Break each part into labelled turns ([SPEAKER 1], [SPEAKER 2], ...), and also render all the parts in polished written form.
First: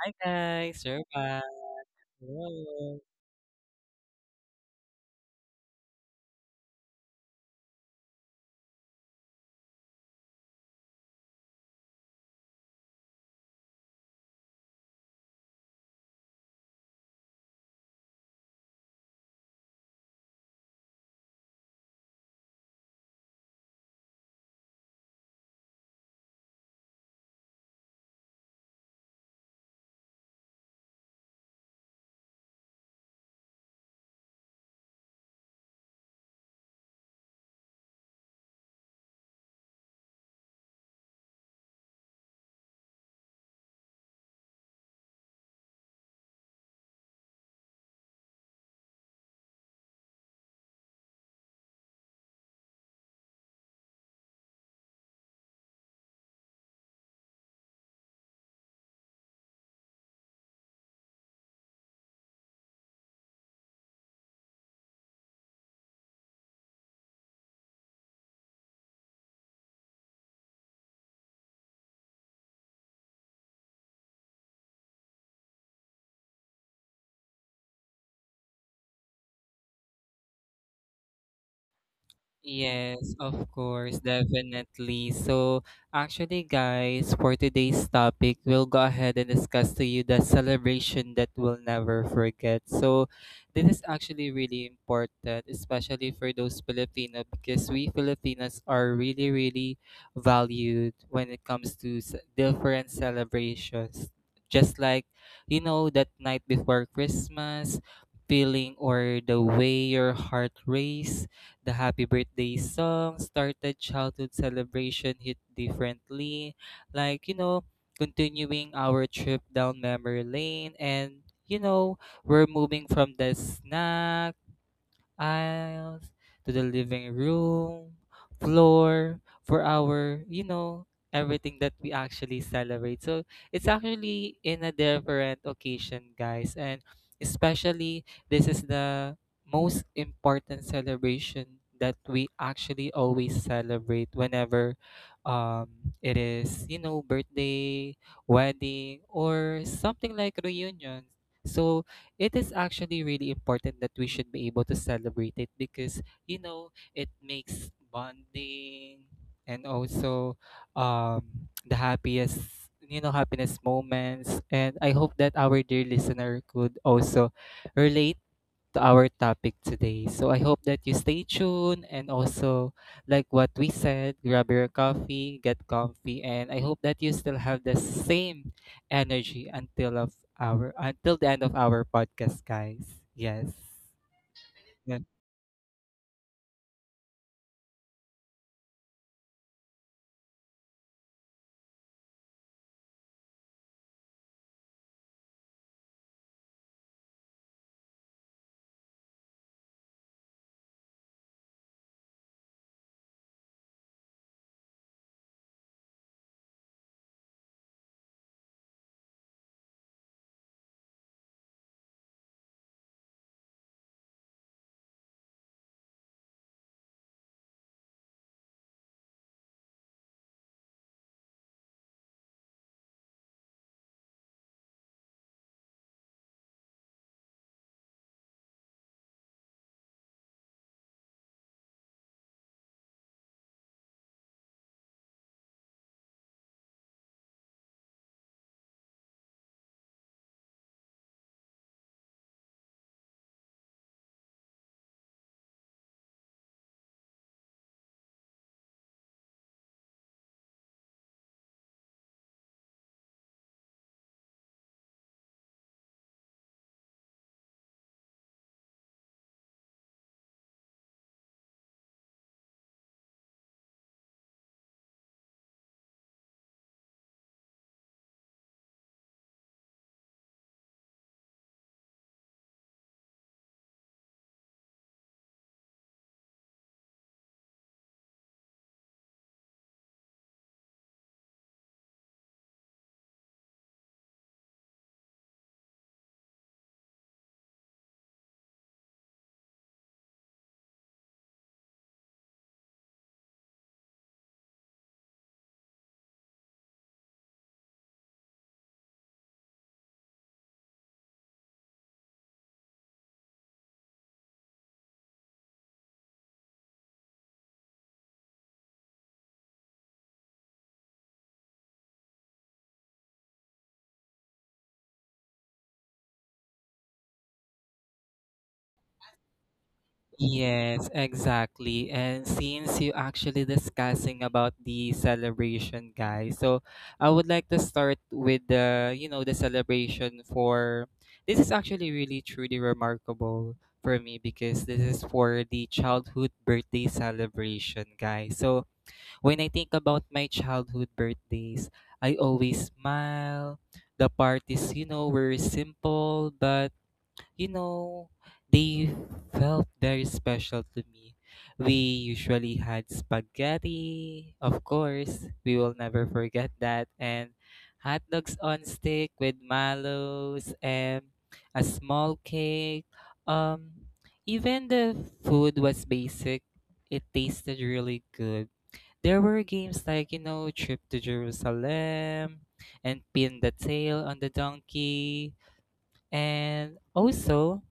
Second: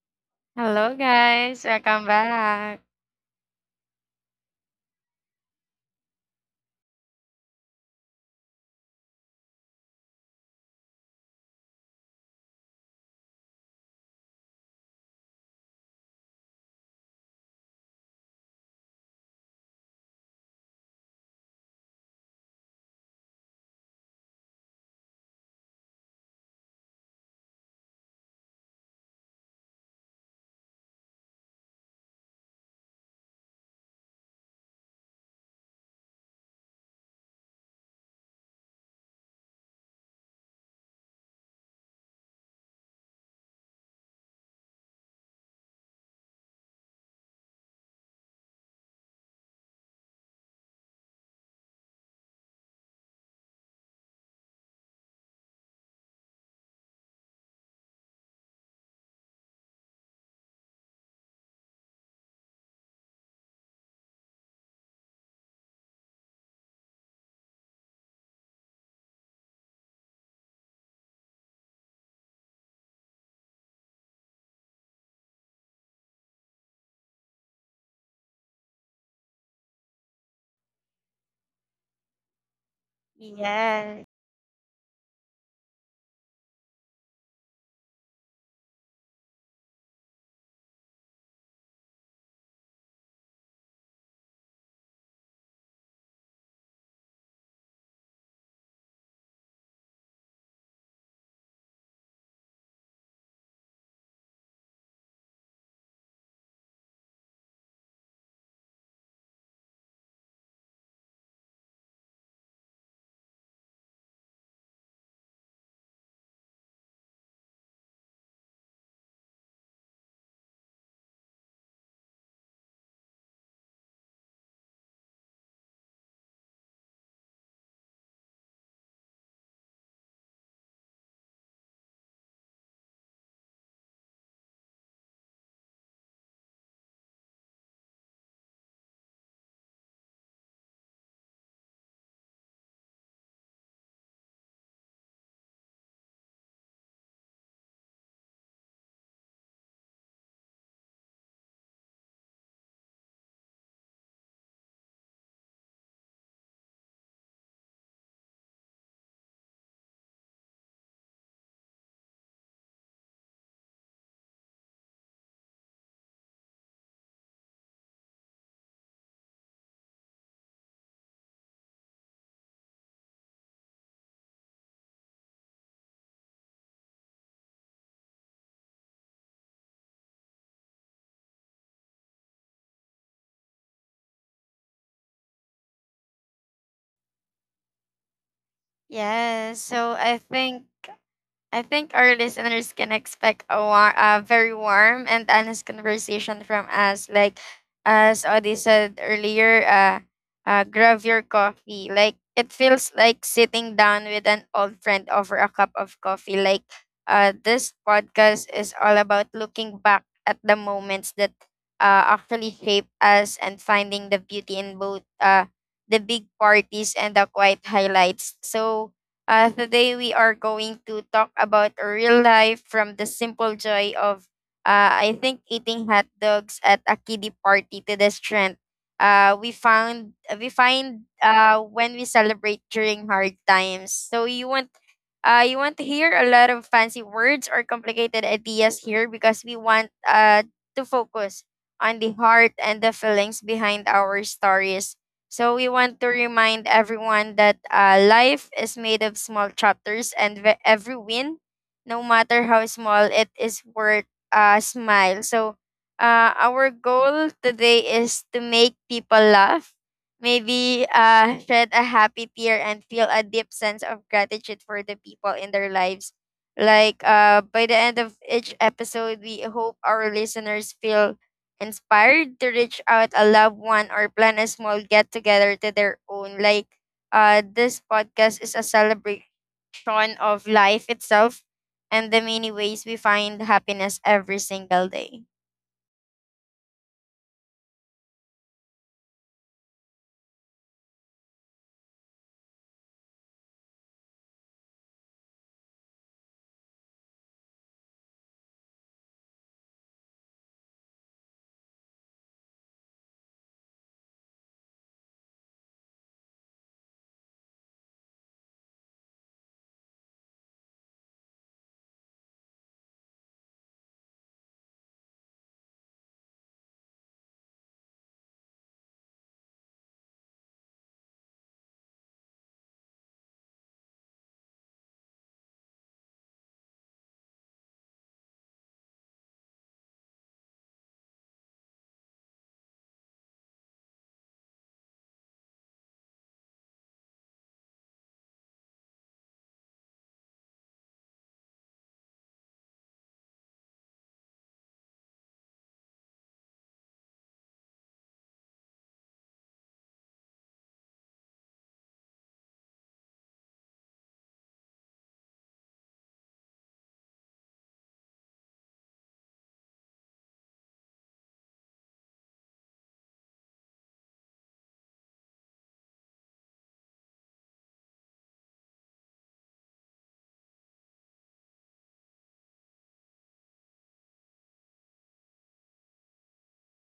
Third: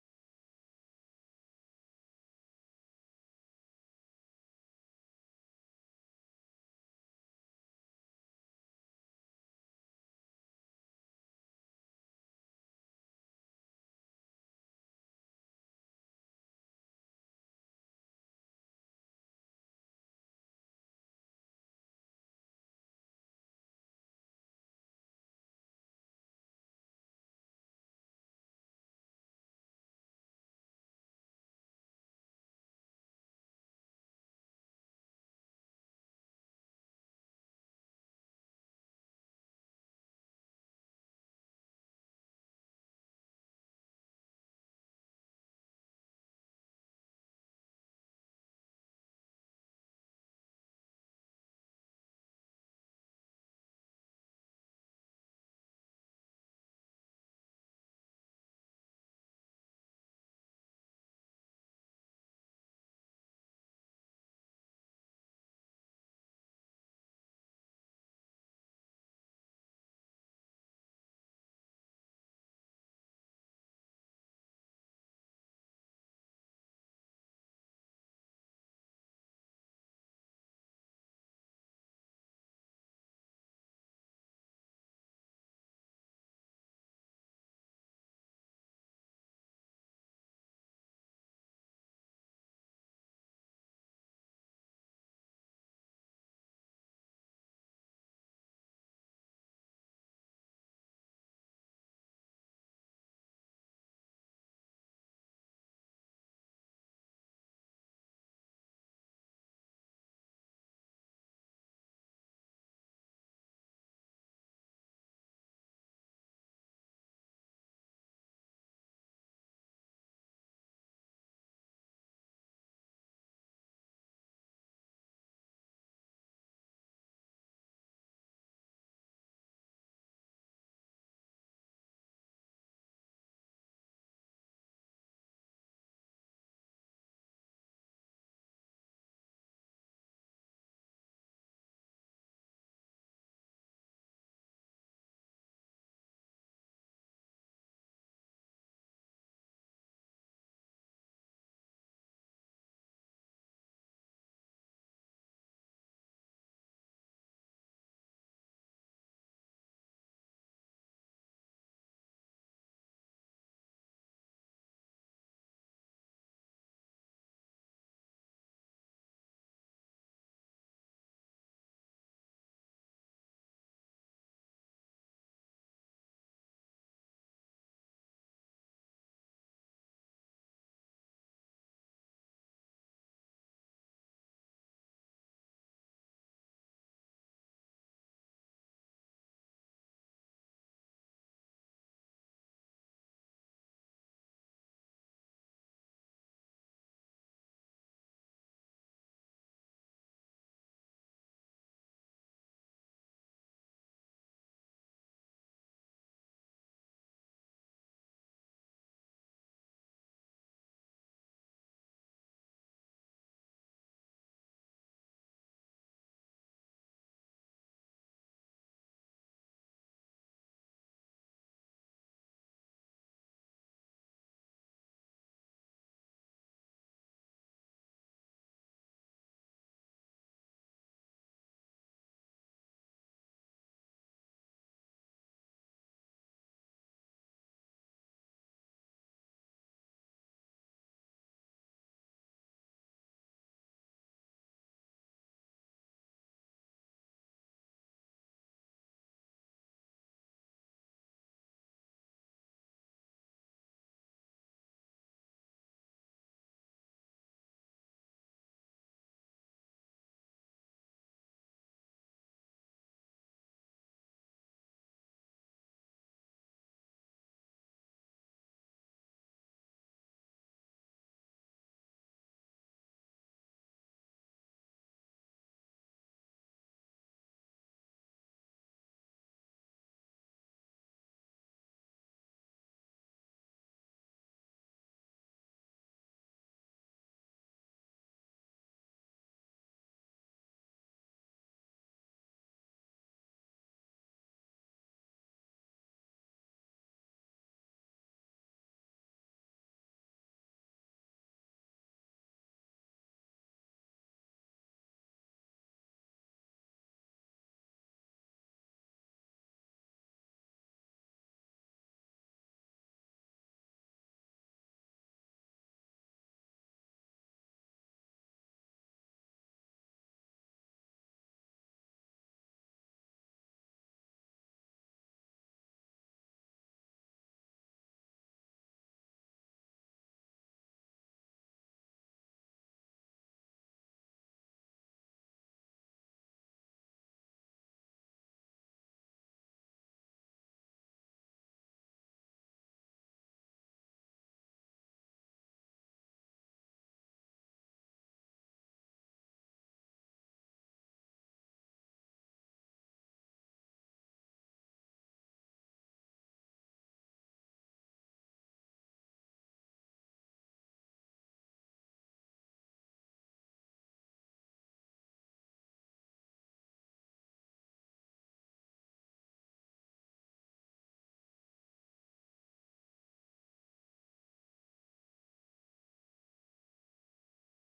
[SPEAKER 1] Hi guys,
[SPEAKER 2] Hello,
[SPEAKER 1] you're back.
[SPEAKER 2] guys. Welcome back.
[SPEAKER 1] Hello. Yes, of course,
[SPEAKER 2] Yes,
[SPEAKER 1] definitely. So, actually, guys, for today's topic, we'll go ahead and discuss to you the celebration that we'll never forget. So, this is actually really important, especially for those Filipino, because we Filipinos are really, really valued when it comes to different celebrations. Just like, that night before Christmas, feeling or the way your heart races the happy birthday song started childhood celebration hit differently. Like, continuing our trip down memory lane, and you know, we're moving from the snack aisles to the living room, floor, for our, everything that we actually celebrate. So it's actually in a different occasion, guys. And especially, this is the most important celebration that we actually always celebrate whenever um, it is, birthday, wedding, or something like reunion. So it is actually really important that we should be able to celebrate it because it makes bonding, and also um the happiest happiness moments. And I hope that our dear listener could also relate to our topic today. So I hope that you stay tuned, and also, like what we said, grab your coffee, get comfy, and I hope that you still have the same energy until the end of our podcast, guys. Yes. Yeah.
[SPEAKER 2] Yes. So I think our listeners can expect a very warm and honest conversation from us. Like, as Audie said earlier, grab your coffee. Like, it feels like sitting down with an old friend over a cup of coffee. Like, this podcast is all about looking back at the moments that actually shape us and finding the beauty in both the big parties and the quiet highlights. So, today we are going to talk about a real life from the simple joy of, I think, eating hot dogs at a kiddie party to the strength. We find when we celebrate during hard times. So you want to hear a lot of fancy words or complicated ideas here because we want to focus on the heart and the feelings behind our stories. So we want to remind everyone that life is made of small chapters, and every win, no matter how small, it is worth a smile. So our goal today is to make people laugh, maybe shed a happy tear, and feel a deep sense of gratitude for the people in their lives. Like by the end of each episode, we hope our listeners feel inspired to reach out a loved one or plan a small get together to their own. Like this podcast is a celebration of life itself and the many ways we find happiness every single day.
[SPEAKER 1] Yes, exactly. And since you actually discussing about the celebration, guys, so I would like to start with the celebration for this is actually really truly remarkable for me because this is for the childhood birthday celebration, guys. So when I think about my childhood birthdays, I always smile. The parties, were simple, but you know, they felt very special to me. We usually had spaghetti, of course. We will never forget that. And hot dogs on stick with mallows and a small cake. Um, Even the food was basic. It tasted really good. There were games like, Trip to Jerusalem and Pin the Tail on the Donkey. And also,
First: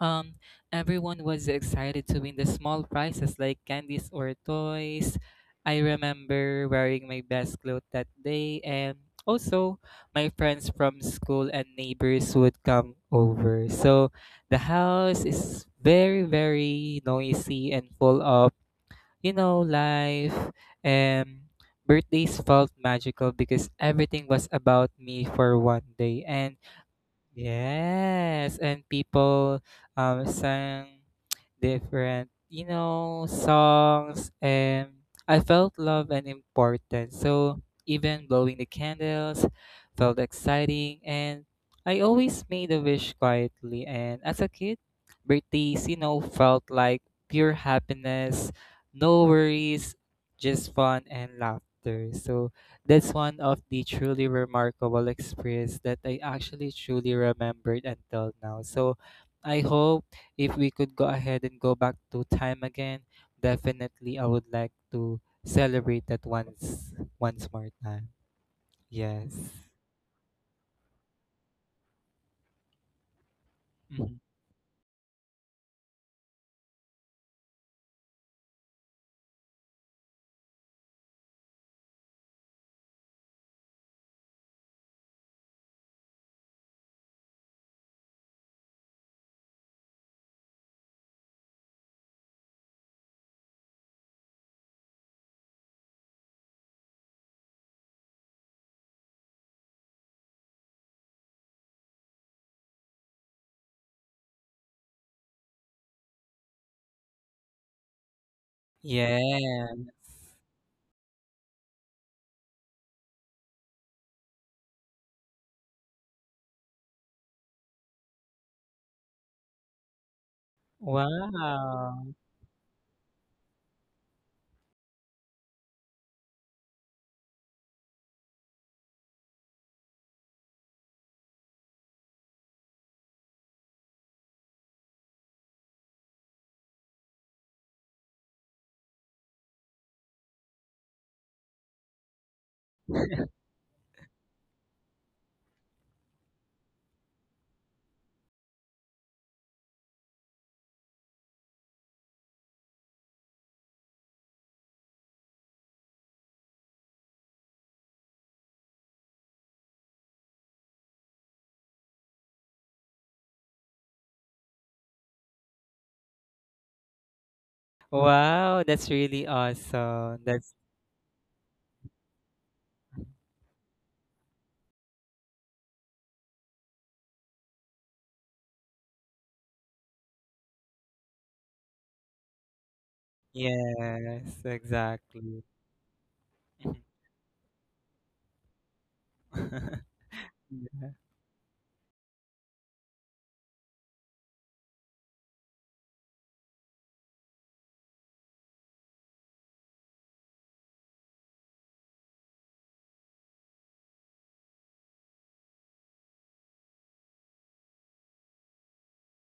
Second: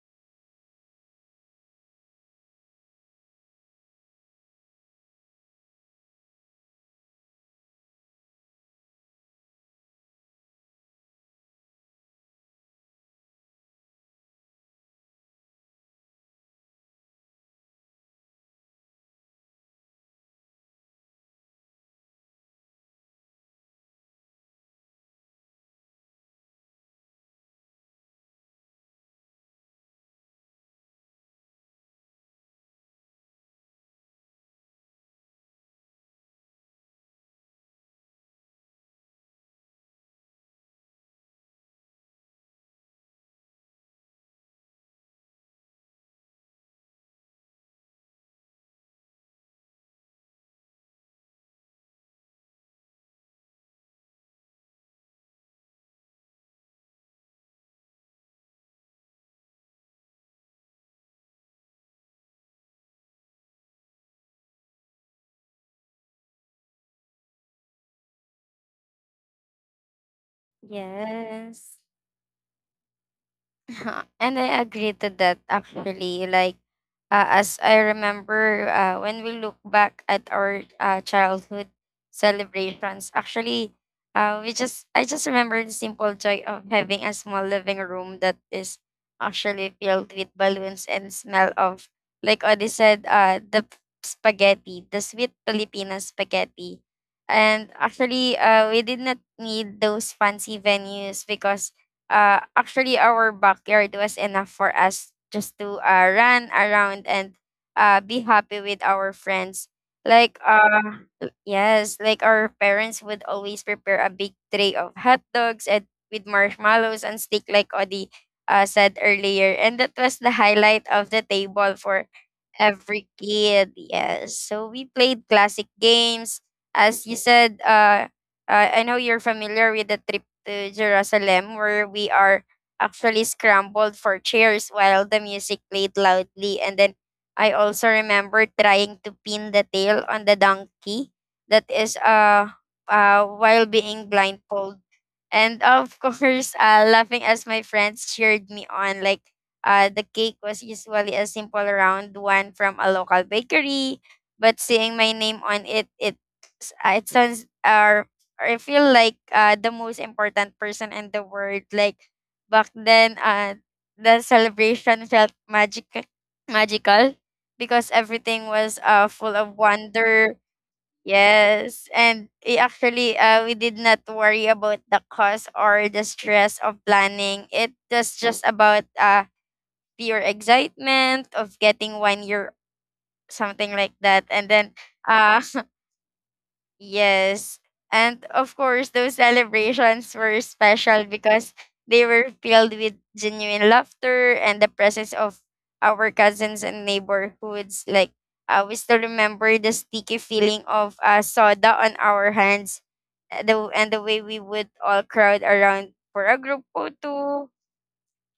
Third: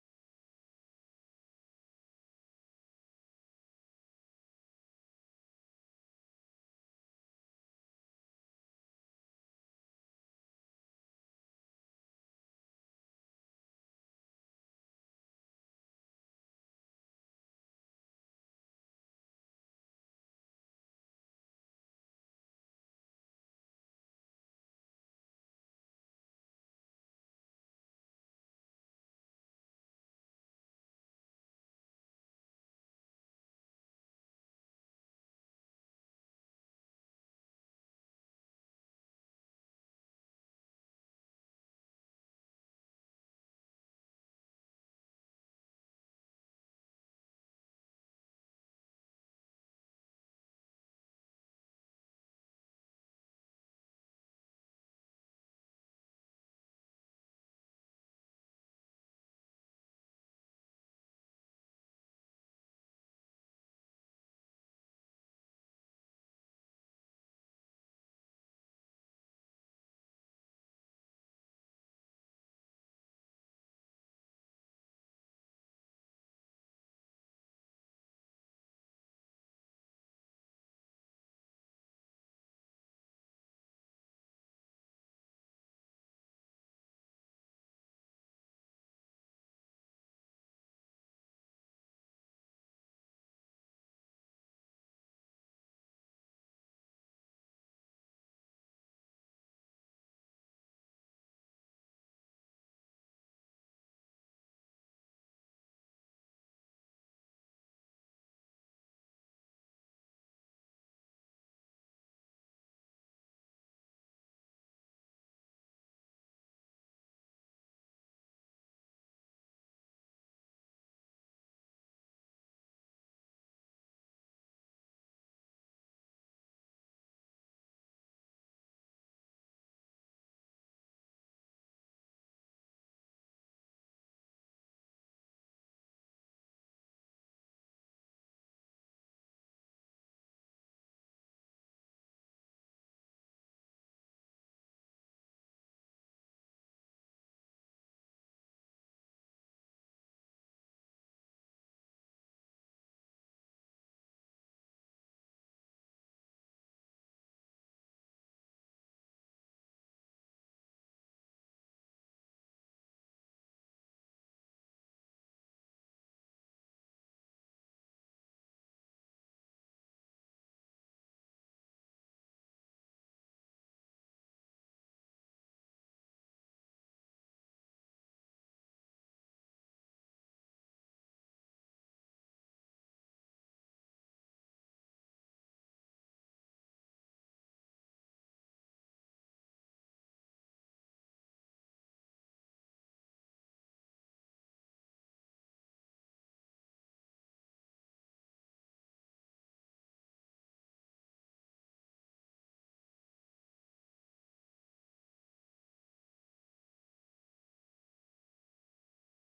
[SPEAKER 1] um, everyone was excited to win the small prizes like candies or toys. I remember wearing my best clothes that day, and also my friends from school and neighbors would come over. So the house is very, very noisy and full of, life. And birthdays felt magical because everything was about me for one day. And Yes, and people sang different, songs, and I felt love and importance. So even blowing the candles felt exciting, and I always made a wish quietly. And as a kid, birthdays, felt like pure happiness, no worries, just fun and laughter. So that's one of the truly remarkable experience that I actually truly remembered until now. So I hope if we could go ahead and go back to time again, definitely I would like to celebrate that once more time. Yes.
[SPEAKER 2] Yes. Uh-huh.
[SPEAKER 1] Mhm.
[SPEAKER 2] And I agree to that actually. Like, as I remember, when we look back at our childhood celebrations, actually, we just I just remember the simple joy of having a small living room that is actually filled with balloons and smell of, like Odi said, spaghetti, the sweet Filipino spaghetti. And actually, we did not need those fancy venues because actually our backyard was enough for us just to run around and be happy with our
[SPEAKER 1] Yeah.
[SPEAKER 2] friends. Like yes, like our parents would always prepare a big tray of hot dogs and with marshmallows and steak like Odi said earlier. And that was the highlight of the
[SPEAKER 1] Wow.
[SPEAKER 2] table for every kid. Yes. So we played classic games. As you said, I know you're familiar with the to Jerusalem, where we are actually scrambled for chairs while the music played loudly. And then I also remember trying to pin the tail on the donkey that is while being blindfolded. And of course, laughing as my friends cheered me on. Like, the cake was usually a simple round one from a local bakery, but seeing my name on it, it sounds I feel like the most important person in the world. Like back then, the celebration felt magical,
[SPEAKER 1] Wow,
[SPEAKER 2] because
[SPEAKER 1] that's really
[SPEAKER 2] everything was
[SPEAKER 1] awesome.
[SPEAKER 2] full of
[SPEAKER 1] That's
[SPEAKER 2] wonder. Yes, and it actually, we did not worry about the cost or the stress of planning. It was just about pure excitement of getting one year,
[SPEAKER 1] Yes,
[SPEAKER 2] something like that, and
[SPEAKER 1] exactly.
[SPEAKER 2] then. Uh, Yes. And of course, those
[SPEAKER 1] Yeah.
[SPEAKER 2] celebrations were special because they were filled with genuine laughter and the presence of our cousins and neighborhoods. Like, we still remember the sticky feeling of soda on our hands and the way we would all crowd around for a group photo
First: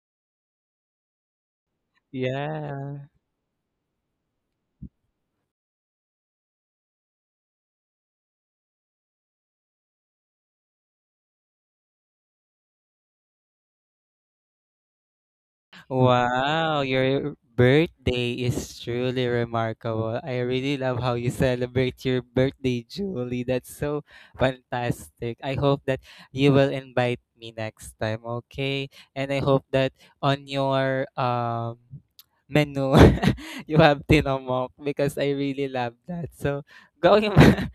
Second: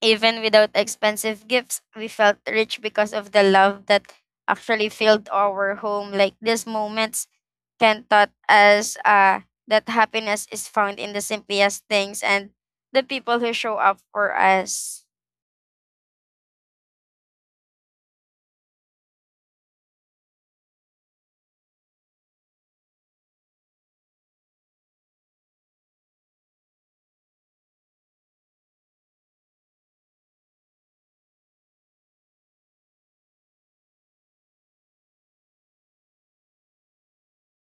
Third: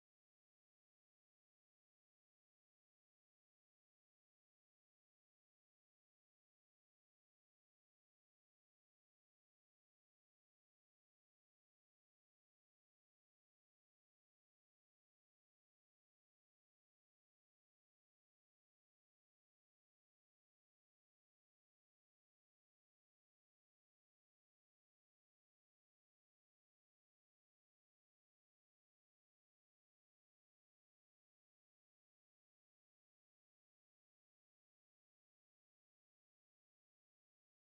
[SPEAKER 2] even without expensive gifts, we felt rich
[SPEAKER 1] Yeah.
[SPEAKER 2] because of the love that actually filled our home. Like these moments can taught us that happiness is found in the simplest things and the people who show up for us.
[SPEAKER 1] Wow, your birthday is truly remarkable. I really love how you celebrate your birthday, Julie. That's so fantastic. I hope that you will invite me next time, okay? And I hope that on your menu you have tinomok because I really love that. So going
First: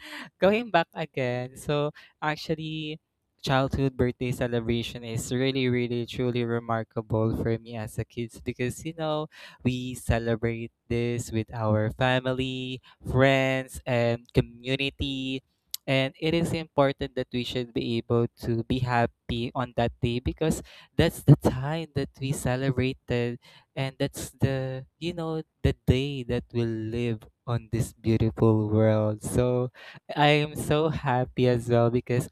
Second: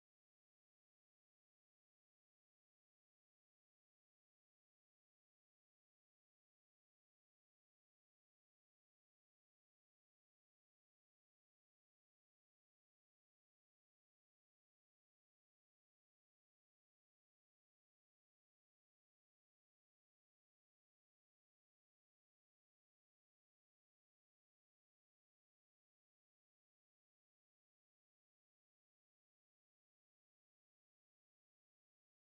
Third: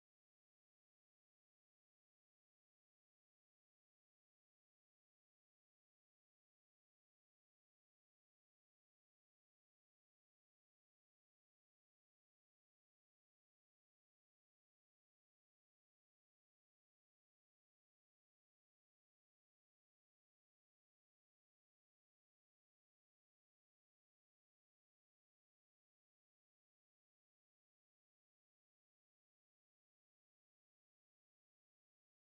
[SPEAKER 1] going back again. So actually childhood birthday celebration is really really truly remarkable for me as a kid because we celebrate this with our family, friends, and community. And it is important that we should be able to be happy on that day because that's the time that we celebrated, and that's the you know the day that we live on this beautiful world. So I am so happy as well because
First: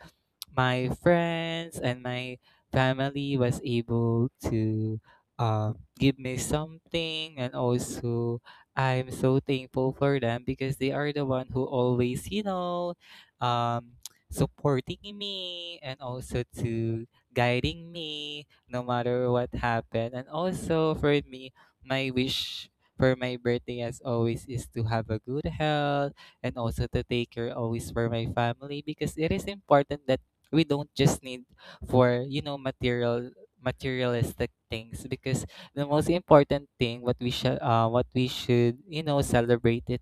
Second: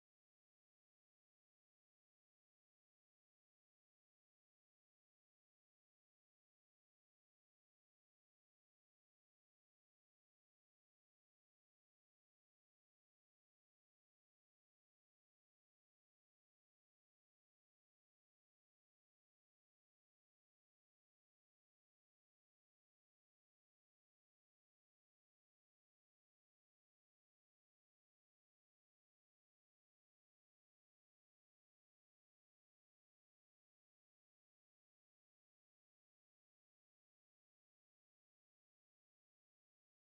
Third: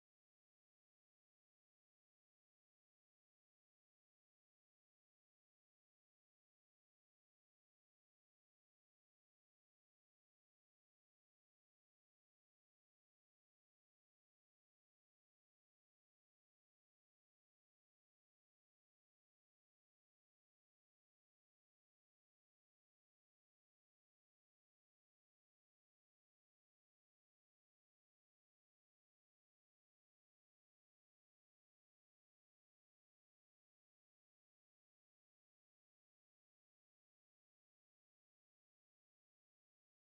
[SPEAKER 1] my friends and my family was able to uh, give me something. And also, I'm so thankful for them because they are the one who always um, supporting me and also to guiding me no matter what happened. And also, for me, my wish for my birthday as always is to have a good health and also to take care always for my family because it is important that we don't just need for materialistic things, because the most important thing, what we should celebrate it,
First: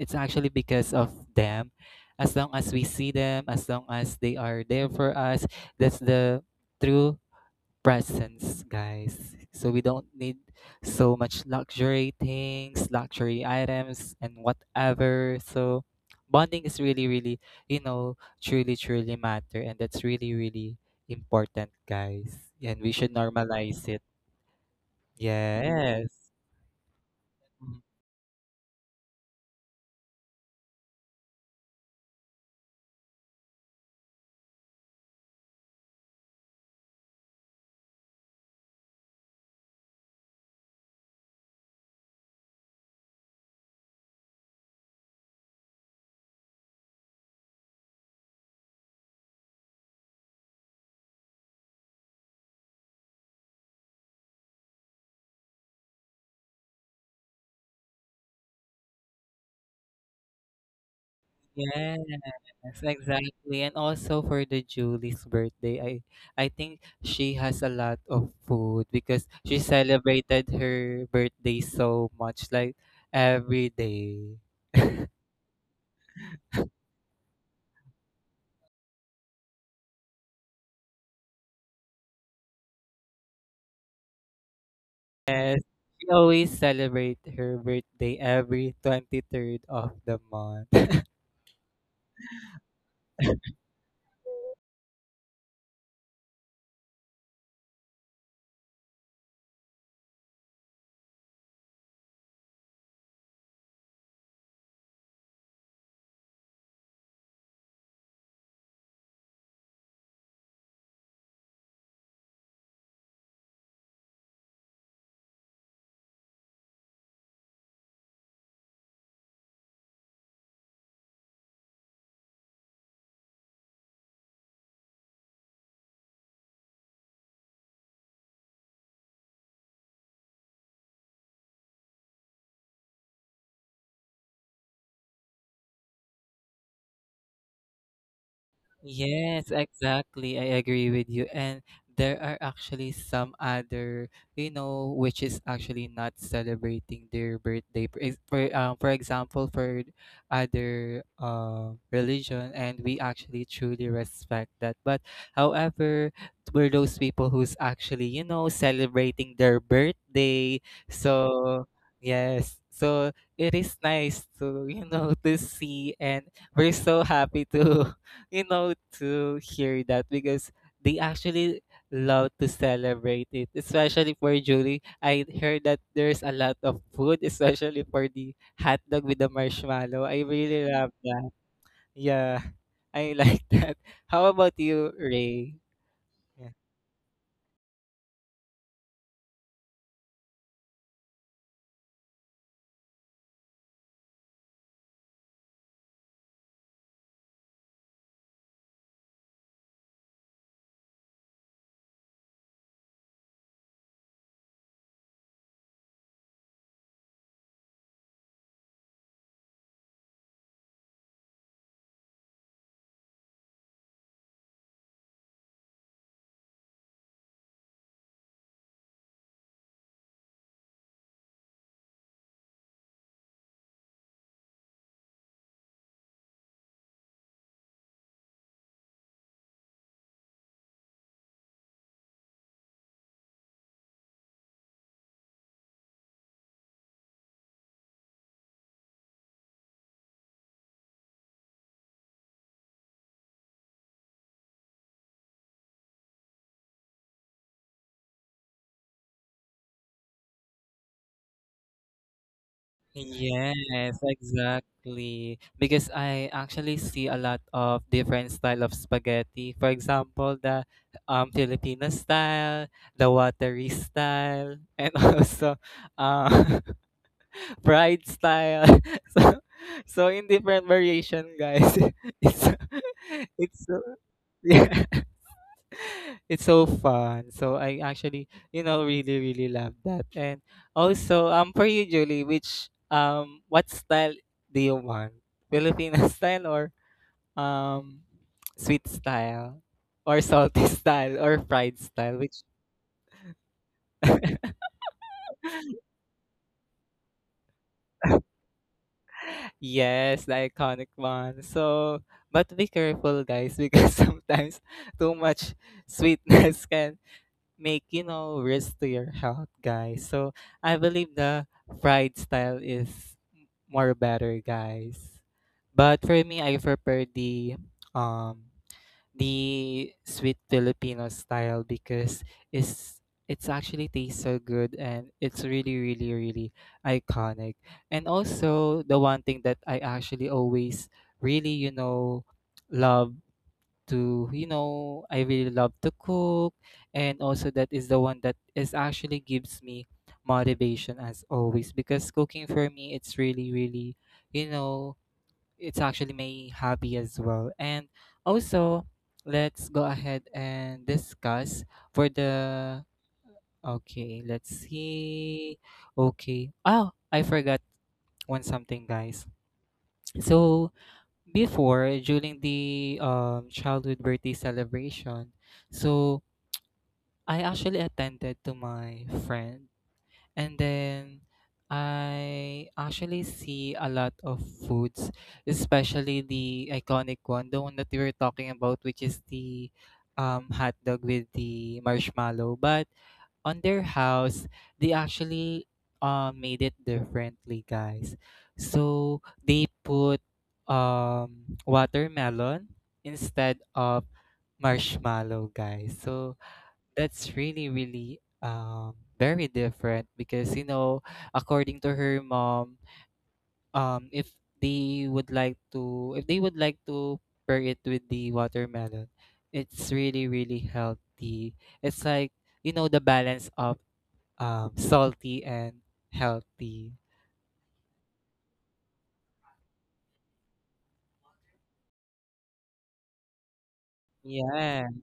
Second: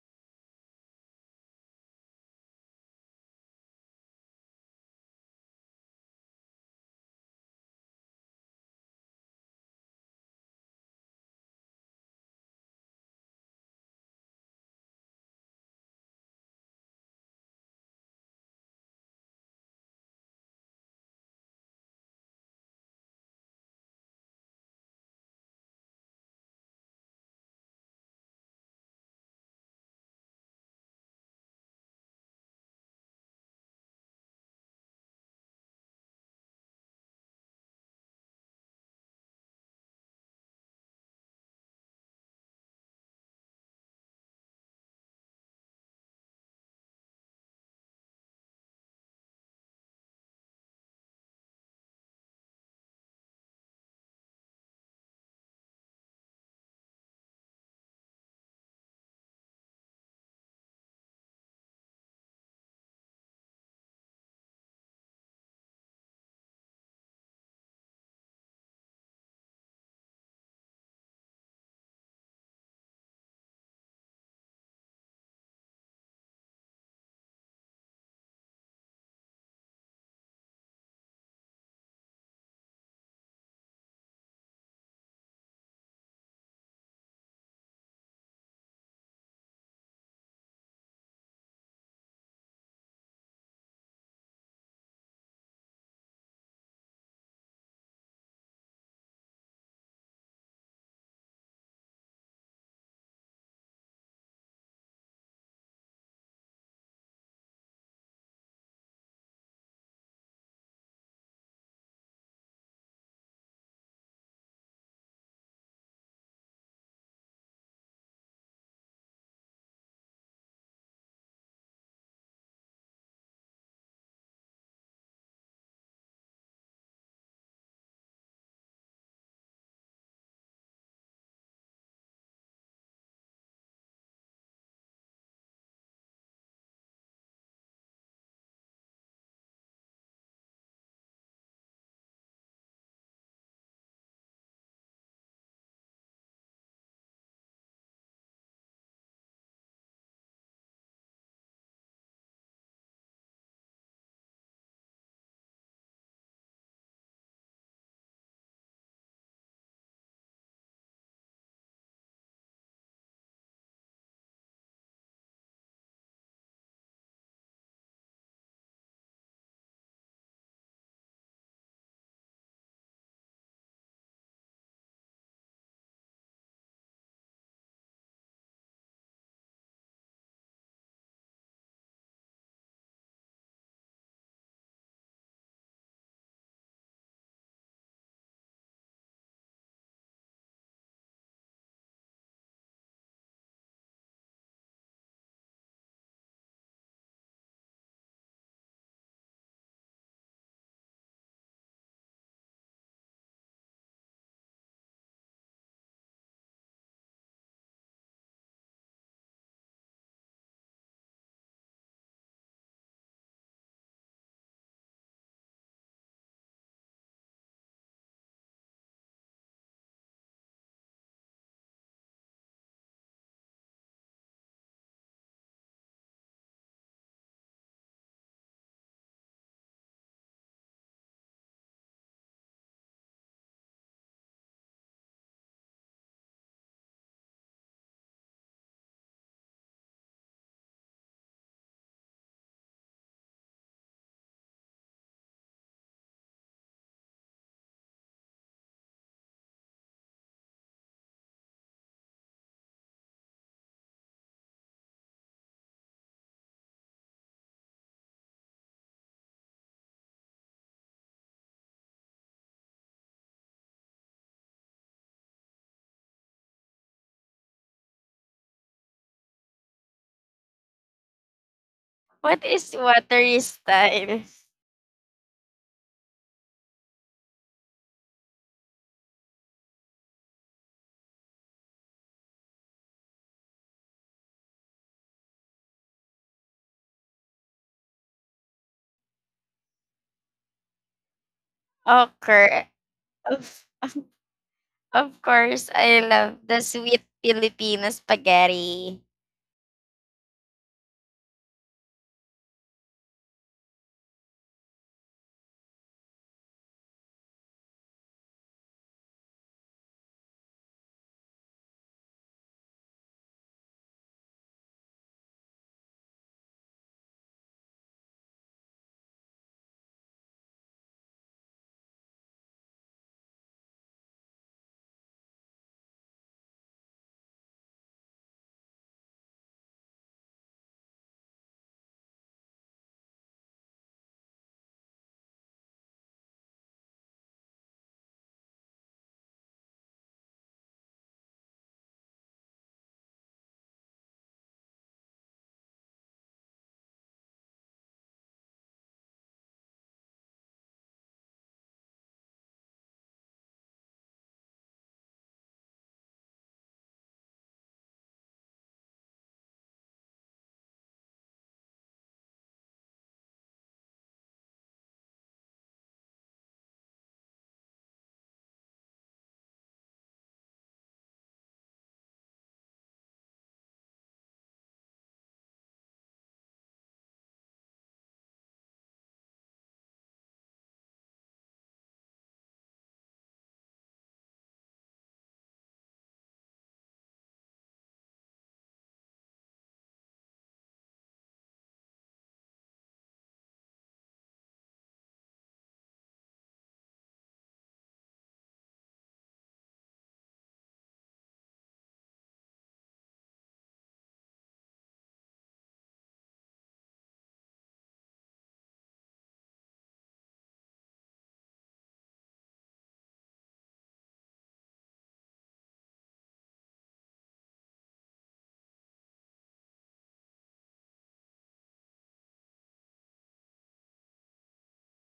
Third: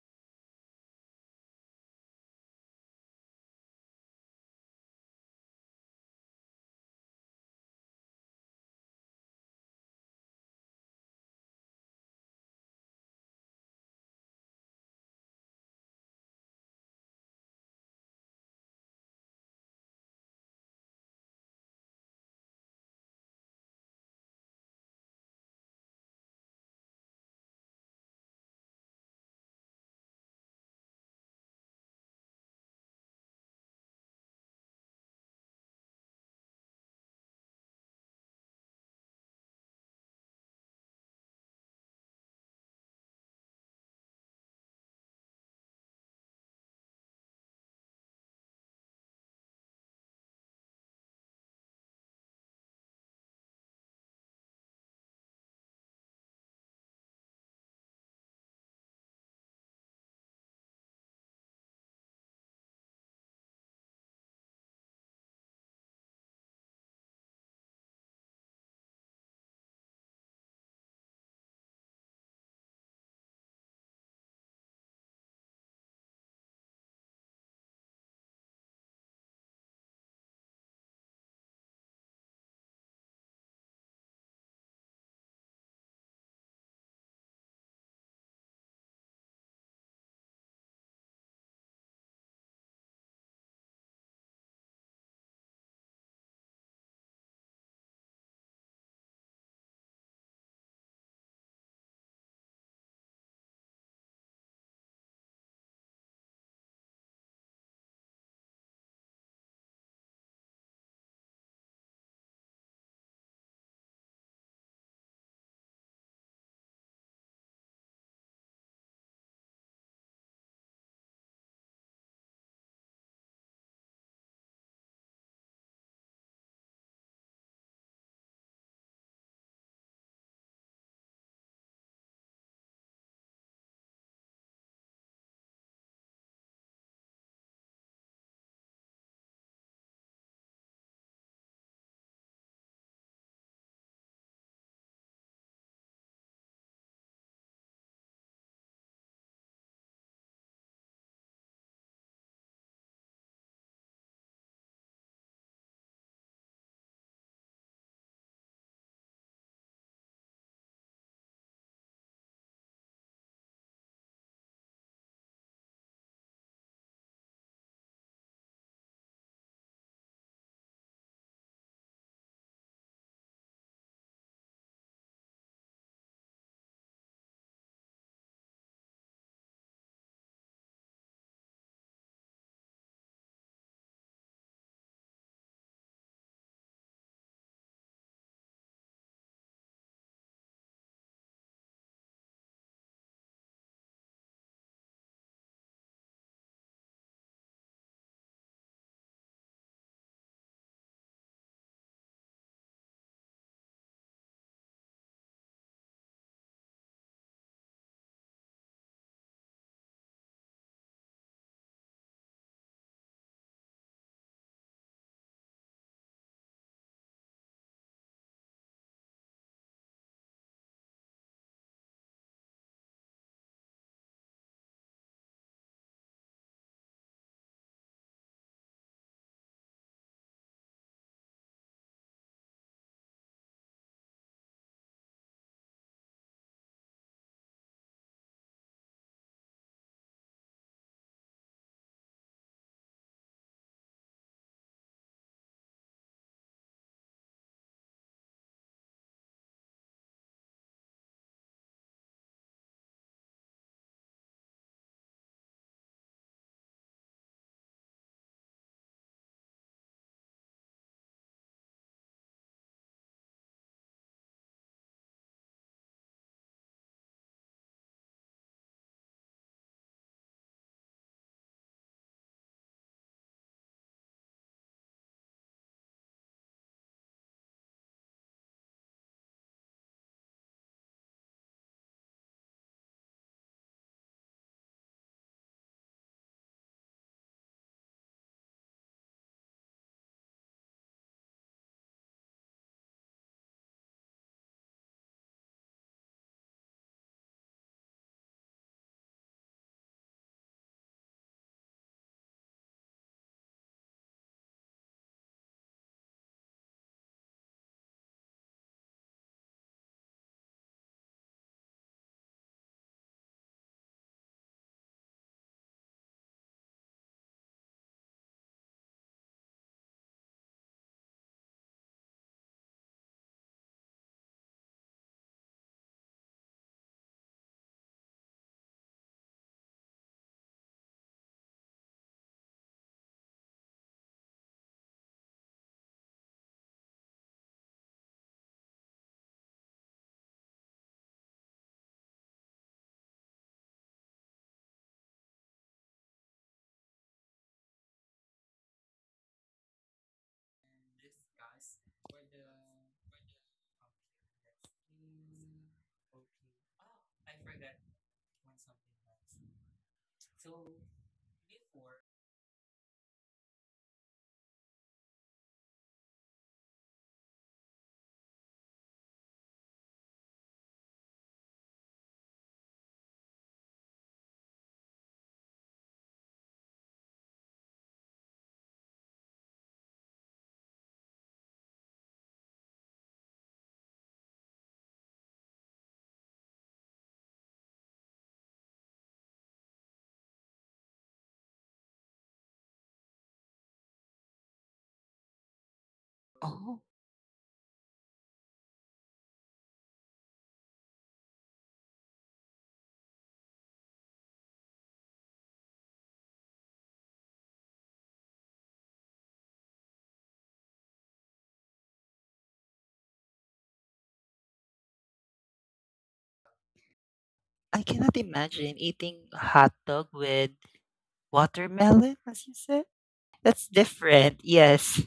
[SPEAKER 1] it's actually because of them. As long as we see them, as long as they are there for us, that's the true presents, guys. So we don't need so much luxury things, luxury items, and whatever. So bonding is really, really, you know, truly, truly matter, and that's really, really important, guys. And we should normalize it. Yes. Yes, exactly. And also for the Julie's birthday, I think she has a lot of food because she celebrated her birthday so much, like every day. Yes, she always celebrate her birthday every 23rd of the month. Yes, exactly. I agree with you. And there are actually some other, which is actually not celebrating their birthday. For example, for other religion, and we actually truly respect that. But however, we're those people who's actually, celebrating their birthday. So, yes. So it is nice to, see, and we're so happy to you know, to hear that because they actually love to celebrate it, especially for Julie. I heard that there's a lot of food, especially for the hot dog with the marshmallow. I really love that. Yeah, I like that. How about you, Ray? Yeah. Yes, exactly. Because I actually see a lot of different style of spaghetti. For example, the Filipino style, the watery style, and also uh, fried style. So, so, in different variation, guys.
[SPEAKER 2] What
[SPEAKER 1] It's
[SPEAKER 2] is watery
[SPEAKER 1] it's
[SPEAKER 2] style?
[SPEAKER 1] yeah, it's so fun. So I actually, really, really love that. And also, for you, Julie, which what style do you want? Filipino style, or um, sweet style, or salty style, or fried style? Which
[SPEAKER 2] Okay. Of, of course, I love the sweet Filipino spaghetti.
[SPEAKER 1] Yes, the iconic one. So, but be careful, guys, because sometimes too much sweetness can make risk to your health, guys. So I believe the fried style is more better, guys. But for me, I prefer the um sweet Filipino style because it's it's actually tastes so good, and it's really really really iconic. And also, the one thing that I actually always really love to, you know, I really love to cook. And also, that is the one that is actually gives me motivation as always because cooking for me, it's really, really, you know, it's actually my hobby as well. And also, let's go ahead and
[SPEAKER 3] And
[SPEAKER 1] discuss
[SPEAKER 3] discuss
[SPEAKER 1] for
[SPEAKER 3] whether
[SPEAKER 1] the.
[SPEAKER 3] okay
[SPEAKER 1] Okay, let's
[SPEAKER 3] let's
[SPEAKER 1] see.
[SPEAKER 3] okay
[SPEAKER 1] Okay. Oh,
[SPEAKER 3] oh
[SPEAKER 1] I
[SPEAKER 3] I
[SPEAKER 1] forgot
[SPEAKER 3] forgot
[SPEAKER 1] one
[SPEAKER 3] one
[SPEAKER 1] something,
[SPEAKER 3] something
[SPEAKER 1] guys.
[SPEAKER 3] else so
[SPEAKER 1] So, before
[SPEAKER 3] before
[SPEAKER 1] during the childhood birthday celebration. So I actually attended to my friend, and then I actually see a lot of foods, especially the iconic one, the one that we were talking about, which is the hot dog with the marshmallow. But on their house, they actually made it differently, guys. So they put watermelon instead of marshmallow, guys. So
[SPEAKER 3] Oh,
[SPEAKER 1] that's really, really very different because, according to her mom, if they would like to, if they would like to pair it with the watermelon, it's really, really healthy. It's like, the balance of salty and healthy.
[SPEAKER 3] I cannot imagine eating hot dog with watermelon, as you said. That's different.
[SPEAKER 1] Yeah.
[SPEAKER 3] Yes.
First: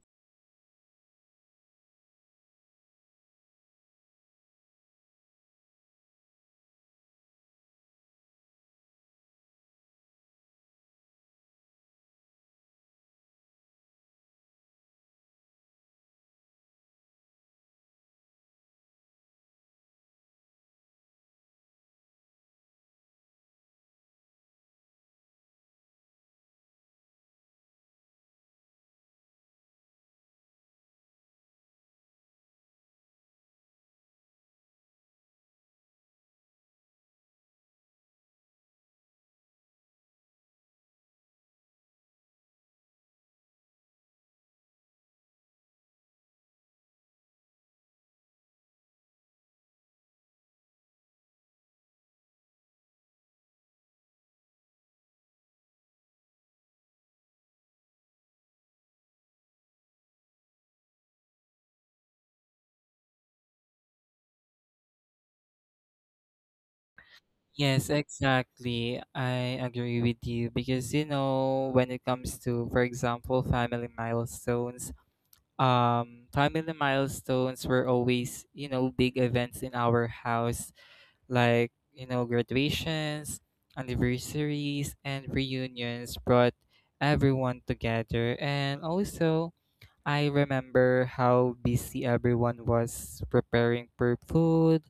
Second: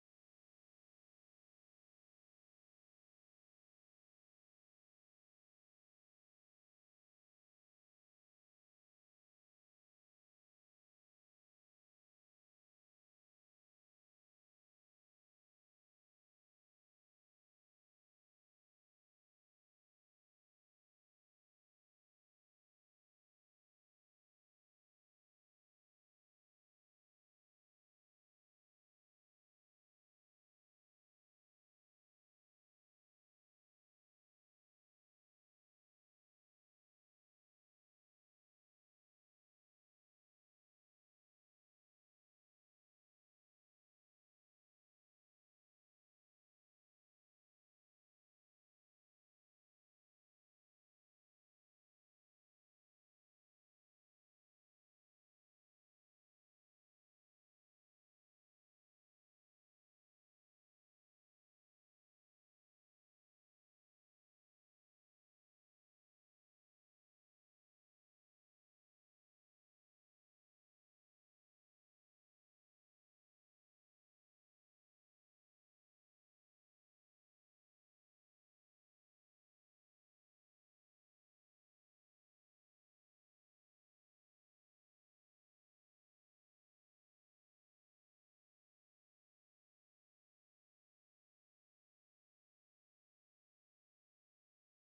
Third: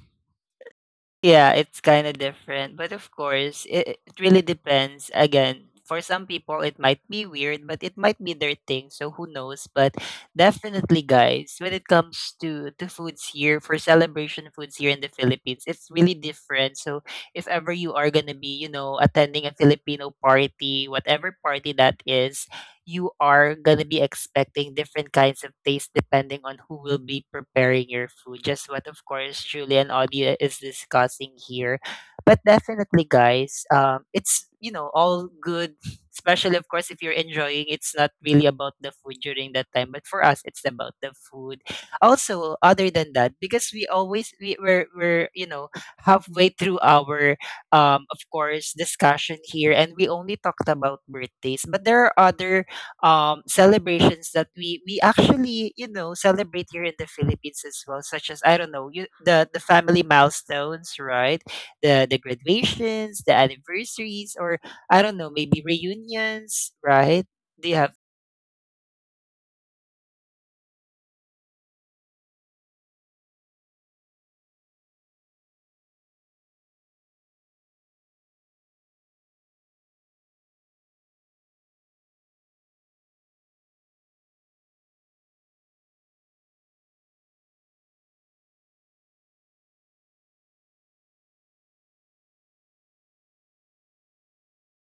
[SPEAKER 3] Yeah, it's kind of different. But of course, it really depends. Again, for some people, it might be weird, but it might be their thing. So who knows? But definitely, guys, when it comes to foods here, for celebration foods here in the Philippines, it's really different. So if ever you are going to be, you know, attending a Filipino party, whatever party that is, you are gonna be expecting different kinds of taste depending on who will be preparing your food. Just what, of course, Julie and Audia is discussing here. But definitely, guys, it's, you know, all good. Especially, of course, if you're enjoying, it's not really about the food during that time. But for us, it's about the food. Also, other than that, because we always we, we're you know halfway through our of course discussion here, and we only talked about birthdays, but there are other celebrations that we actually, you know, celebrate here in the Philippines as well, such as I don't know you, the family milestones, right? The graduations, the anniversaries, or I don't know, maybe reunions, right? Do you
[SPEAKER 1] Yes,
[SPEAKER 3] have
[SPEAKER 1] exactly. I agree with you because when it comes to, for example, family milestones were always big events in our house, like graduations, anniversaries, and reunions brought everyone together. And also, I remember how busy everyone was preparing for food.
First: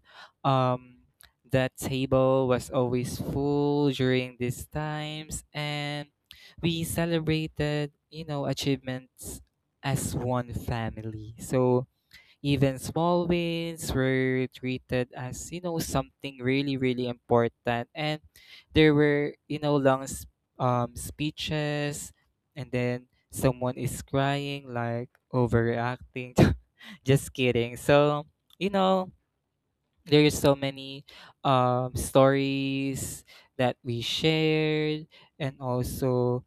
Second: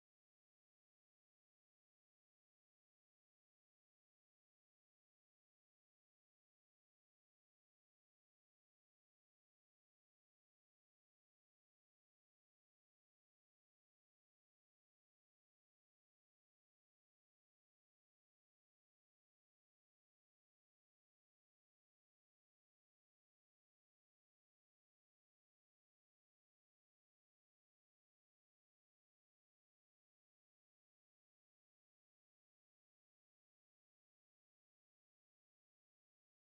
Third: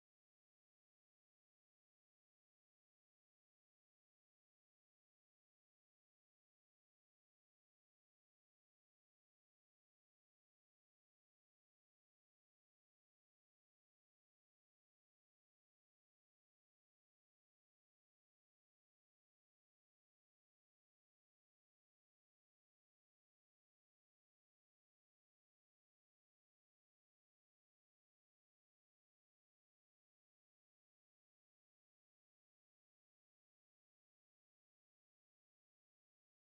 [SPEAKER 1] Um, the table was always full during these times, and we celebrated, achievements as one family. So even small wins were treated as, something really, really important. And there were, long speeches, and then someone is crying, like overreacting. Just kidding. So, you know, there is so many stories that we shared. And also,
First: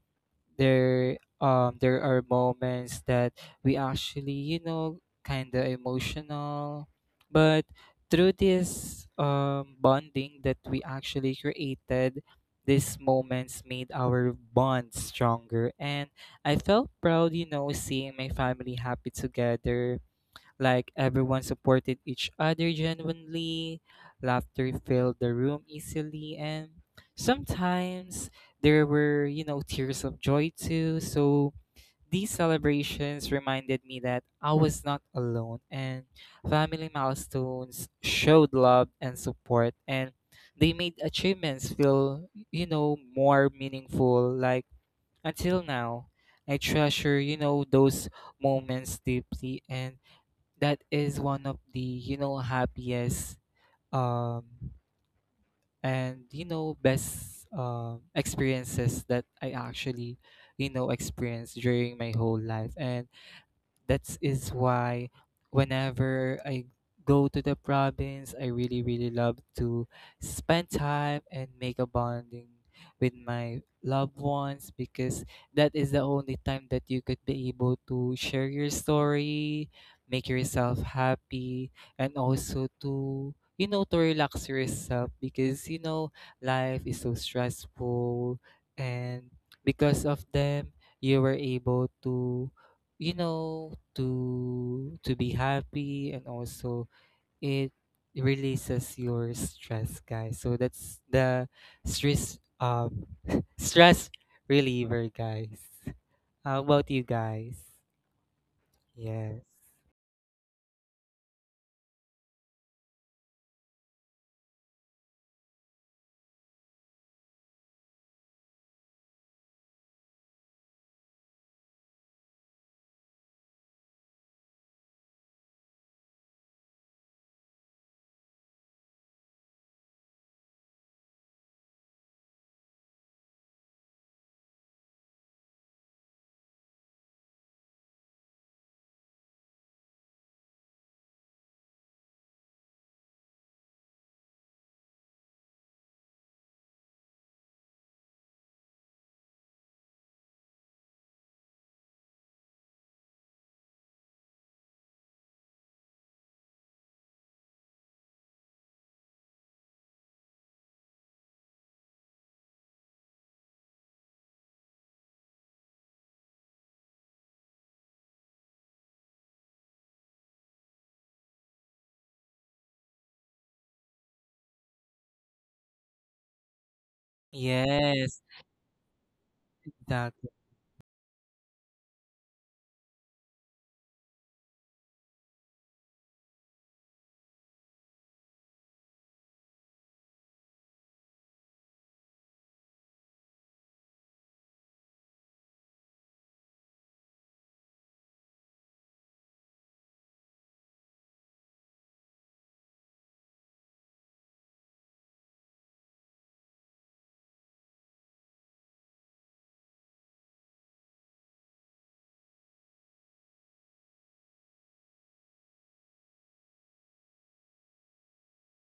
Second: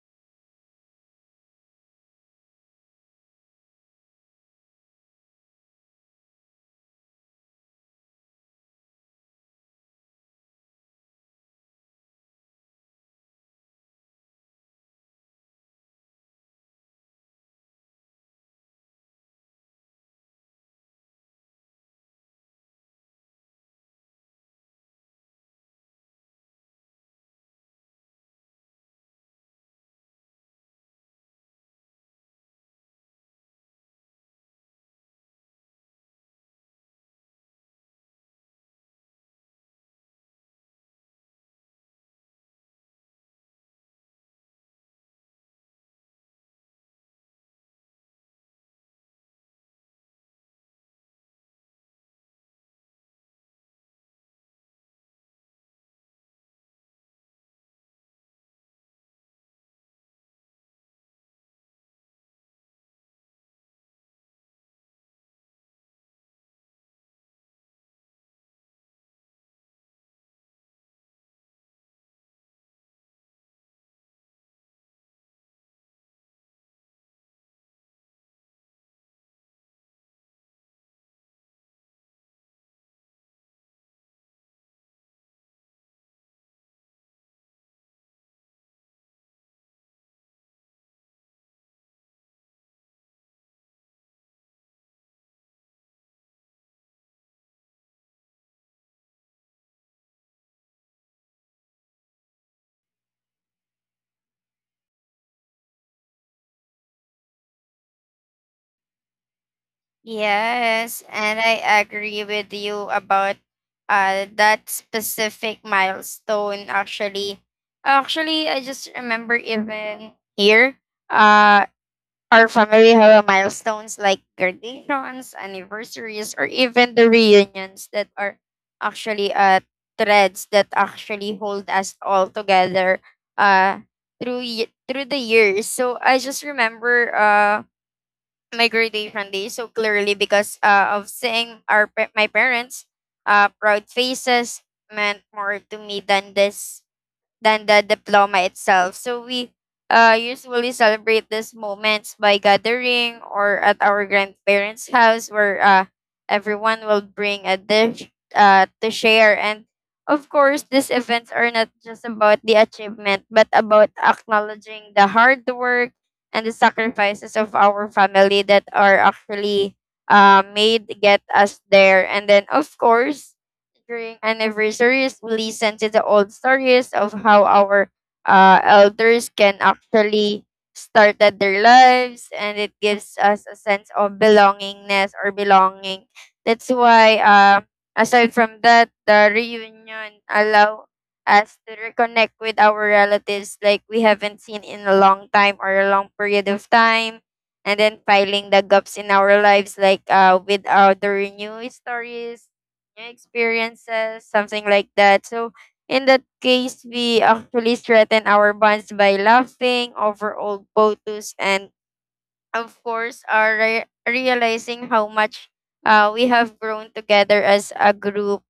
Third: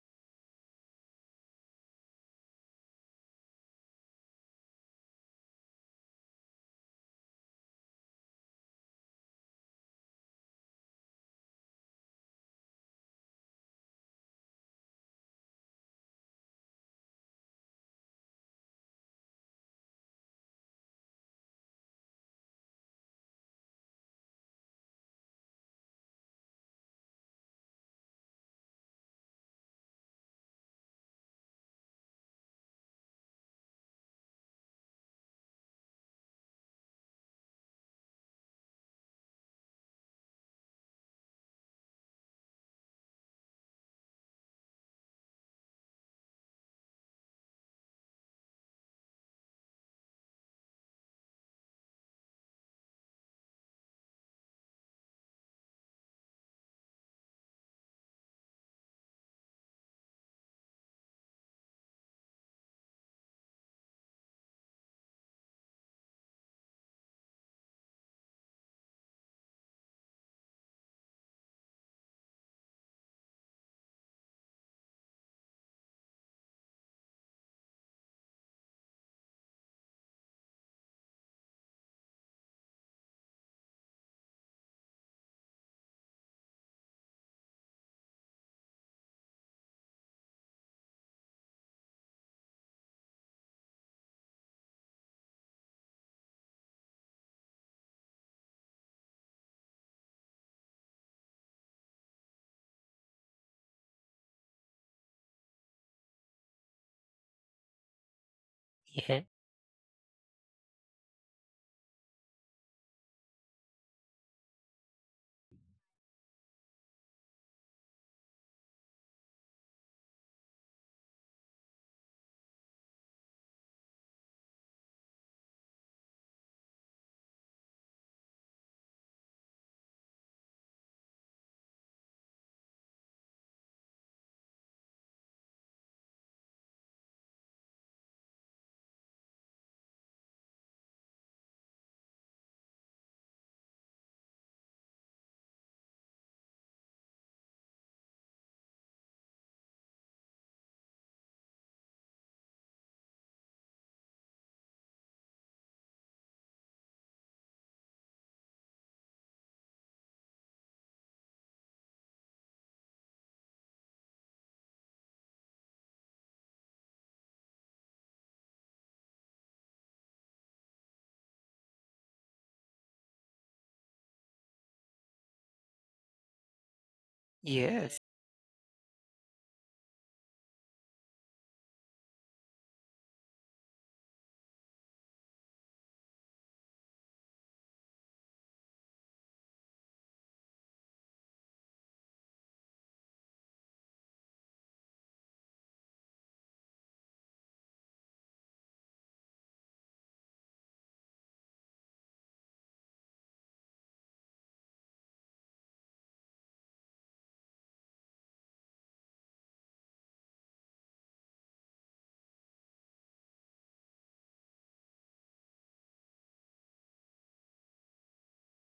[SPEAKER 1] there there are moments that we actually kind of emotional, but through this bonding that we actually created, these moments made our bond stronger, and I felt proud seeing my family happy together. Like everyone supported each other genuinely, laughter filled the room easily, and sometimes there were, tears of joy too. So these celebrations reminded me that I was not alone, and family milestones showed love and support, and they made achievements feel, more meaningful. Like until now, I treasure, you know, those moments deeply, and that is one of the happiest um and best experiences that I actually experienced during my whole life. And that is why whenever I go to the province, I really, really love to spend time and make a bonding with my loved ones, because that is the only time that you could be able to share your story, make yourself happy, and also to relax yourself, because life is so stressful. And because of them, you were able to be happy, and also it releases your stress, guys. So that's the stress stress reliever, guys. How about you guys?
[SPEAKER 3] yeah
[SPEAKER 1] Yes.
[SPEAKER 2] Yes, and I agree with you about that specific milestone actually. Actually, I just remember even here, uh our family have a milestones like graduations, anniversaries, or even the reunions that are actually threads that actually hold us all together uh through through the years. So I just remember my graduation day so clearly because of seeing my parents' proud faces meant more to me than this than the diploma itself. So we usually celebrate these moments by gathering or at our grandparents' house where everyone will bring a dish to share. And of course, these events are not just about the achievement, but about acknowledging the hard work and the sacrifices of our family that are actually made to get us there. And then, of course, during anniversaries, we listen to the old stories of how our
[SPEAKER 3] yes
[SPEAKER 1] Yes,
[SPEAKER 2] elders can
[SPEAKER 1] exactly.
[SPEAKER 2] actually started their lives, and it gives us a sense of belongingness or belonging. That's why, aside from that, the reunion allow us to reconnect with our relatives like we haven't seen in a long time or a long period of time and then filing the gaps in our lives like with the new stories new experiences, something like that. So in that case, we actually strengthen our bonds by laughing over old photos and of course, realizing how much we have grown together as a group.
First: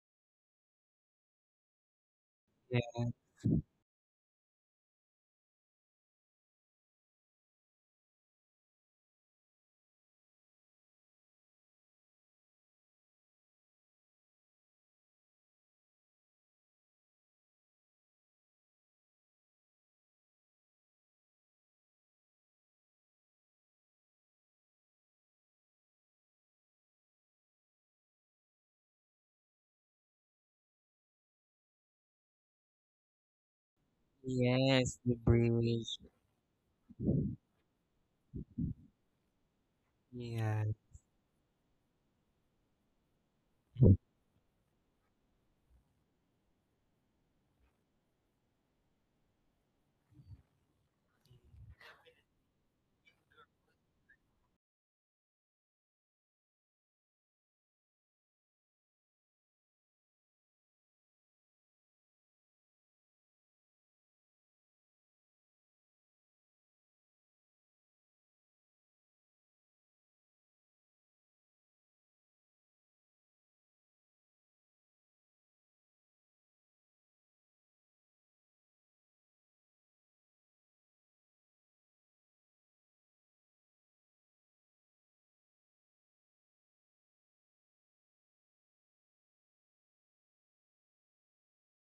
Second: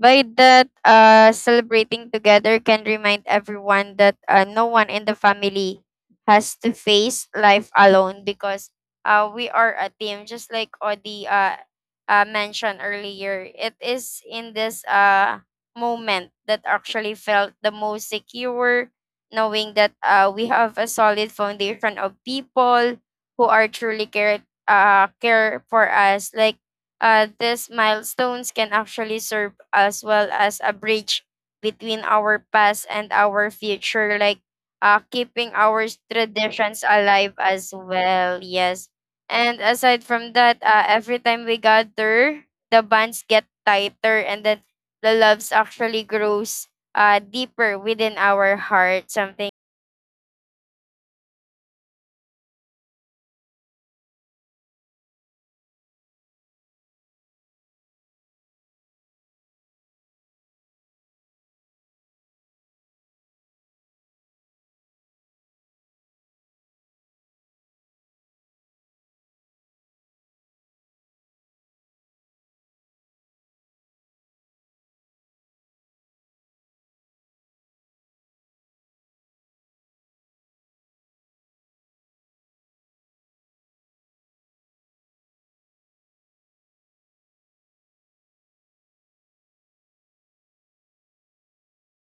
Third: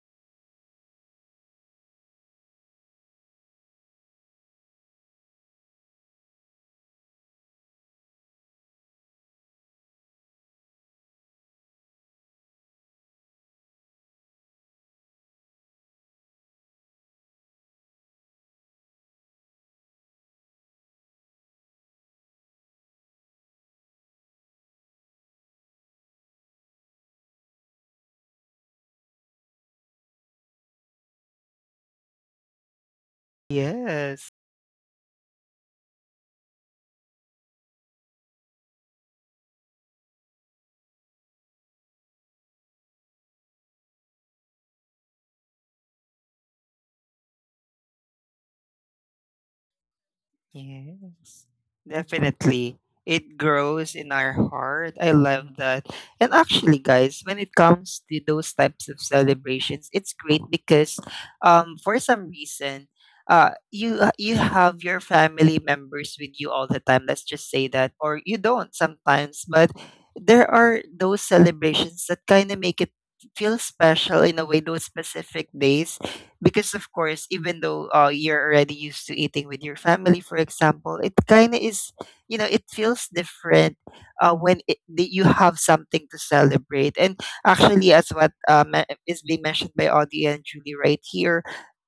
[SPEAKER 2] By that, celebrating together can
[SPEAKER 1] Yeah.
[SPEAKER 2] remind everyone that no one in the family has to face life alone because we are a team, just like Odi mentioned earlier. It is in this moment that actually felt the most secure, knowing that we have a solid foundation of people who are truly care for us. Like these milestones can actually serve as well as a bridge between our past and our future,
[SPEAKER 3] yes.
[SPEAKER 2] like
[SPEAKER 1] Yes, the
[SPEAKER 2] keeping our
[SPEAKER 1] bridge.
[SPEAKER 2] traditions alive as well. Yes. And aside from that,
[SPEAKER 1] Yeah.
[SPEAKER 2] every time we gather, the bonds get tighter and then the loves actually grows deeper within our heart. Something
[SPEAKER 3] Yes, definitely. It grows in our heart. I love that. And actually, guys, when it comes to those types of celebrations, it's great because, for some reason, you have your family members with you all the time. Let's just say that, or you don't sometimes. But there are those celebrations that kind of make it feel special in a way. Those specific days, because of course, even though you're already used to eating with your family, for example, it kind of is, you know, it feels different when that you have something to celebrate. And actually, as what is being mentioned by Audie and Julie right here,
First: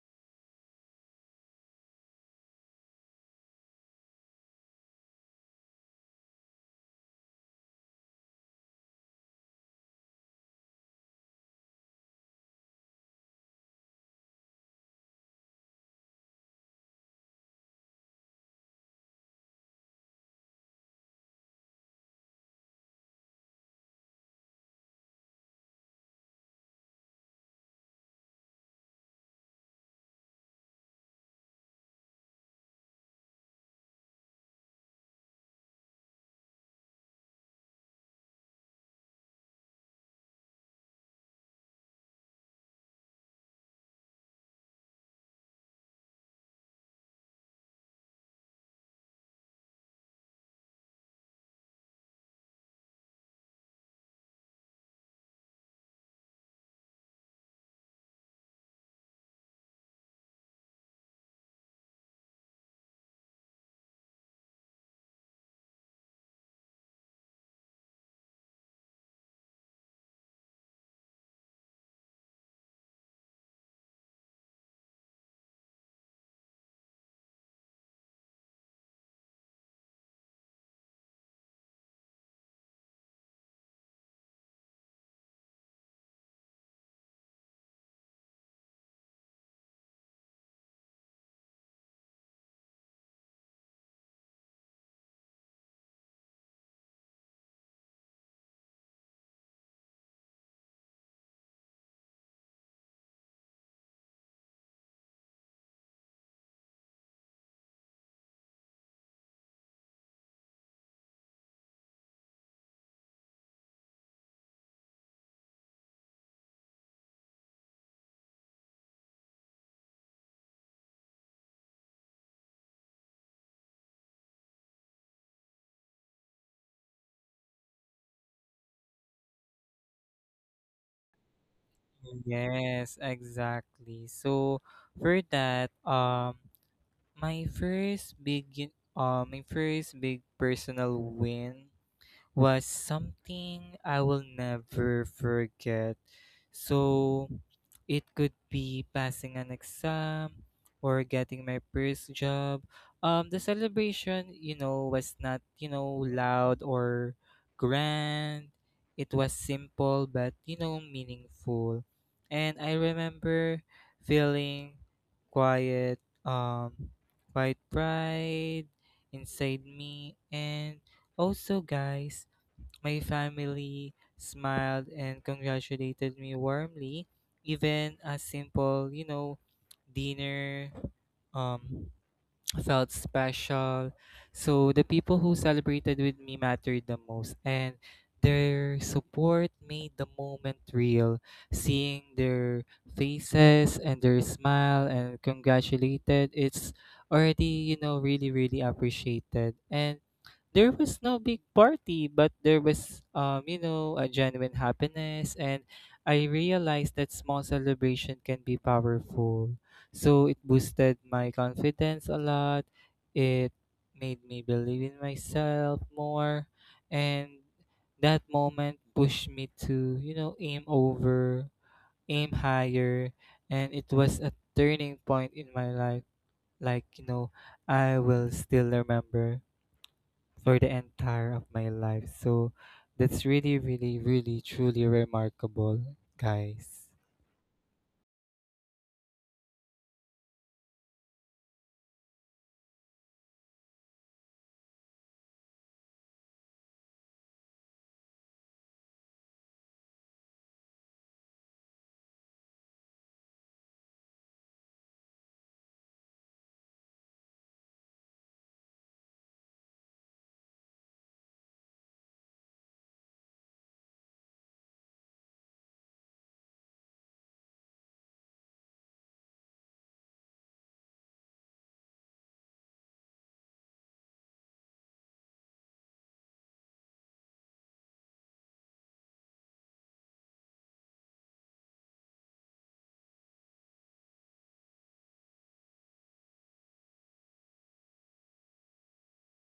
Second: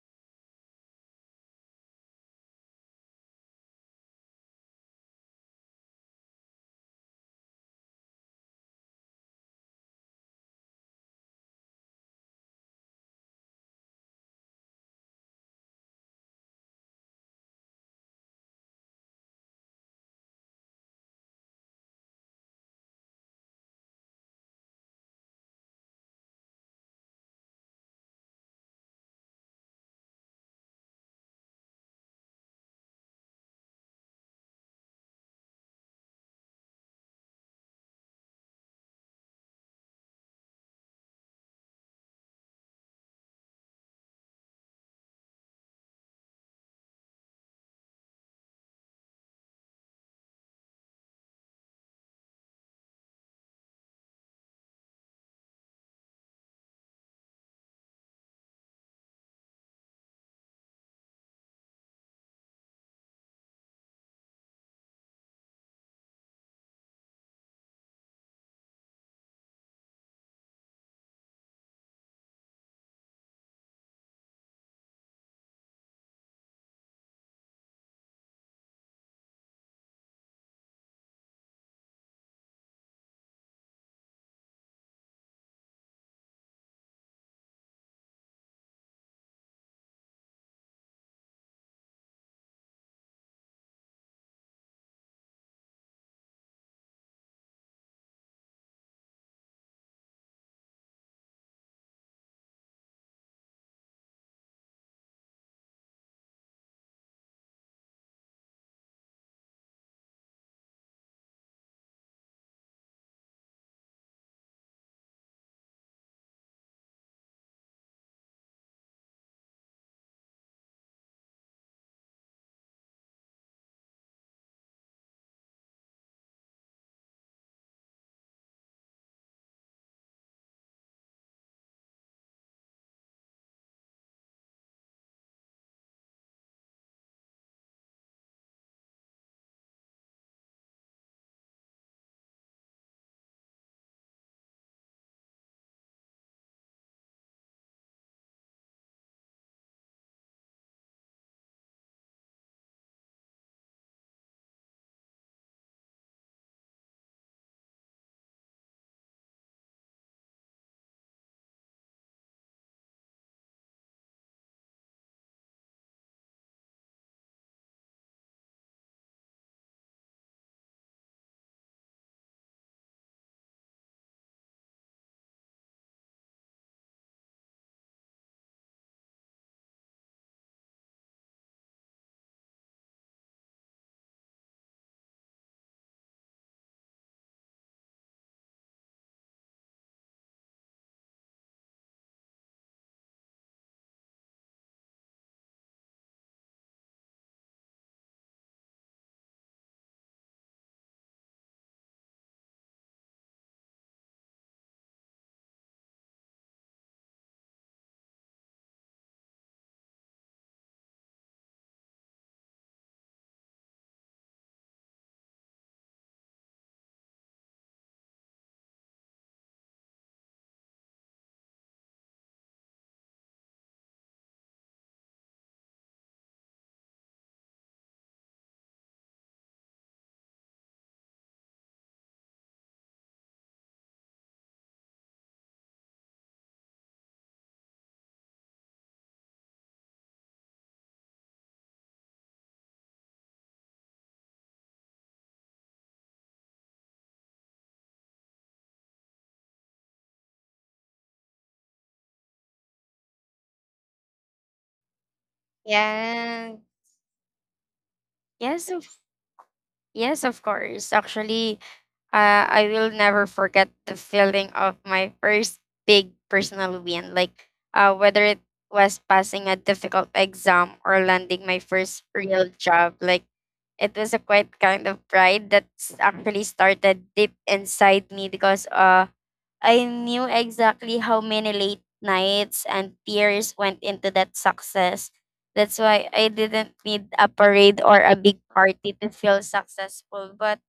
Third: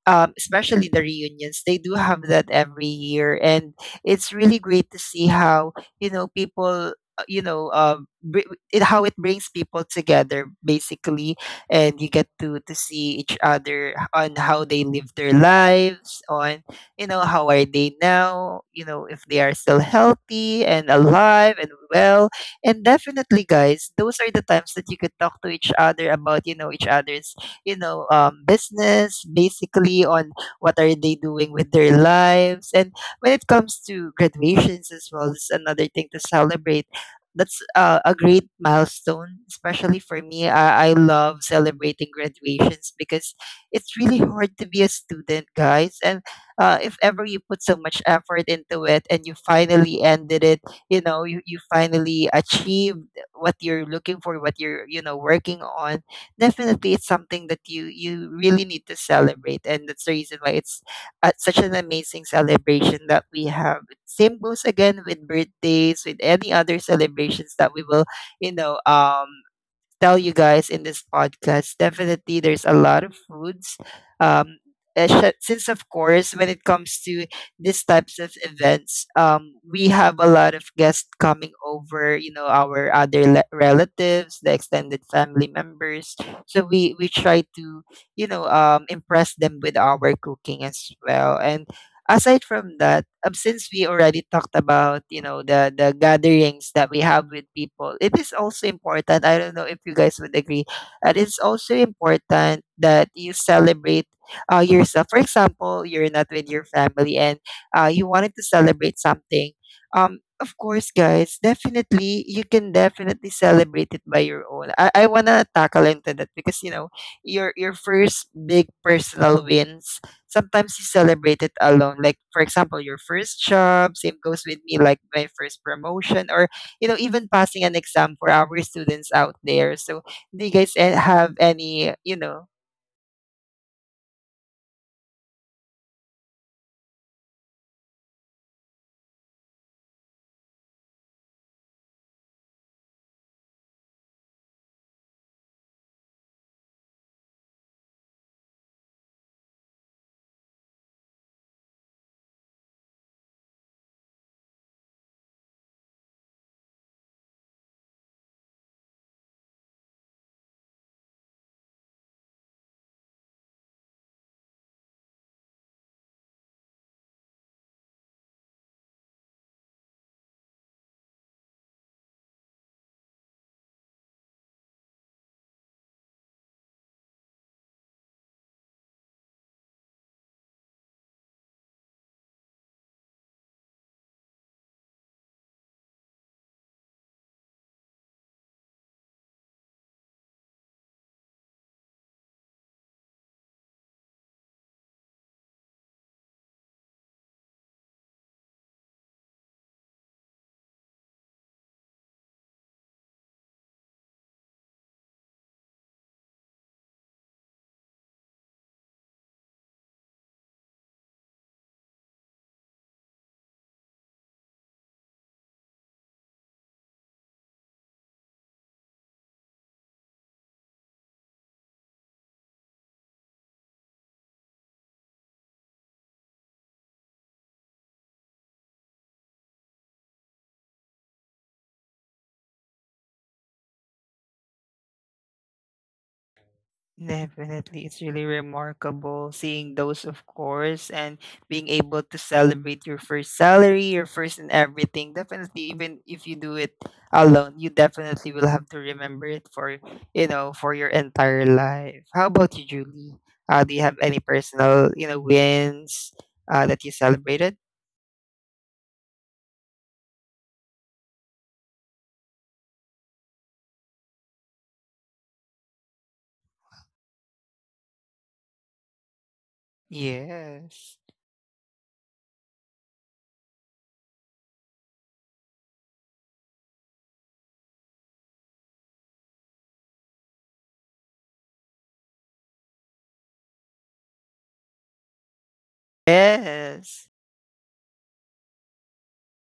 [SPEAKER 3] especially the reunions, they do have that every year, and it's really great to see how, you know, people, you know, how it brings people together, basically. And you get to see each other on how they live their lives, on you know how are they now, you know, if they are still healthy and alive and well. And definitely, guys, those are the times that you could talk to each other about, you know, each other's, you know, business, basically, on what are they doing with their lives. And when it comes to graduations as well, it's another thing to celebrate. That's a great milestone, especially for me. I love celebrating graduations because it's really hard to be a student, guys. And if ever you put so much effort into it and you finally ended it, you know, you finally achieved what you're looking for, what you're, you know, working on, definitely it's something that you really need to celebrate, and that's the reason why it's such an amazing celebration that we have. Same goes again with birthdays, with any other celebrations that we will, you know, um, tell you guys in this podcast. Definitely there's a lot of foods. Um, uh, since of course, when it comes to these types of events, we have a lot of guests coming over. You know, our other le- relatives, the extended family members. So we try to, you know, um, impress them with our cooking as well. And aside from that, since we already talked about, you know, the gatherings that we have with people, it is also important. I don't know if you guys would agree, that it's also important that you celebrate yourself. For example, you're not with your family and you wanted to celebrate something. Of course, guys, definitely you can definitely celebrate it by your own. I wanna tackle into that, because you know your first big personal wins, sometimes you celebrate it alone. Like, for example, your first job, same goes with me, like my first promotion, or, you know, even passing an exam for our students out there. So, do you guys have any, you know —
[SPEAKER 1] Yes, exactly. So for that, my first big my first big personal win was something I will never forget. So it could be passing an exam or getting my first job. The celebration, you know, was not, you know, loud or grand. It was simple but, you know, meaningful. And I remember feeling quiet, um, quiet pride inside me. And also, guys, my family smiled and congratulated me warmly. Even a simple, you know, dinner um, felt special. So the people who celebrated with me mattered the most, and their support made the moment real. Seeing their faces and their smile and congratulated, it's already, you know, really, really appreciated. And there was no big party, but there was, you know, a genuine happiness. And I realized that small celebration can be powerful. So it boosted my confidence a lot. It made me believe in myself more. And that moment pushed me to, you know, aim higher. And it was a turning point in my life. Like, you know, I will still remember for the entire of my life. So that's really, really, really, truly remarkable, guys.
[SPEAKER 3] definitely, it's really remarkable seeing those, of course, and being able to celebrate your first salary, your first and everything. Definitely, even if you do it alone, you definitely will have to remember it for, you know, for your entire life. How about you, Julie? Do you have any personal, you know,
[SPEAKER 2] yeah.
[SPEAKER 3] wins that you
[SPEAKER 2] Yes,
[SPEAKER 3] celebrated?
[SPEAKER 2] of Yes, of course. Actually, I will never forget the feeling of my first big personal win. Like, whether it was passing a difficult exam or landing my first
[SPEAKER 3] Yes.
[SPEAKER 2] real job, like, it was a quite kind of pride that's actually started deep inside me because I knew exactly how many late nights and tears went into that success. That's why I didn't need a parade or a
[SPEAKER 3] Yes.
[SPEAKER 2] big party to feel successful. But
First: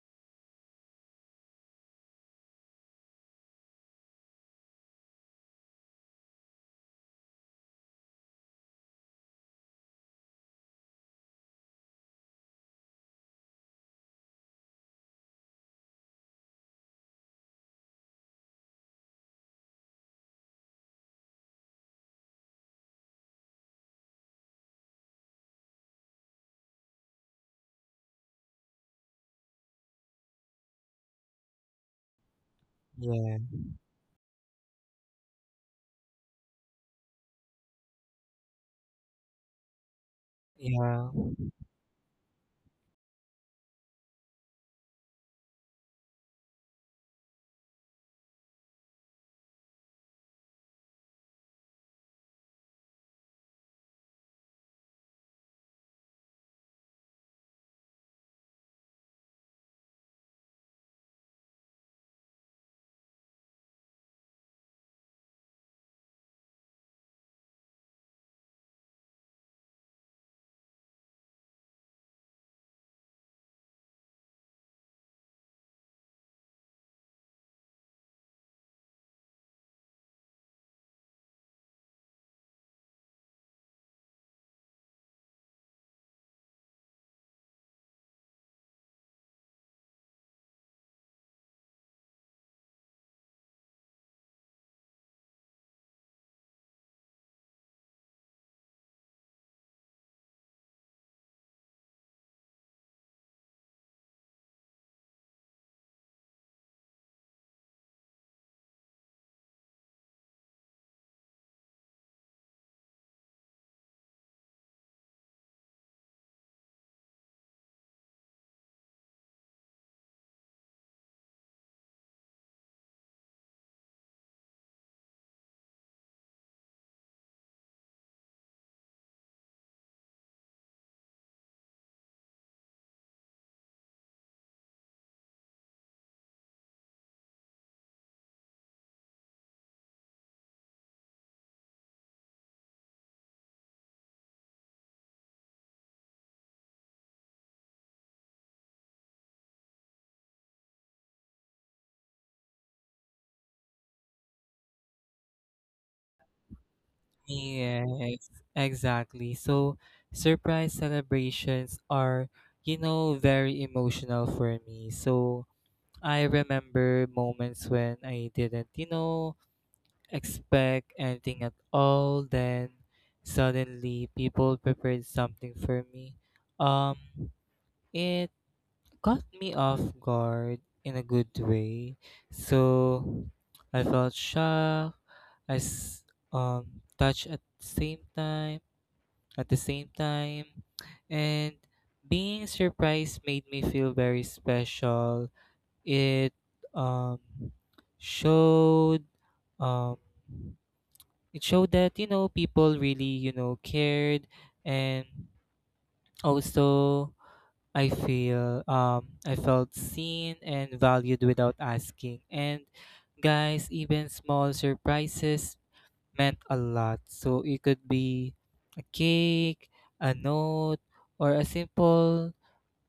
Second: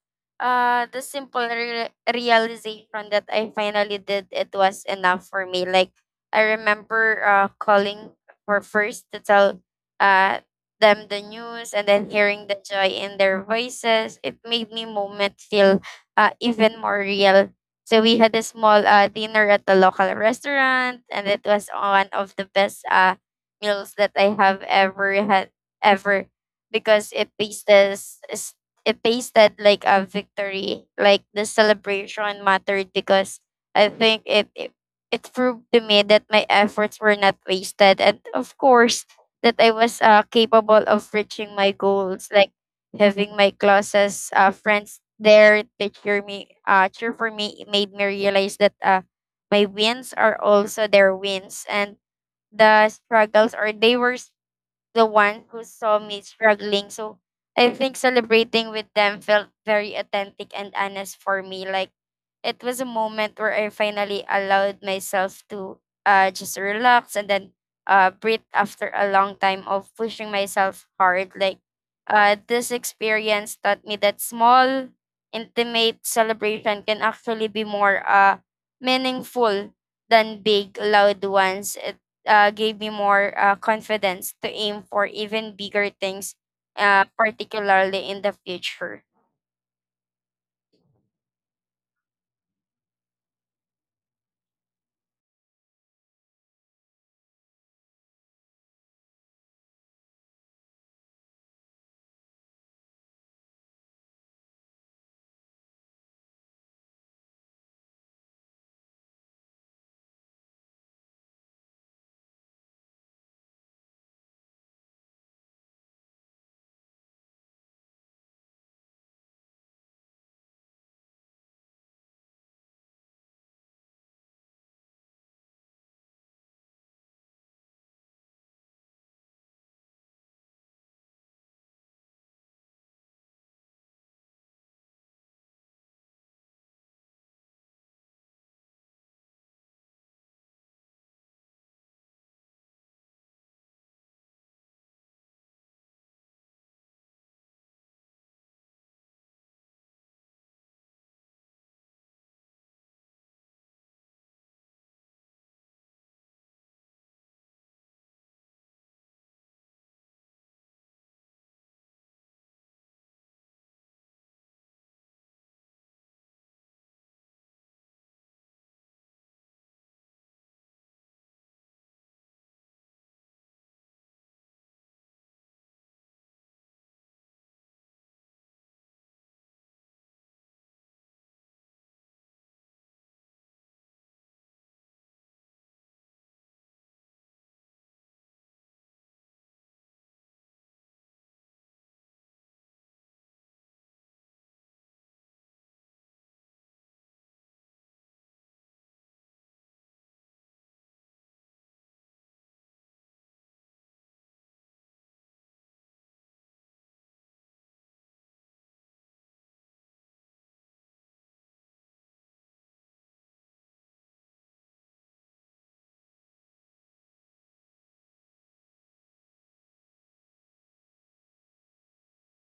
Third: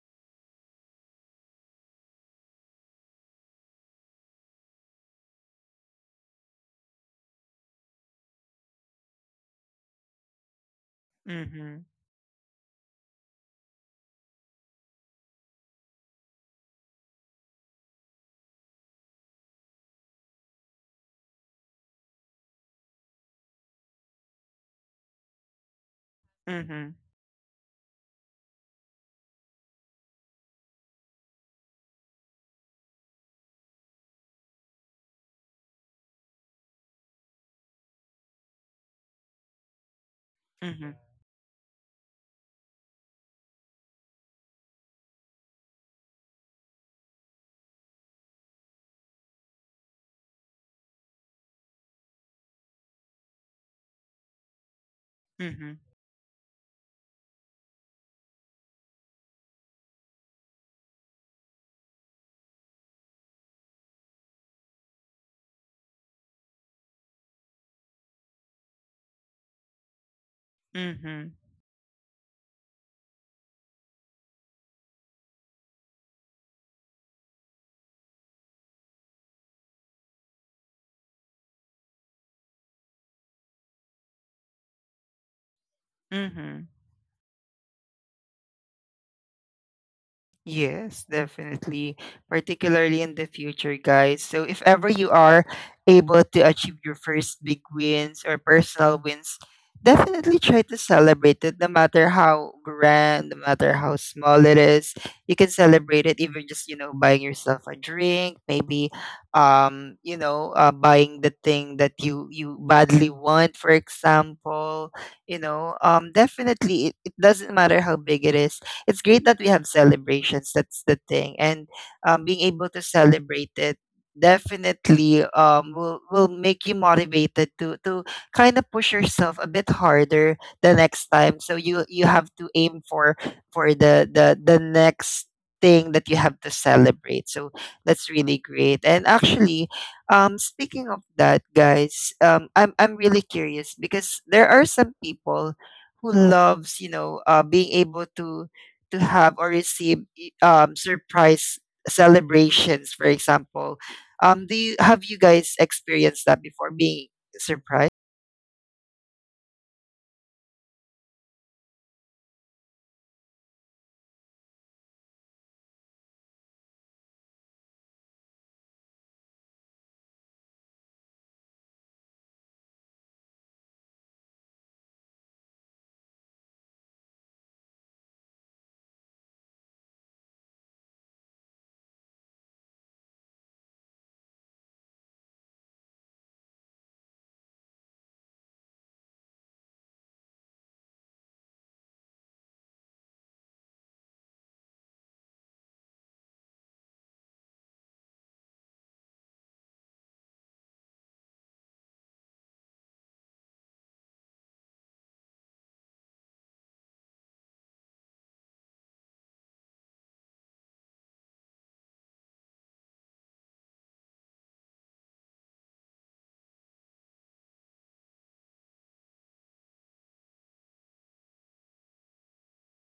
[SPEAKER 2] realization that I finally did it was enough for me. Like I remember calling for first to tell uh, them the
[SPEAKER 3] Mm-hmm.
[SPEAKER 2] news and then hearing the joy in their voices. It made me moment feel even more real so we had a small dinner at the local restaurant, and it was one of the best meals that I have ever had ever
[SPEAKER 3] Mm-hmm.
[SPEAKER 2] because is- it tasted like a victory, like the celebration mattered
[SPEAKER 1] Yeah.
[SPEAKER 2] because I think it proved to me that my efforts were not wasted, and of course that I was
[SPEAKER 3] Mm-hmm.
[SPEAKER 2] capable
[SPEAKER 1] Yeah.
[SPEAKER 2] of reaching my goals like having my closest friends there to cheer for me, made me realize that my wins are also their wins, and the struggles or they were the
[SPEAKER 3] Mm-hmm.
[SPEAKER 2] one who saw me struggling. So I think celebrating with them felt very authentic and honest for me. Like it was a moment where I finally allowed myself to just relax and then breathe after a long time of pushing myself
[SPEAKER 3] Mm-hmm.
[SPEAKER 2] hard. Like this experience taught me that small intimate celebration can actually be more meaningful than big loud ones. It gave me more confidence to aim for even bigger
[SPEAKER 3] Mm-hmm.
[SPEAKER 2] things, particularly in the future.
[SPEAKER 3] Yes, definitely, particularly in the future, guys. So, if ever you are able to achieve your first big wins or personal wins, definitely try to celebrate it, no matter how grand, no matter how small it is. You can celebrate it even just, you know, buying yourself a drink, maybe, you know, buying the thing that you badly want, for example. You know, definitely, it doesn't matter how big it is. It's great that we have celebrations. That's the thing. And being able to celebrate it definitely will make you motivated to kind of push yourself a bit harder the next time. So you have to aim for the next thing that you have to celebrate. So that's really great. And actually, speaking of that, guys, I'm really curious because there are some people who loves, you know, being able to have or receive surprise celebrations, for example. Do you, have you guys experienced that before being surprised?
[SPEAKER 1] Yes, exactly. So surprise celebrations are, you know, very emotional for me. So I remember moments when I didn't, you know, expect anything at all. Then suddenly people prepared something for me. Um, it caught me off guard in a good way. So I felt shocked. I s- um Touched at the same time. And being surprised made me feel very special. It um showed um it showed that, you know, people really, you know, cared. And also, I felt seen and valued without asking. And guys, even small surprises meant a lot. So it could be a cake, a note, or a simple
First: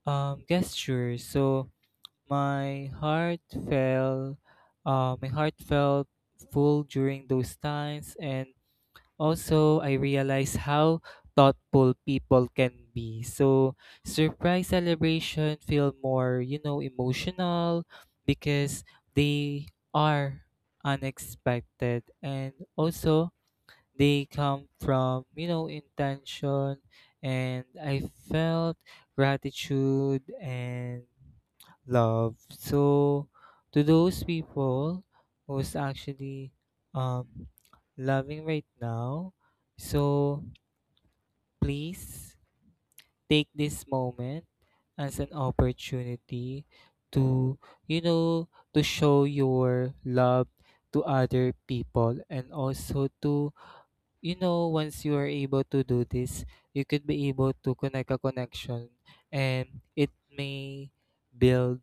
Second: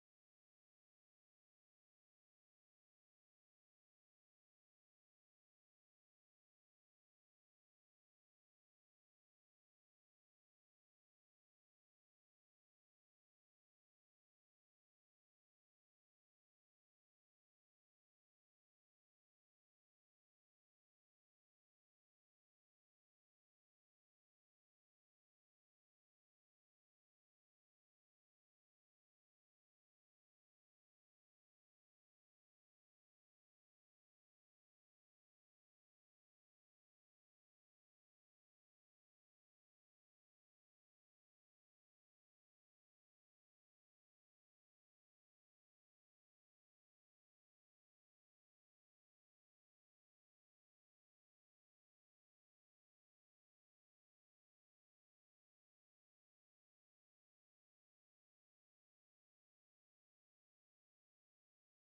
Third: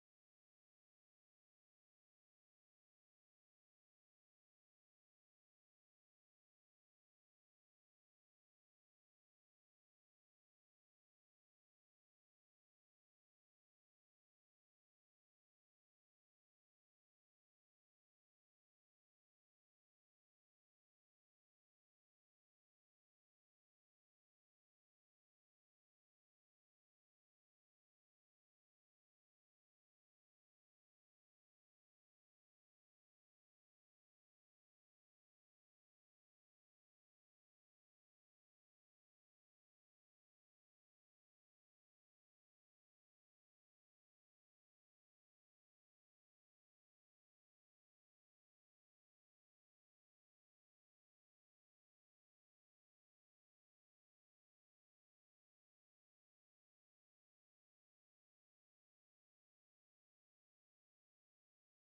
[SPEAKER 1] gesture. So my heart felt my heart felt full during those times. And also, I realized how thoughtful people can be. So surprise celebration feel more, you know, emotional because they are unexpected, and also they come from, you know, intention. And I felt gratitude and love. So to those people who's actually um loving right now, so please take this moment as an opportunity to, you know, to show your love to other people. And also, to you know, once you are able to do this, you could be able to connect a connection, and it may build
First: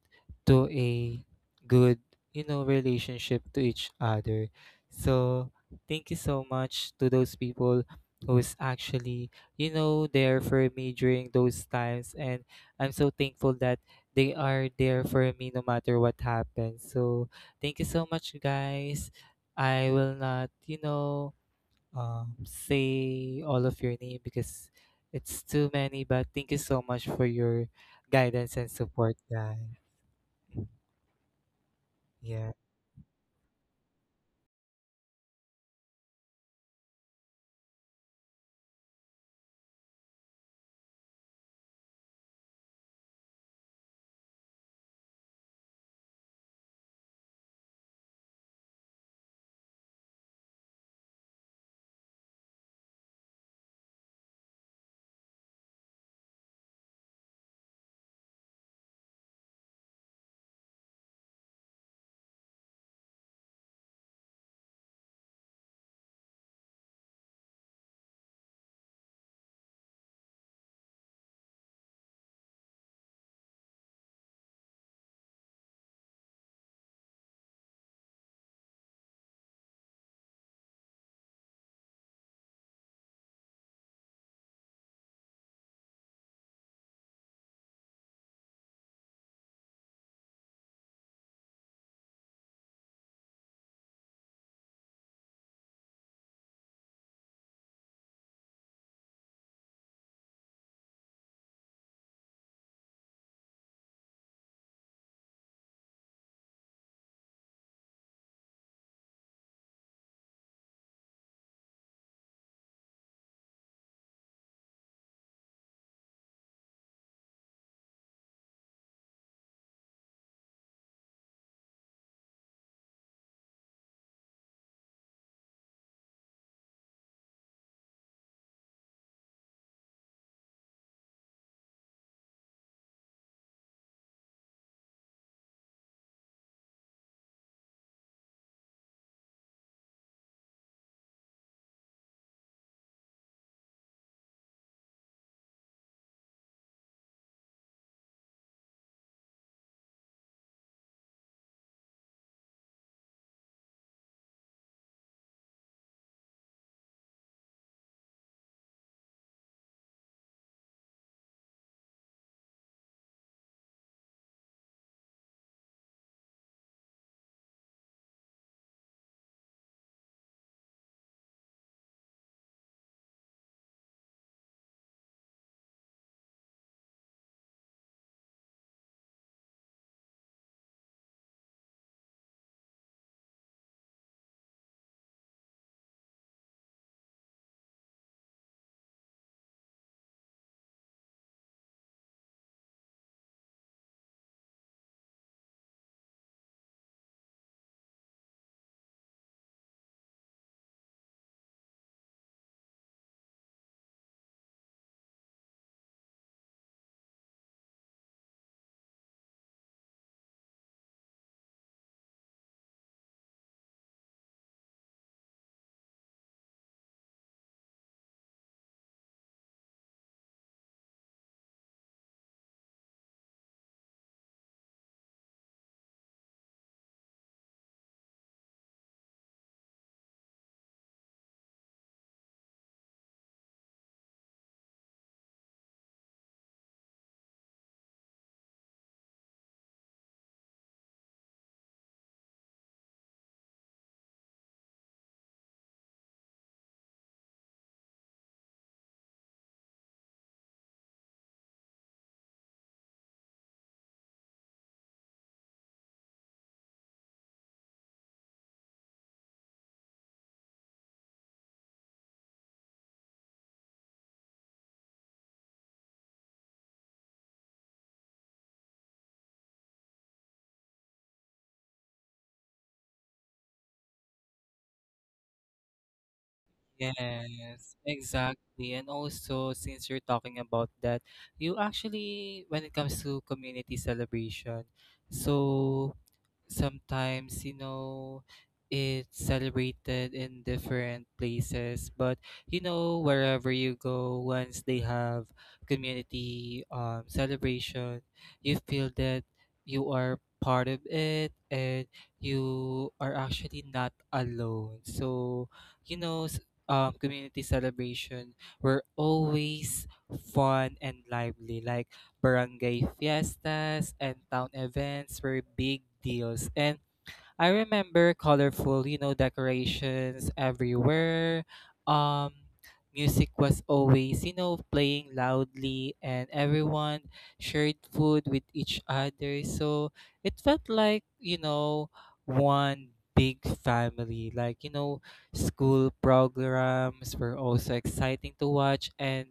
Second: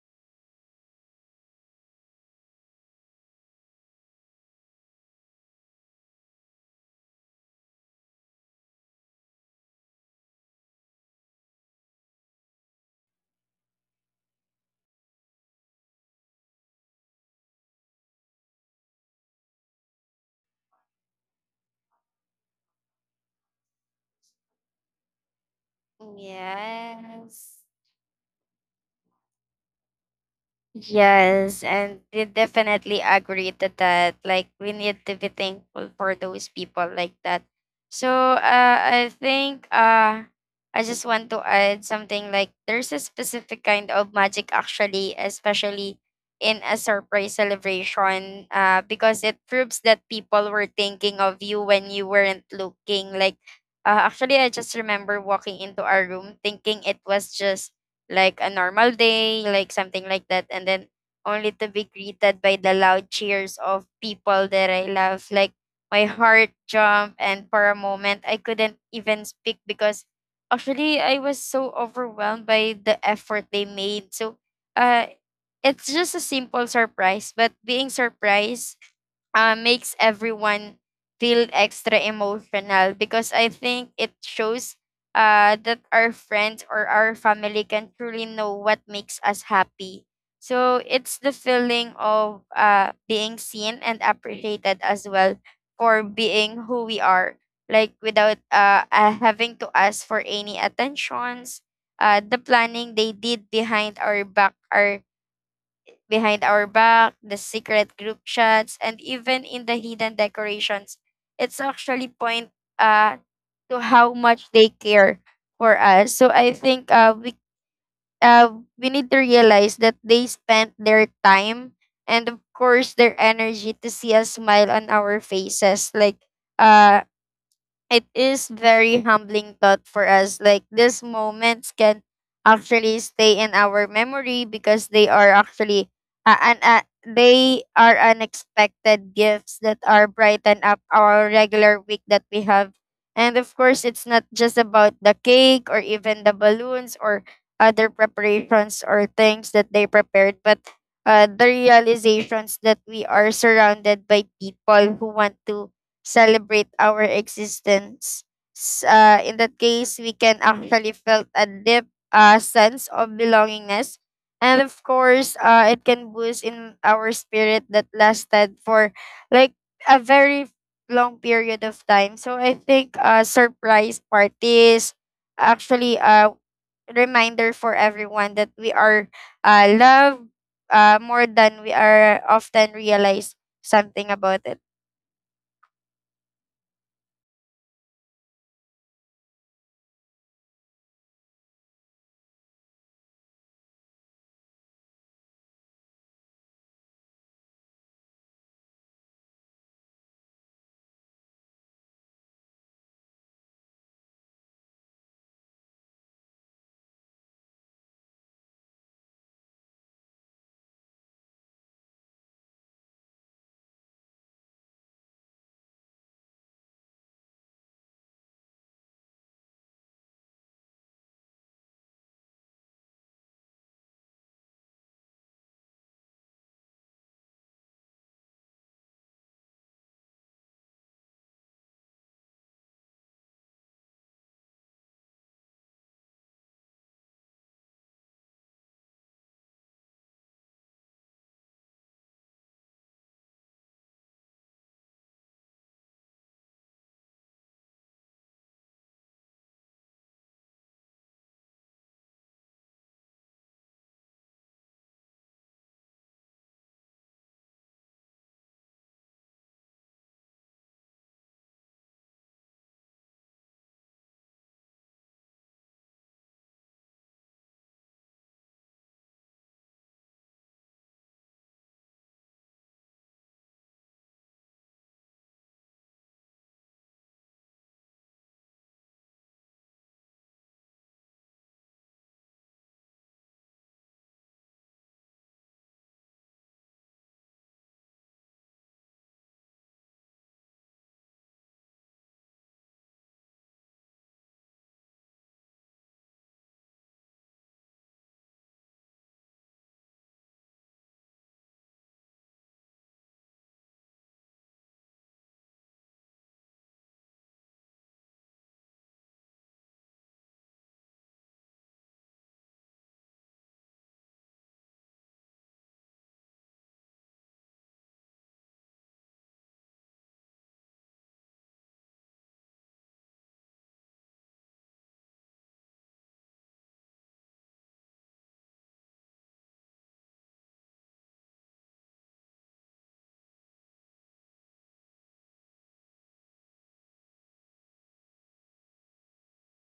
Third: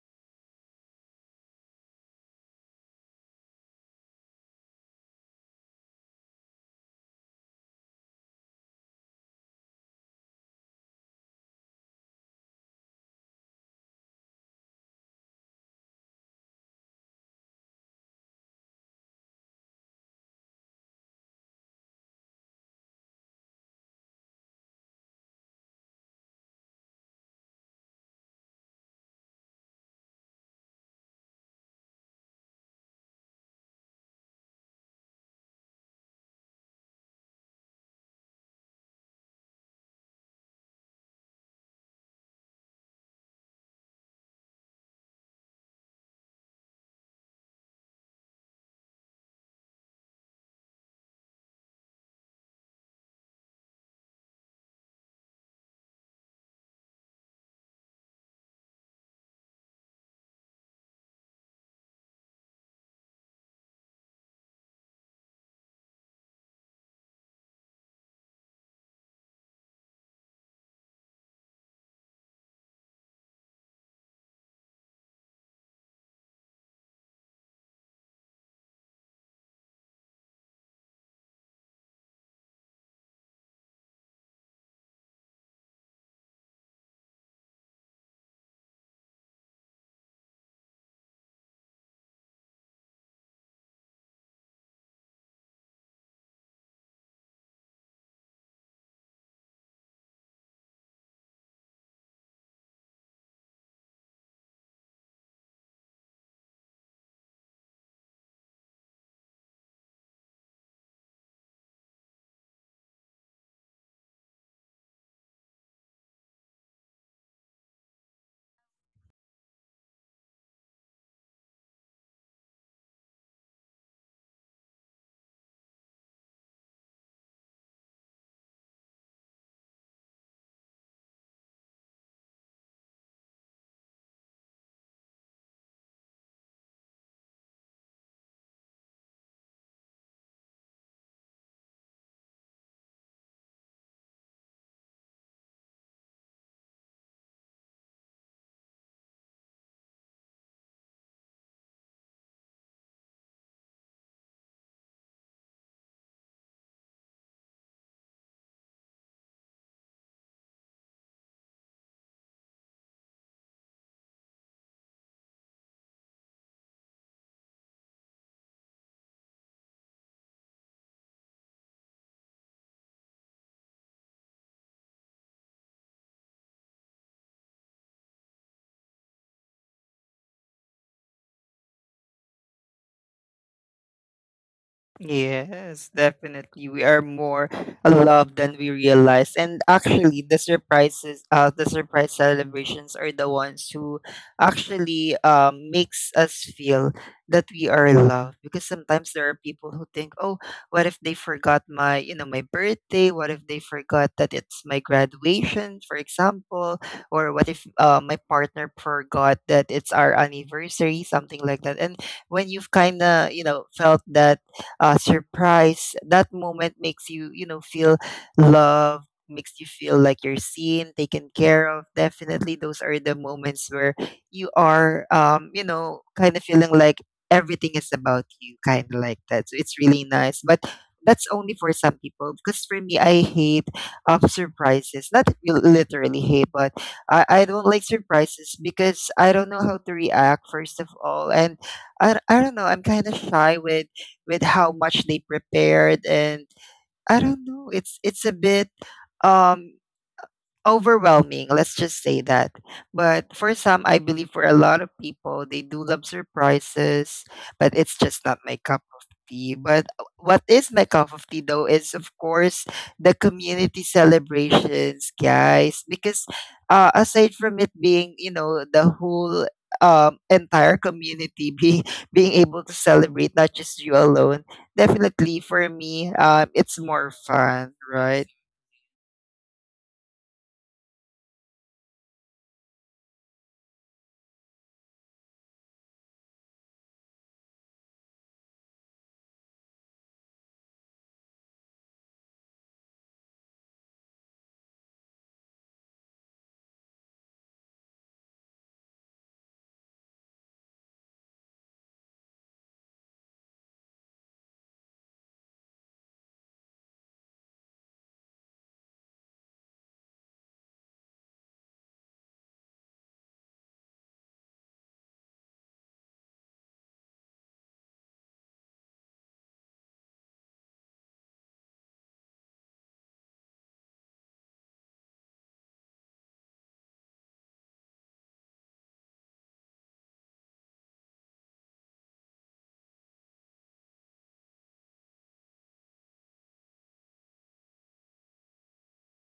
[SPEAKER 1] to a good, you know, relationship to each other. So thank you so much to those people who's actually, you know, there for me during those times. And I'm so thankful that they are there for me no matter what happens. So thank you so much, guys. I will not, you know, say all of your name because it's too many. But thank you so much for
[SPEAKER 2] Yes.
[SPEAKER 1] your guidance and support, guys.
[SPEAKER 2] Yes, and we
[SPEAKER 1] Yeah.
[SPEAKER 2] definitely agree to that. Like we need to be thankful for those people like that. So I just want to add something like there's a specific kind of magic actually, especially in a surprise celebration, because it proves that people were thinking of you when you weren't looking. Like actually, I just remember walking into our room thinking it was just like a normal day, like something like that, and then only to be greeted by the loud cheers of people that I love. Like my heart jumped, and for a moment, I couldn't even speak because actually I was so overwhelmed by the effort they made. So, uh, it's just a simple surprise, but being surprised makes everyone feel extra emotional because I think it shows that our friends or our family can truly know what makes us happy. So it's the feeling of being seen and appreciated as well for being who we are, like without having to ask for any attentions. The planning they did behind our back are behind our back, the secret group chats, and even in the hidden decorations. It's actually point uh to how much they care for us. So I think uh we need to realize that they spent their time and of course their energy to see a smile on our faces. Like uh it is very humbling thought for us, like these moments can actually stay in our memory because they are actually and they are unexpected gifts that are brighten up our regular week that we have. And of course it's not just about the cake or even the balloons or other preparations or things that they prepared, but the realizations that we are surrounded by people who want to celebrate our existence. In that case, we can actually felt a deep sense of belongingness. And of course, it can boost in our spirit that lasted for like a very long period of time. So I think surprise parties actually a reminder for everyone that we are loved more than we are often realize something about it.
[SPEAKER 3] Yes, definitely. We are more loved than we realize. And actually the surprises, the surprise celebrations are the ones who actually makes us feel that we are loved. Because sometimes there are people who think, oh, what if they forgot my, you know, my birthday? What if they forgot that it's my graduation, for example? Or what if my partner forgot that it's our anniversary, something like that. And when you've kinda, you know, felt that surprise, that moment makes you, you know, feel loved, makes you feel like you're seen, taken care of. Definitely, those are the moments where you are, you know, kind of feeling like everything is about you, kind of like that. So it's really nice. But that's only for some people, because for me, I hate surprises. Not li- literally hate, but I don't like surprises because I don't know how to react, first of all. And I don't know, I'm kind of shy with how much they prepared. And I don't know, it's a bit um overwhelming. Let's just say that. But for some, I believe for a lot of people, they do love surprises, but it's just not my cup of tea. But what is my cup of tea, though, is of course the community celebrations, guys, because aside from it being, you know, the whole entire community being being able to celebrate not just you alone, definitely for me it's more fun,
[SPEAKER 1] Yes,
[SPEAKER 3] right?
[SPEAKER 1] exactly. And also, since you're talking about that, you actually, when it comes to community celebration, so sometimes, you know, it's celebrated in different places, but you know, wherever you go, once they have community celebration, you feel that you are part of it and you are actually not alone. So you know s- community celebration were always fun and lively, like barangay fiestas and town events were big deals. And I remember colorful, you know, decorations everywhere. Um, music was always, you know, playing loudly, and everyone shared food with each other. So it felt like, you know, one big family. Like, you know, school programs were also exciting to watch, and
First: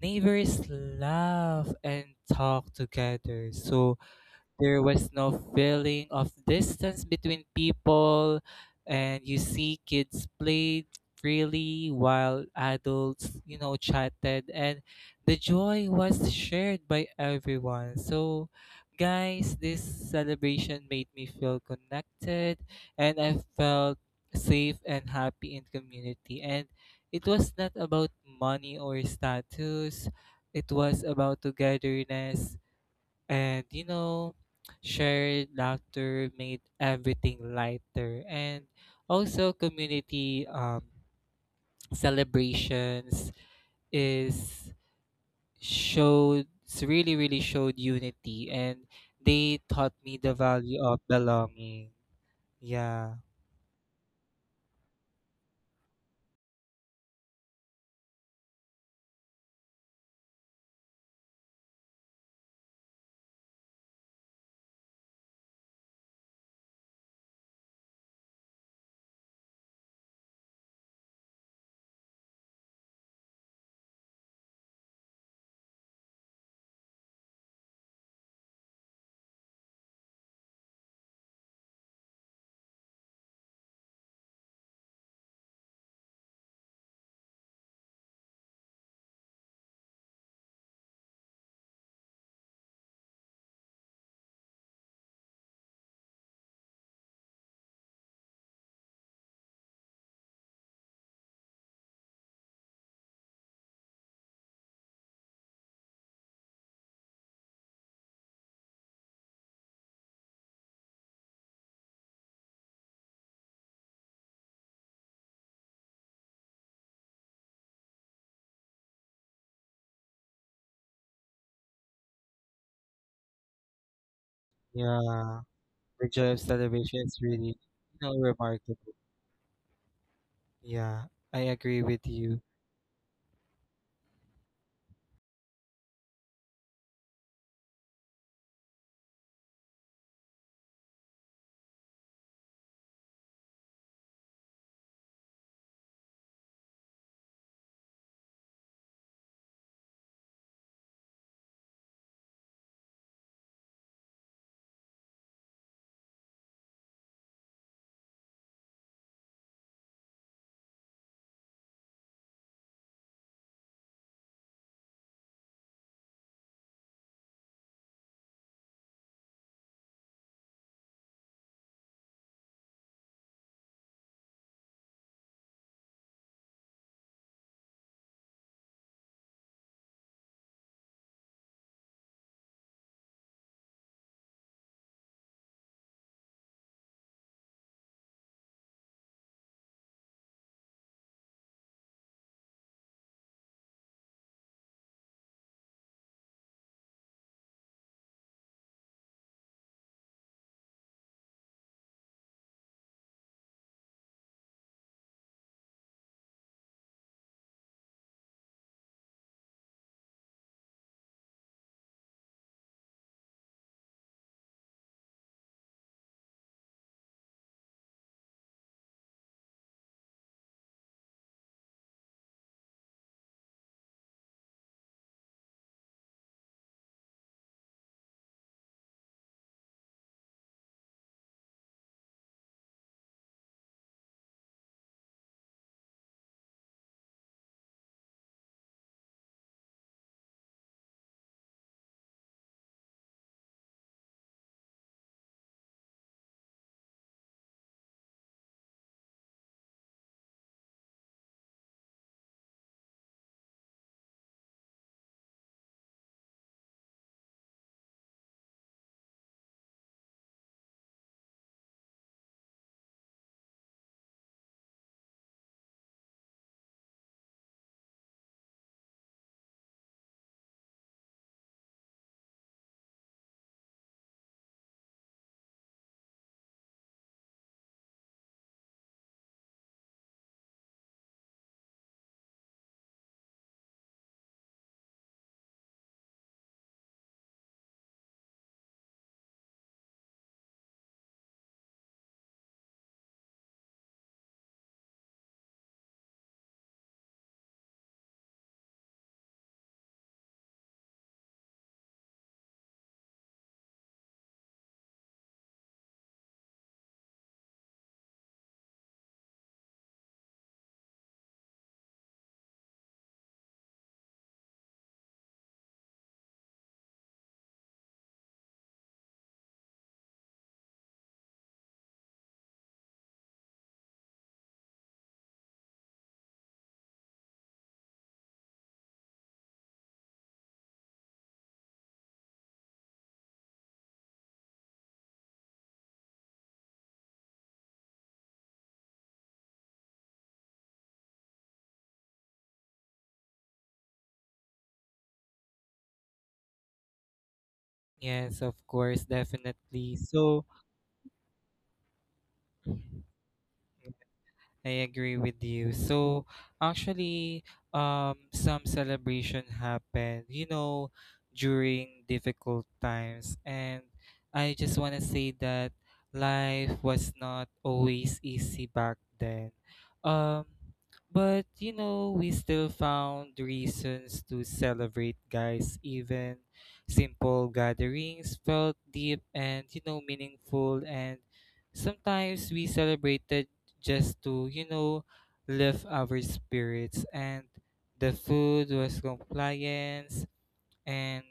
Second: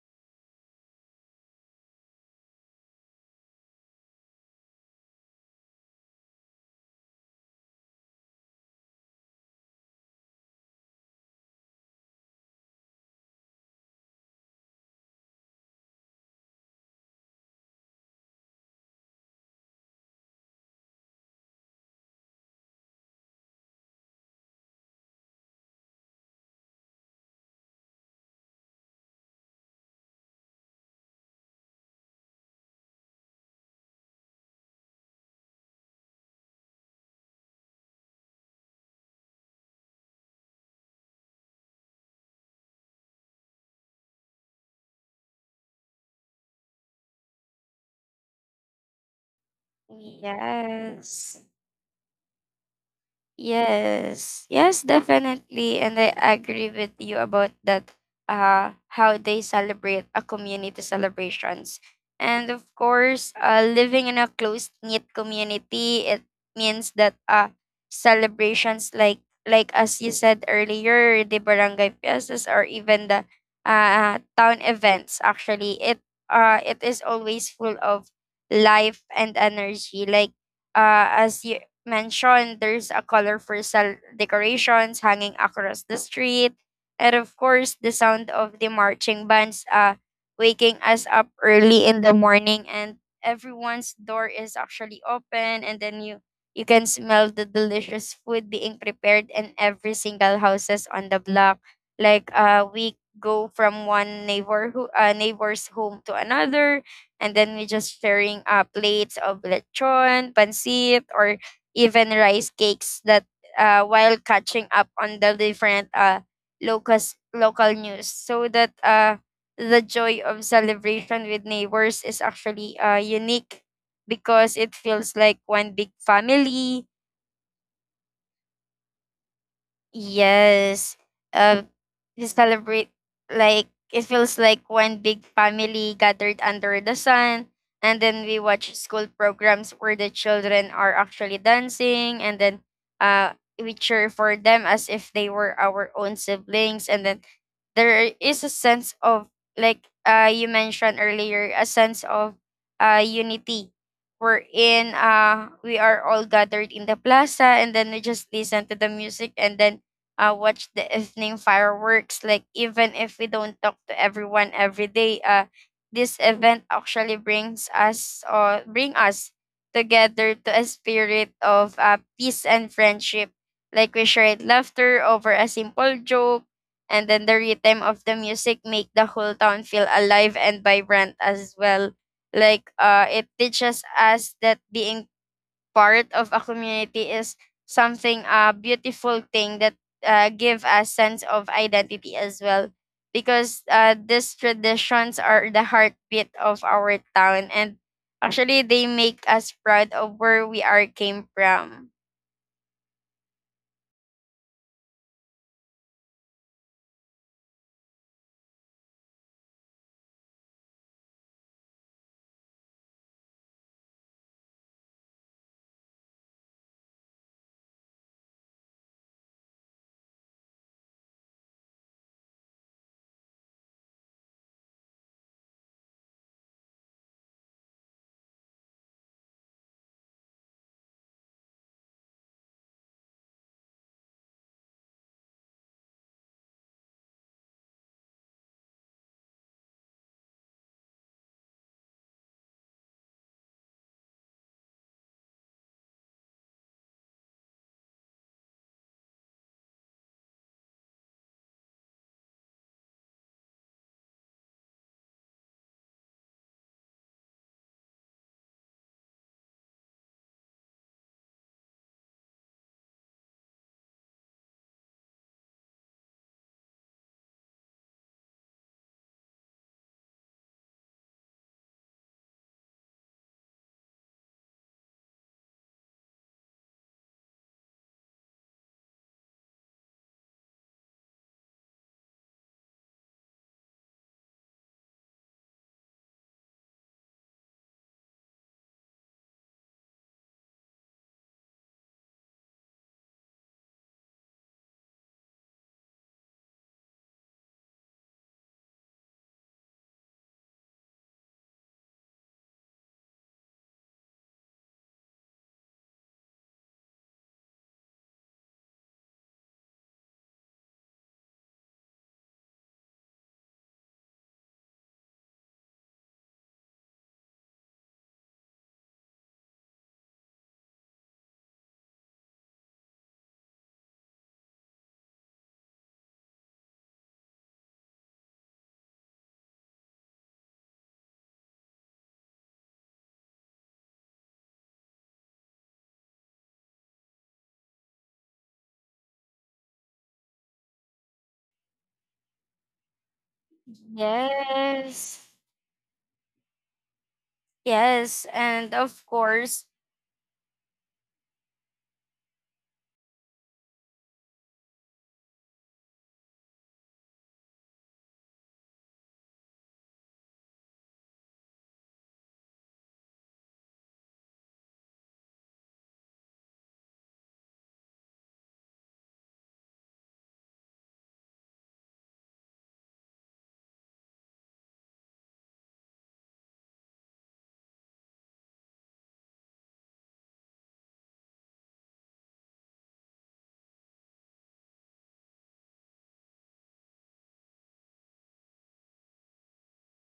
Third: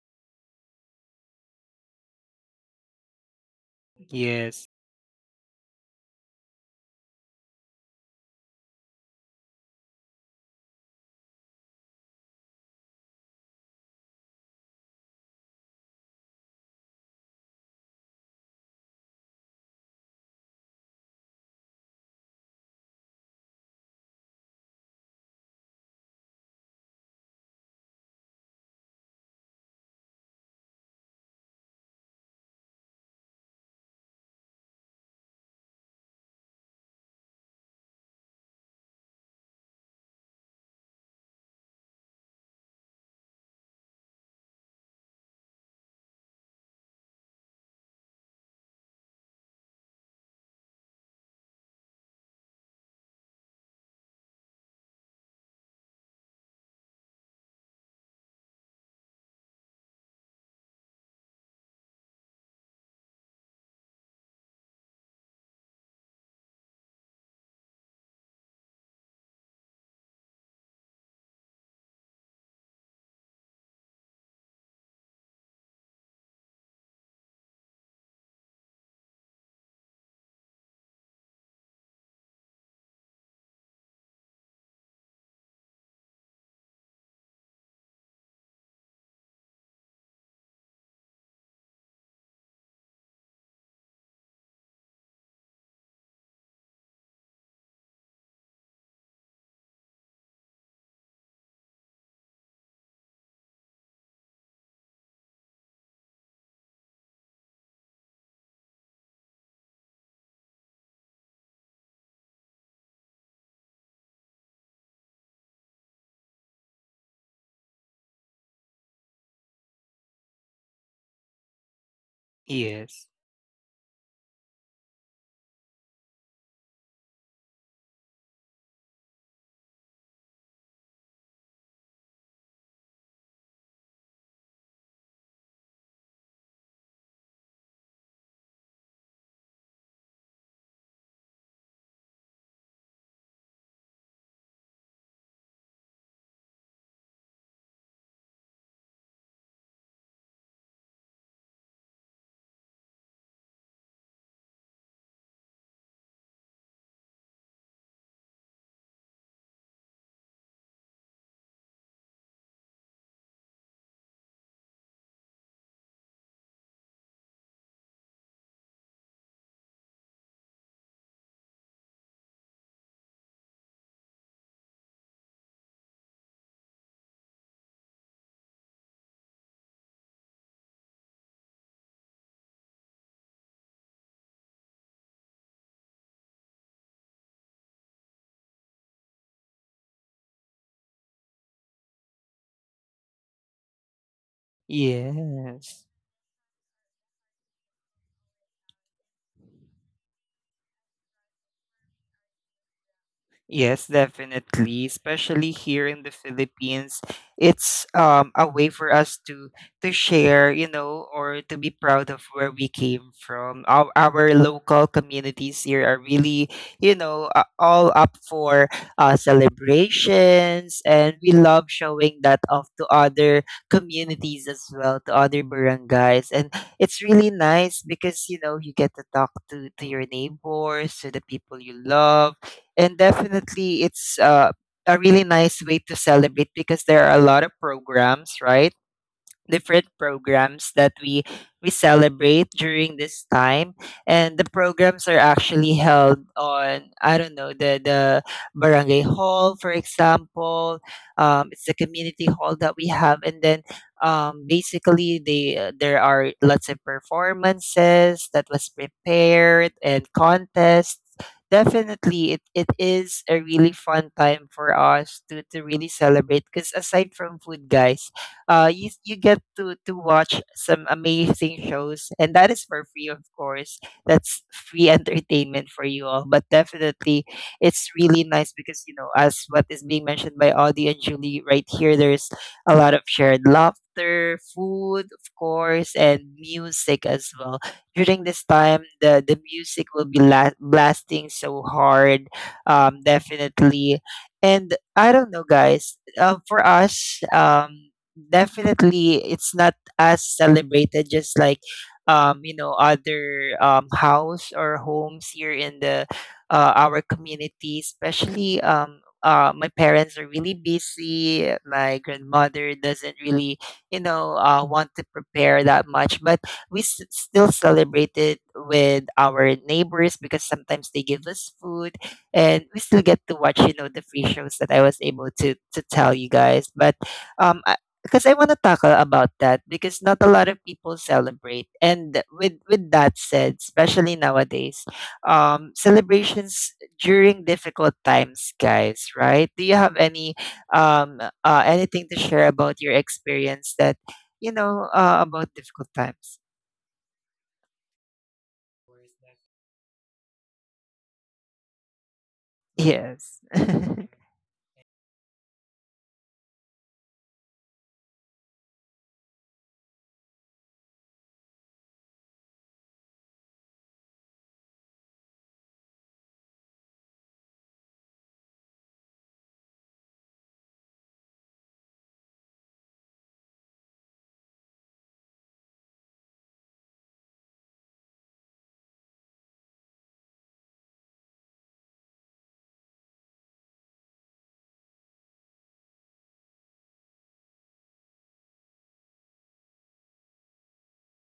[SPEAKER 1] neighbors laugh and talk together. So
[SPEAKER 3] Yes.
[SPEAKER 1] there was no feeling of distance between people, and you see kids played freely while adults, you know, chatted, and the joy was shared by everyone. So, guys, this celebration made me feel connected, and I felt safe and happy in community. And it was not about money or status, it was about togetherness. And you know, shared laughter made everything lighter. And also community celebrations is showed really, really showed unity, and they taught me the value of
[SPEAKER 2] Yes.
[SPEAKER 1] belonging. Yeah.
[SPEAKER 2] Yes, yes, definitely. And I agree with you about that, how they celebrate a community celebrations. And of course, living in a close knit community, it means that celebrations like as you said earlier, the barangay fiestas or even the town events. Actually, it it is always full of life and energy. Like as you mentioned, there's a colorful decorations hanging across the street, and of course, the sound of the marching bands waking us up early in the morning, and everyone's door is actually open, and then you can smell the delicious food being prepared in every single houses on the block. Like we go from one neighbor who neighbor's home to another, and then we just sharing plates of lechon, pancit, or even rice cakes that while catching up on the different local local news so that the joy of celebration with
[SPEAKER 3] Yes.
[SPEAKER 2] neighbors is actually unique
[SPEAKER 1] Yeah. The
[SPEAKER 2] because
[SPEAKER 1] joy
[SPEAKER 2] it
[SPEAKER 1] of
[SPEAKER 2] feels
[SPEAKER 1] celebration
[SPEAKER 2] like
[SPEAKER 1] is
[SPEAKER 2] one
[SPEAKER 1] really, you
[SPEAKER 2] big
[SPEAKER 1] know,
[SPEAKER 2] family.
[SPEAKER 1] remarkable. Yeah. I agree with you.
[SPEAKER 2] Yes. Uh, we celebrate, like it feels like one big family gathered under the sun. And then we watch school programs where the children are actually dancing, and then we cheer for them as if they were our own siblings. And then there is a sense of like you mentioned earlier a sense of unity. We're in we are all gathered in the plaza and then we just listen to the music and then watch the evening fireworks, like even if we don't talk to everyone every day, this event actually bring us together to a spirit of peace and friendship, like we shared laughter over a simple joke and then the rhythm of the music make the whole town feel alive and vibrant as well. Like it teaches us that being part of a community is something a beautiful thing that give us sense of identity as well, because these
[SPEAKER 3] Yes.
[SPEAKER 2] traditions are the heartbeat of our town, and actually they make us proud of where we are came from.
[SPEAKER 3] Yes, definitely. Especially here in the Philippines, it's a way for us to share, you know, or to be proud of where we came from. Our local communities here are really, you know, all up for celebrations, and we love showing that off to other communities as well, to other barangays. And it's really nice because you know you get to talk to your neighbors, to the people you love. And definitely it's a really nice way to celebrate, because there are a lot of programs, right? Different programs that we celebrate during this time, and the programs are actually held on, I don't know, the barangay hall, for example. Um, it's the community hall that we have. And then basically they there are lots of performances that was prepared, and contests. Definitely it is a really fun time for us to really celebrate, because aside from food, guys, you you get to watch some amazing shows, and that is for free, of course. That's free entertainment for you all. But definitely it's really nice because, you know, as what is being mentioned by Audie and Julie right here, there's a lot of shared laughter, food, of course, and music as well. During this time, the music will be la- blasting so hard, definitely. And I don't know, guys. For us, definitely it's not as celebrated just like other house or homes here in the our community, especially my parents are really busy, my grandmother doesn't really want to prepare that much, but we still celebrate it with our neighbors because sometimes they give us food, and we still get to watch the free shows that I was able to tell you guys. But um, I, because I want to talk about that because not a lot of people celebrate. And with that said, especially nowadays, celebrations during difficult times, guys. Right? Do you have any um anything to share about your experience that you know about difficult times?
[SPEAKER 2] Yes,
[SPEAKER 1] Yes, of course,
[SPEAKER 2] yes, and
[SPEAKER 1] definitely.
[SPEAKER 2] of
[SPEAKER 1] So
[SPEAKER 2] course.
[SPEAKER 3] Yes.
[SPEAKER 1] I agree with you. So actually, some celebration happened, you know, during difficult times, and I just want to say that life was not always easy back then. Um, but you know, we still found reasons to celebrate, guys. Even simple gatherings felt deep and, you know, meaningful. And sometimes we celebrated just to, you know, lift our spirits. And the food was compliance. And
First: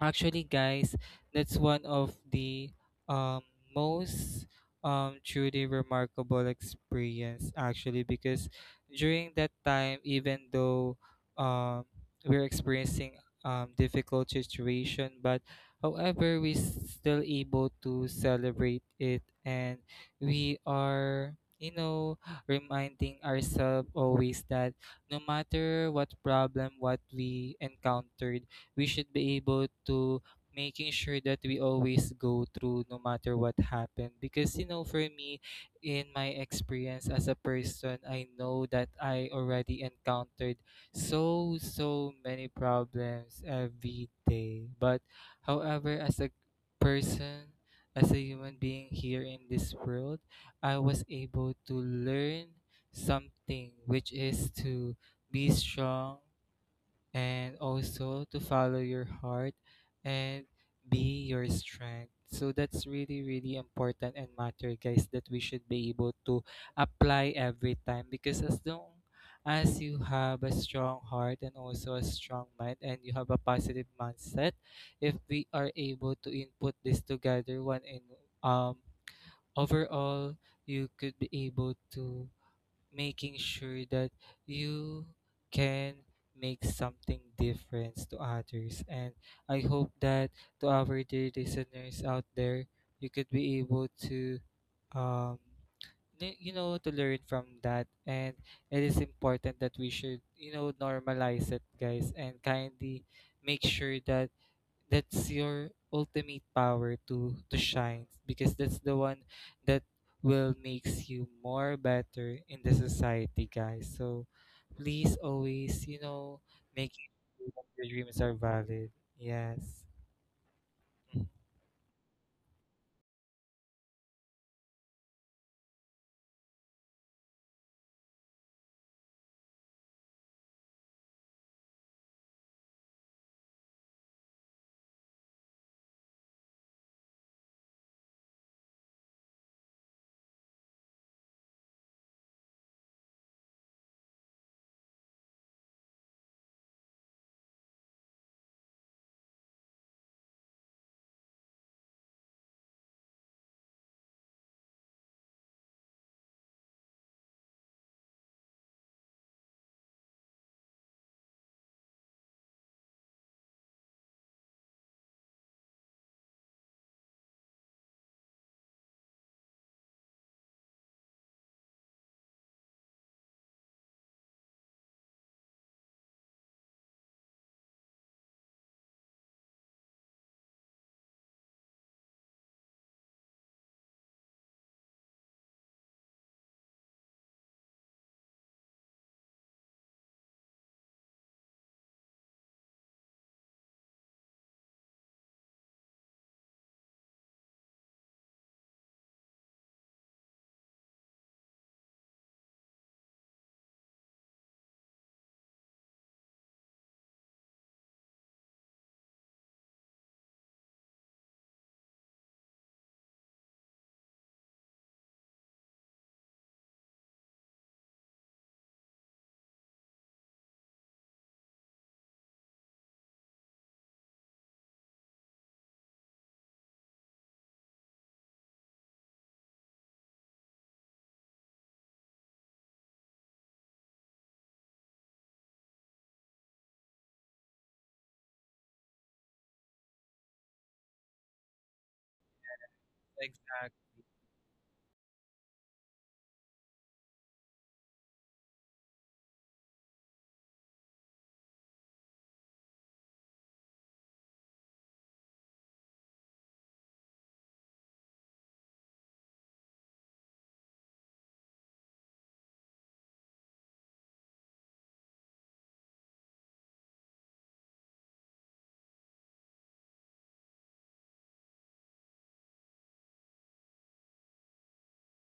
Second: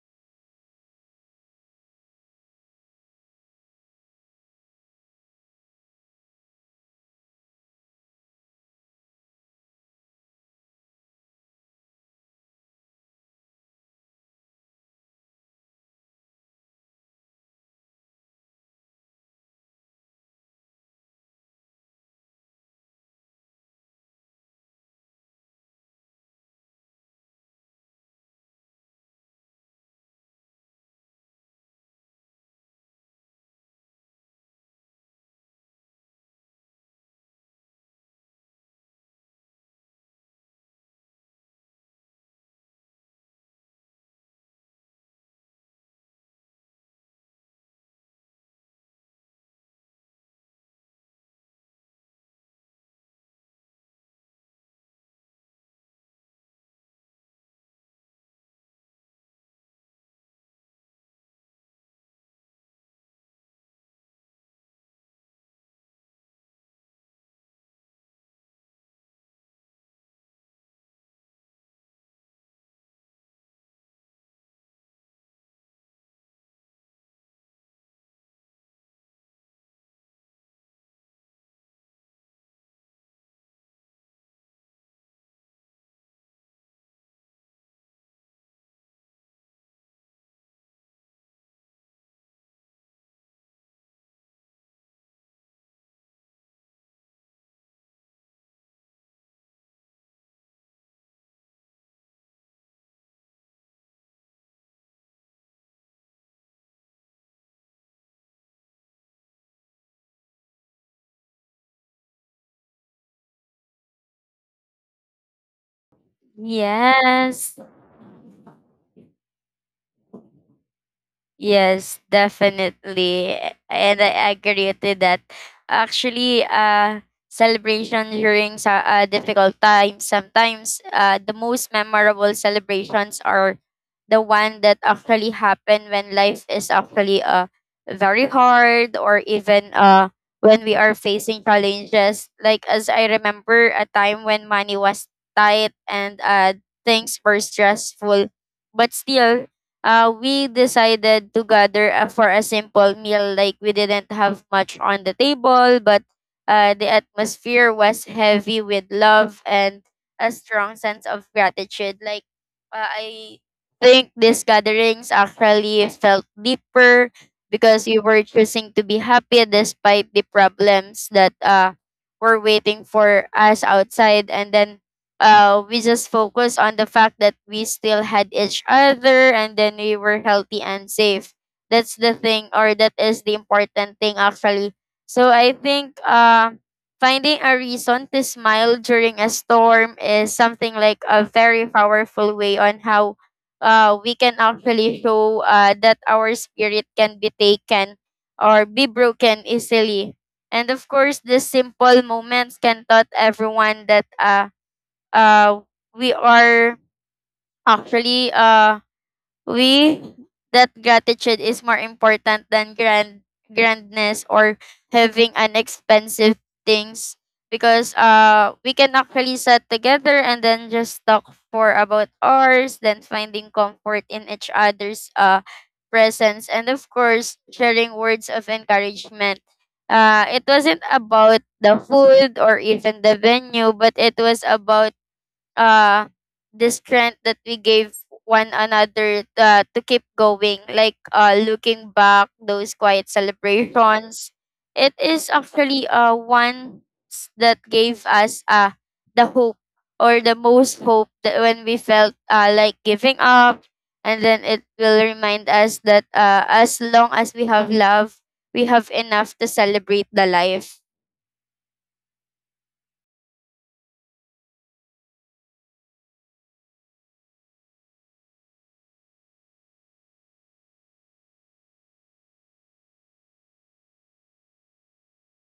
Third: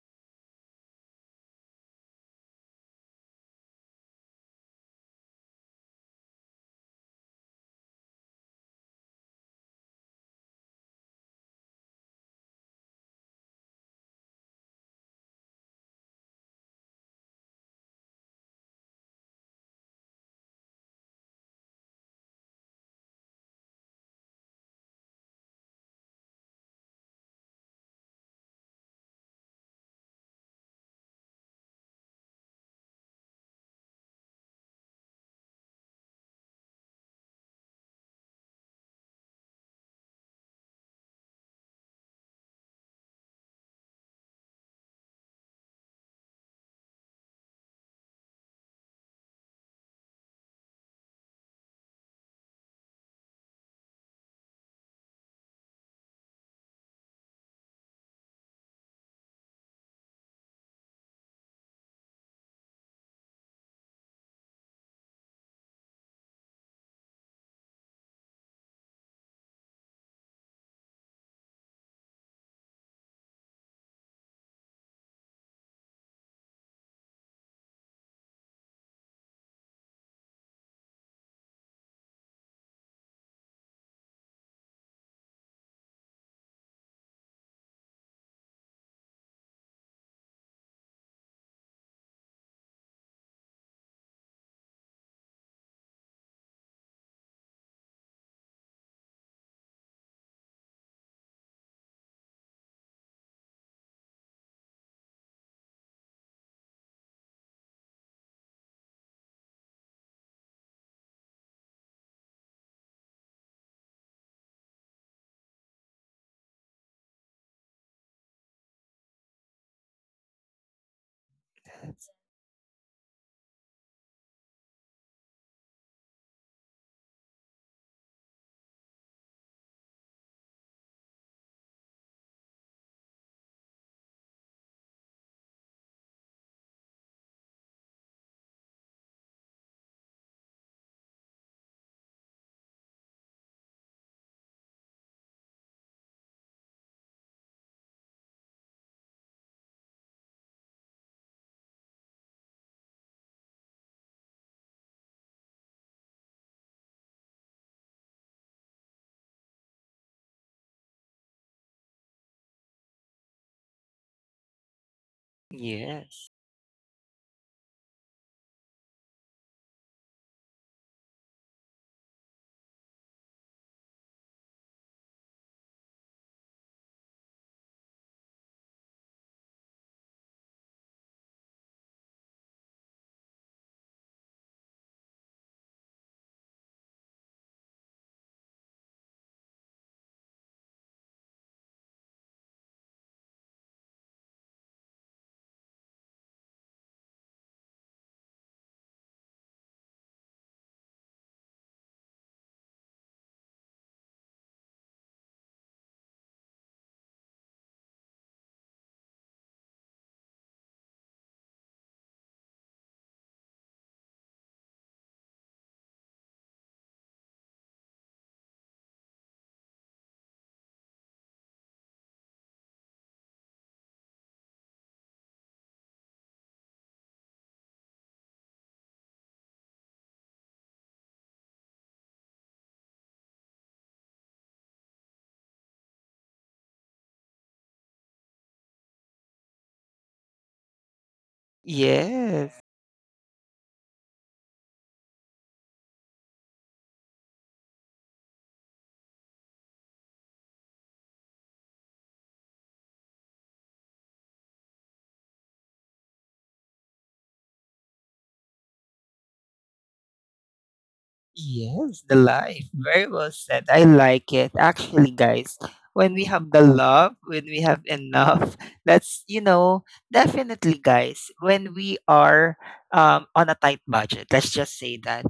[SPEAKER 1] actually, guys, that's one of the um, most truly remarkable experience, actually, because during that time, even though, um, we're experiencing, difficult situation, but however, we still able to celebrate it. And we are, you know, reminding ourselves always that no matter what problem, what we encountered, we should be able to making sure that we always go through no matter what happened. Because you know, for me, in my experience as a person, I know that I already encountered so many problems every day. But however, as a person, as a human being here in this world, I was able to learn something, which is to be strong and also to follow your heart and be your strength. So that's really, really important and matter, guys, that we should be able to apply every time. Because as long as you have a strong heart and also a strong mind, and you have a positive mindset, if we are able to input this together one in um overall, you could be able to making sure that you can make something difference to others. And I hope that to our dear listeners out there, you could be able to um you know, to learn from that. And it is important that we should, you know, normalize it, guys. And kindly make sure that that's your ultimate power to shine, because that's the one that will makes you more better in the society, guys. So please, always, you know, making sure that
[SPEAKER 2] Yes,
[SPEAKER 1] your dreams are valid. Yes. Mhm.
[SPEAKER 2] yes, definitely. And I agree to that. Actually, celebration during sa difficult times, sometimes the most memorable celebrations are the one that actually happen when life is actually very hard or even when we are facing challenges. Like, as I remember a time when money was tight and things were stressful, but still we decided to gather for a simple meal. Like we didn't have much on the table, but the atmosphere was heavy with love and a strong sense of gratitude. Like I think these
[SPEAKER 3] Yes.
[SPEAKER 2] gatherings actually felt deeper because we were choosing to be happy despite the problems that were waiting for us outside, and then we just focused on the fact that we still had each other and then we were healthy and safe. That's the thing, or that is the important thing actually. So I think finding a reason to smile during a storm is something like a very powerful way on how we can actually show that our spirit can be taken or be broken easily. And of course, the simple moments can taught everyone that uh we are actually we that gratitude is more important than grandness or having an expensive things, because we can actually sit together and then just talk for about hours, then finding comfort in each other's presence, and of course sharing words of encouragement. It wasn't about the food or even the venue, but it was about uh the strength that we gave one another to keep going. Like looking back those
[SPEAKER 3] Yes.
[SPEAKER 2] quiet
[SPEAKER 1] Exactly.
[SPEAKER 2] celebrations, it is actually one that gave us the hope or the most hope, that when we felt like giving up, and then it will remind us that as long as we have love, we have enough to celebrate the life.
[SPEAKER 3] Yes, the life. Very well said. I like it. Actually, guys, when we have the love, when we have enough, that's, you know, definitely, guys, when we are on a tight budget, let's just say that.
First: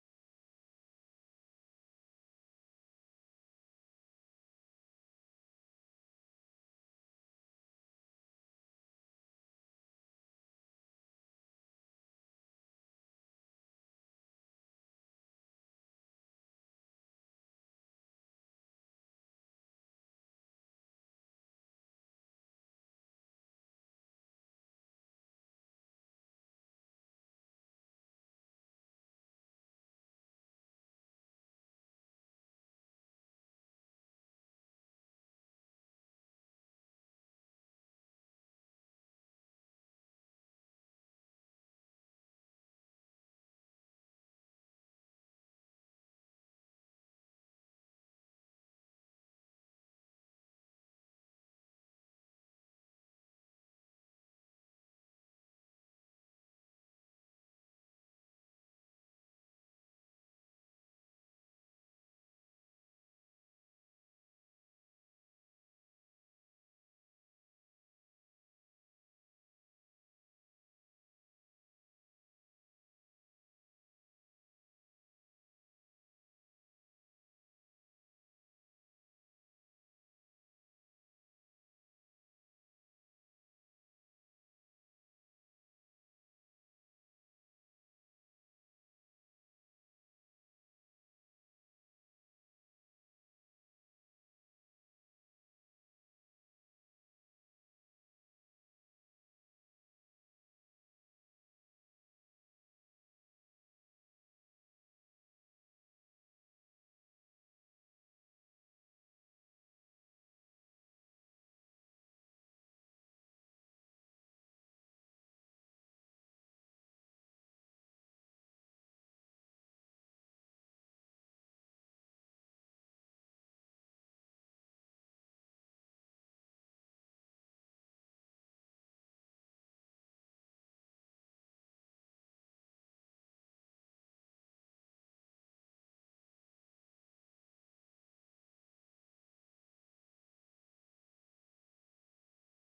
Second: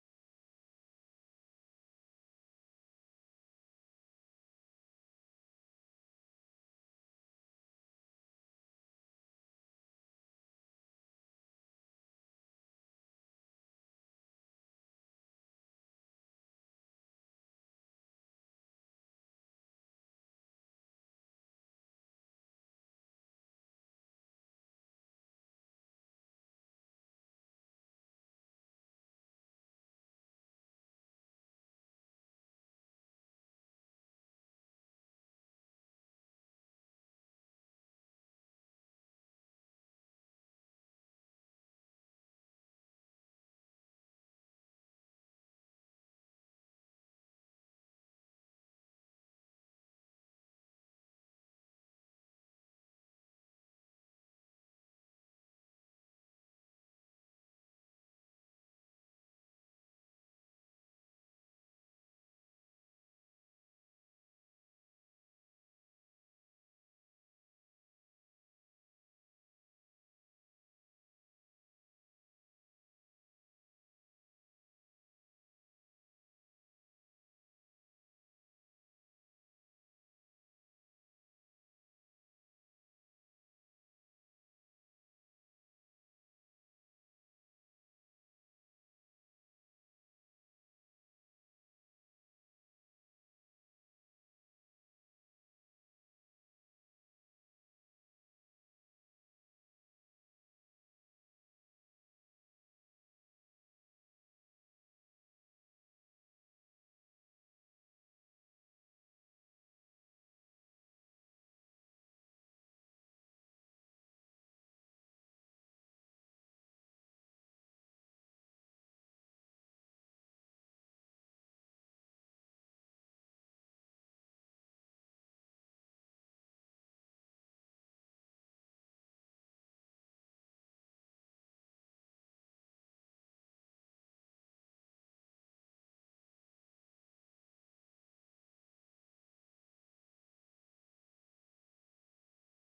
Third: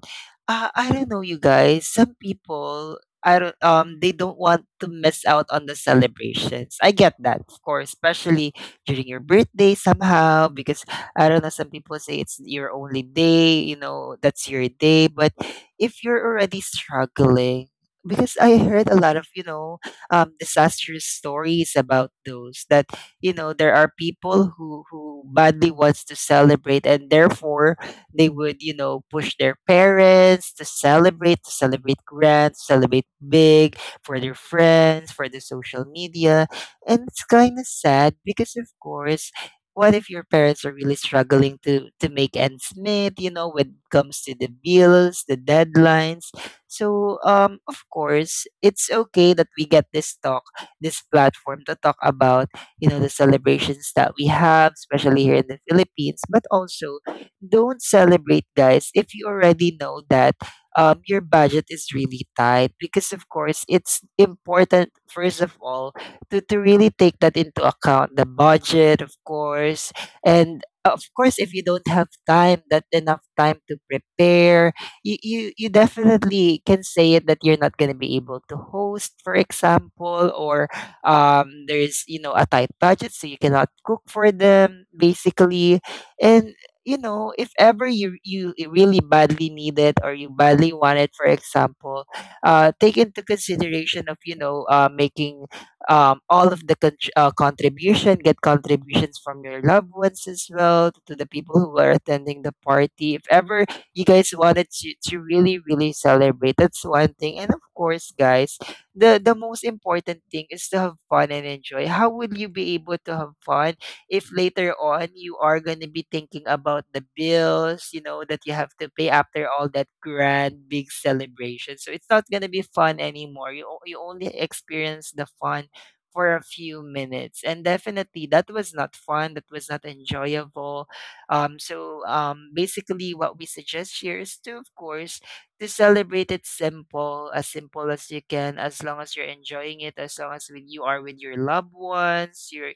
[SPEAKER 3] I don't know, you guys, some people. I don't, they don't want to miss out on the celebrations. I get that, of course, especially during your birthday somehow, because I don't know, some people say it's your only day, you know, that's your day, but if you're already struggling. Because I heard a lot of, disastrous stories about those that, you know, there are people who badly wants to celebrate, and therefore they would, you know, push their parents to celebrate, to celebrate grand, celebrate big, for their friends, for the social media. And it's kind of sad because, of course, what if your parents are really struggling to make ends meet, you know, when it comes to the bills, the deadlines? So of course it's okay that we get this talk, this platform, to talk about, you know, the celebrations that we have, especially here in the Philippines. But also, don't celebrate, guys, if you already know that your budget is really tight, because of course it's important, first of all, to really take that into account, the budget, of course. And of course, if you don't have time, that enough time to prepare, you definitely can say it that you're not going to be able to host, for example, or there's, you know, a tight budget, so you cannot cook for them, basically. And, you know, if ever you really badly need it or you badly want it, for example, take into consideration of, you know, making all of the contr- contribution get contributions from your loved ones as well, to the people who are attending the party, if ever you guys wanted to really really celebrate. That's one thing. And of course, guys, the most important thing is to have fun and enjoy. How will you be able to have fun if later on you are going to be thinking about the bills, you know, that you have to pay after all that grand big celebration? So it's not going to be fun anymore. You only experience the fun for a few minutes. And definitely that was not fun. That was not enjoyable. So basically what we suggest here is to, of course, to celebrate it simple as you can, as long as you're enjoying it, as long as when you are with your loved ones, your,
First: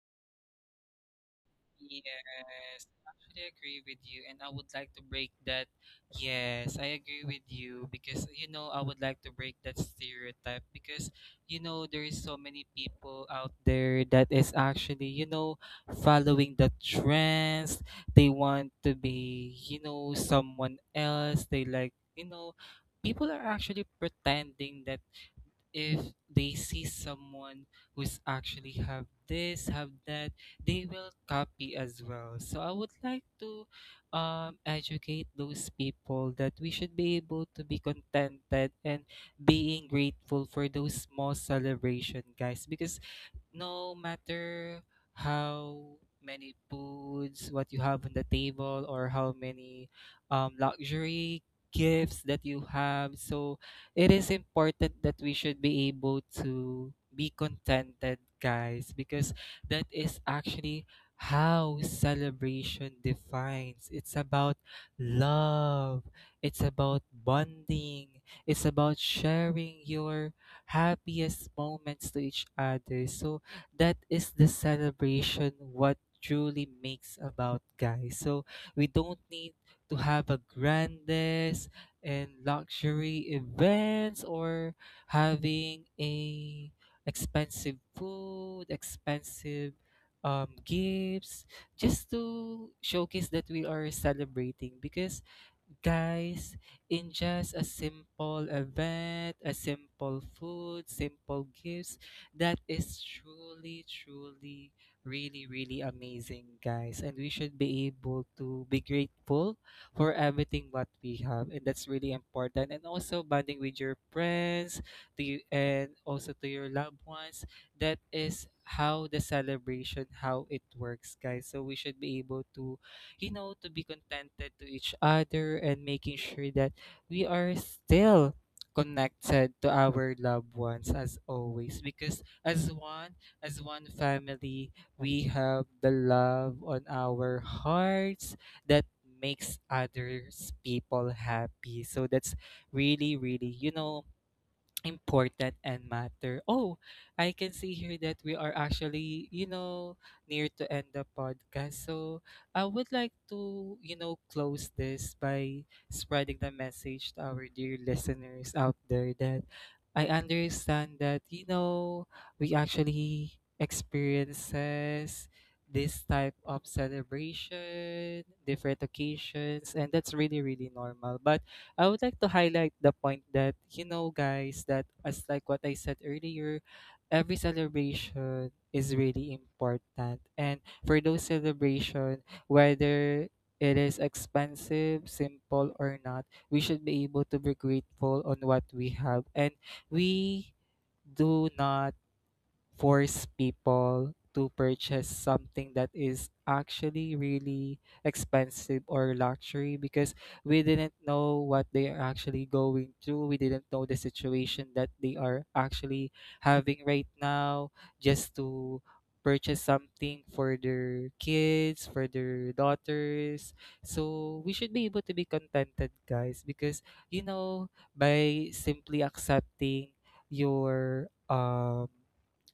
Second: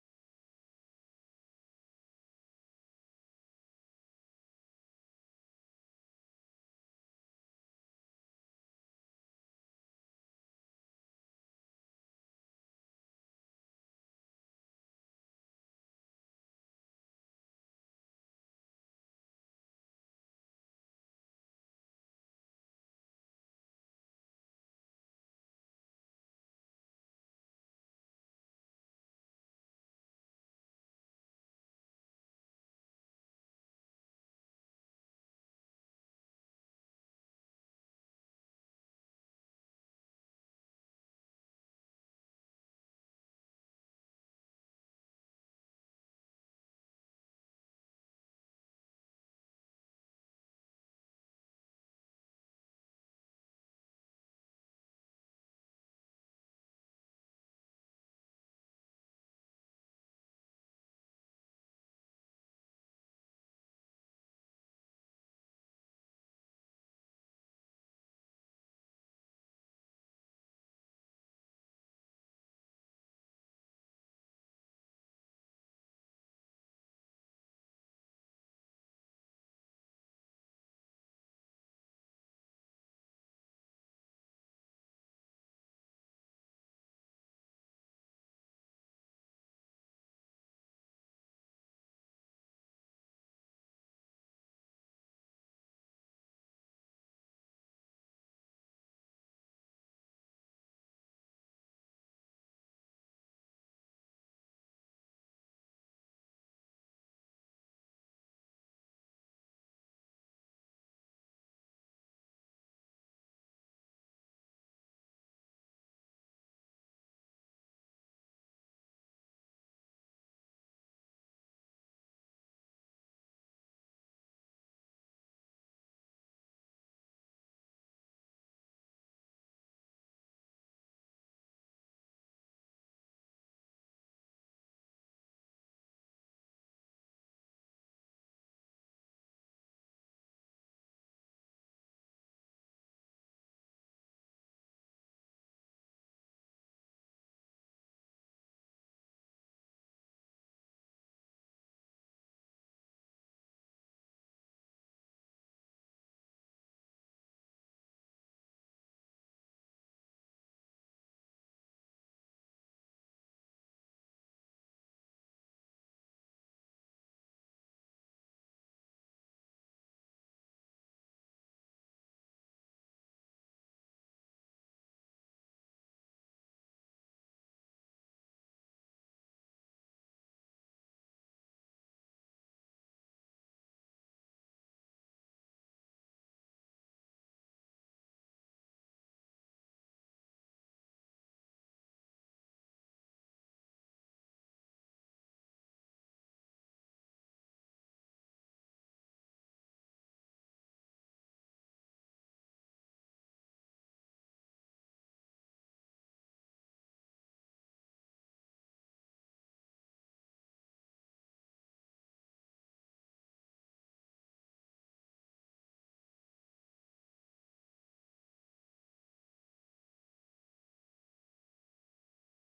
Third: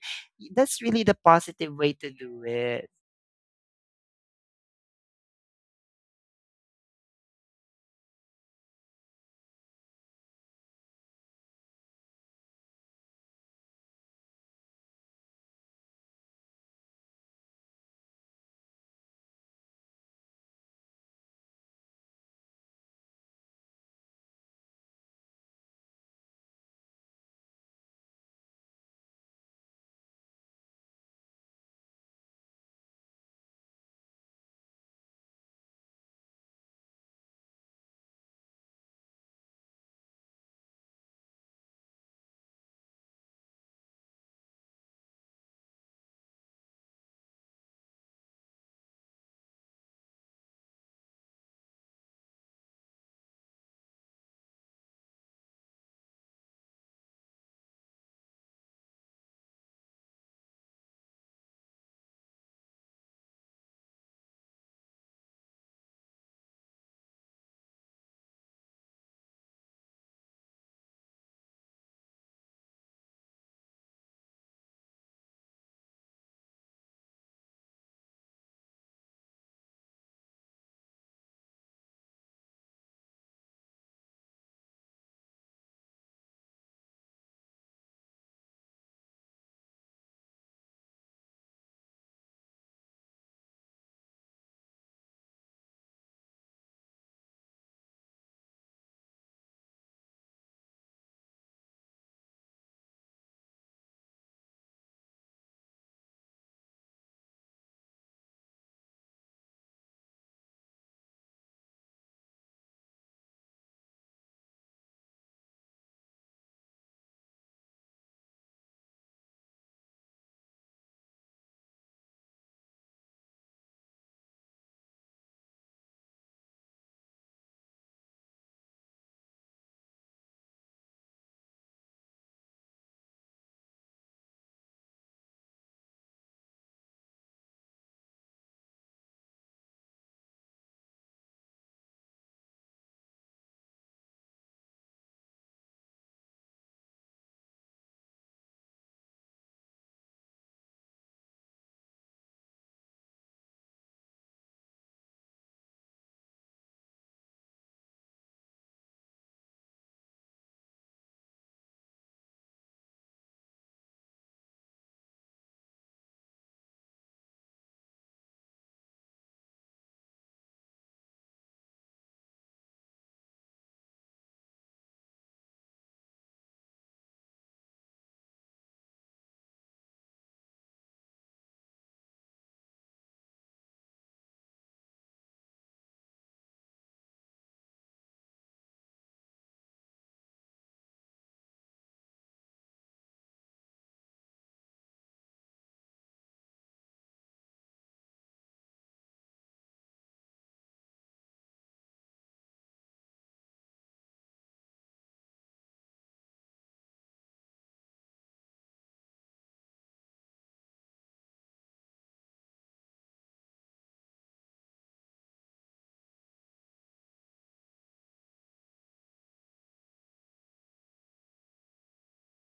[SPEAKER 3] that's really the positive way to do
[SPEAKER 1] Yes,
[SPEAKER 3] it.
[SPEAKER 1] I actually agree with you, and I would like to break that. Yes, I agree with you, because you know, I would like to break that stereotype. Because you know, there is so many people out there that is actually, you know, following the trends. They want to be, you know, someone else. They like, you know, people are actually pretending that if they see someone who's actually have this, have that, they will copy as well. So I would like to, educate those people that we should be able to be contented and being grateful for those small celebration, guys. Because no matter how many foods what you have on the table, or how many, luxury gifts that you have, so it is important that we should be able to be contented, guys. Because that is actually how celebration defines. It's about love, it's about bonding, it's about sharing your happiest moments to each other. So that is the celebration what truly makes about, guys. So we don't need to have a grandest and luxury events, or having a expensive food, expensive, um, gifts just to showcase that we are celebrating. Because guys, in just a simple event, a simple food, simple gifts, that is truly, truly, really, really amazing, guys. And we should be able to be grateful for everything what we have. And that's really important. And also bonding with your friends to you, and also to your loved ones. That is how the celebration, how it works, guys. So we should be able to, you know, to be contented to each other, and making sure that we are still connected to our loved ones as always. Because as one, as one family, we have the love on our hearts that makes others people happy. So that's really, really, you know, important and matter. Oh, I can see here that we are actually, you know, near to end the podcast. So I would like to, you know, close this by spreading the message to our dear listeners out there that I understand that, you know, we actually experiences this type of celebration, different occasions, and that's really, really normal. But I would like to highlight the point that, you know, guys, that as like what I said earlier, every celebration is really important. And for those celebration, whether it is expensive, simple or not, we should be able to be grateful on what we have. And we do not force people to purchase something that is actually really expensive or luxury, because we didn't know what they are actually going through. We didn't know the situation that they are actually having right now just to purchase something for their kids, for their daughters. So we should be able to be contented, guys. Because you know, by simply accepting your um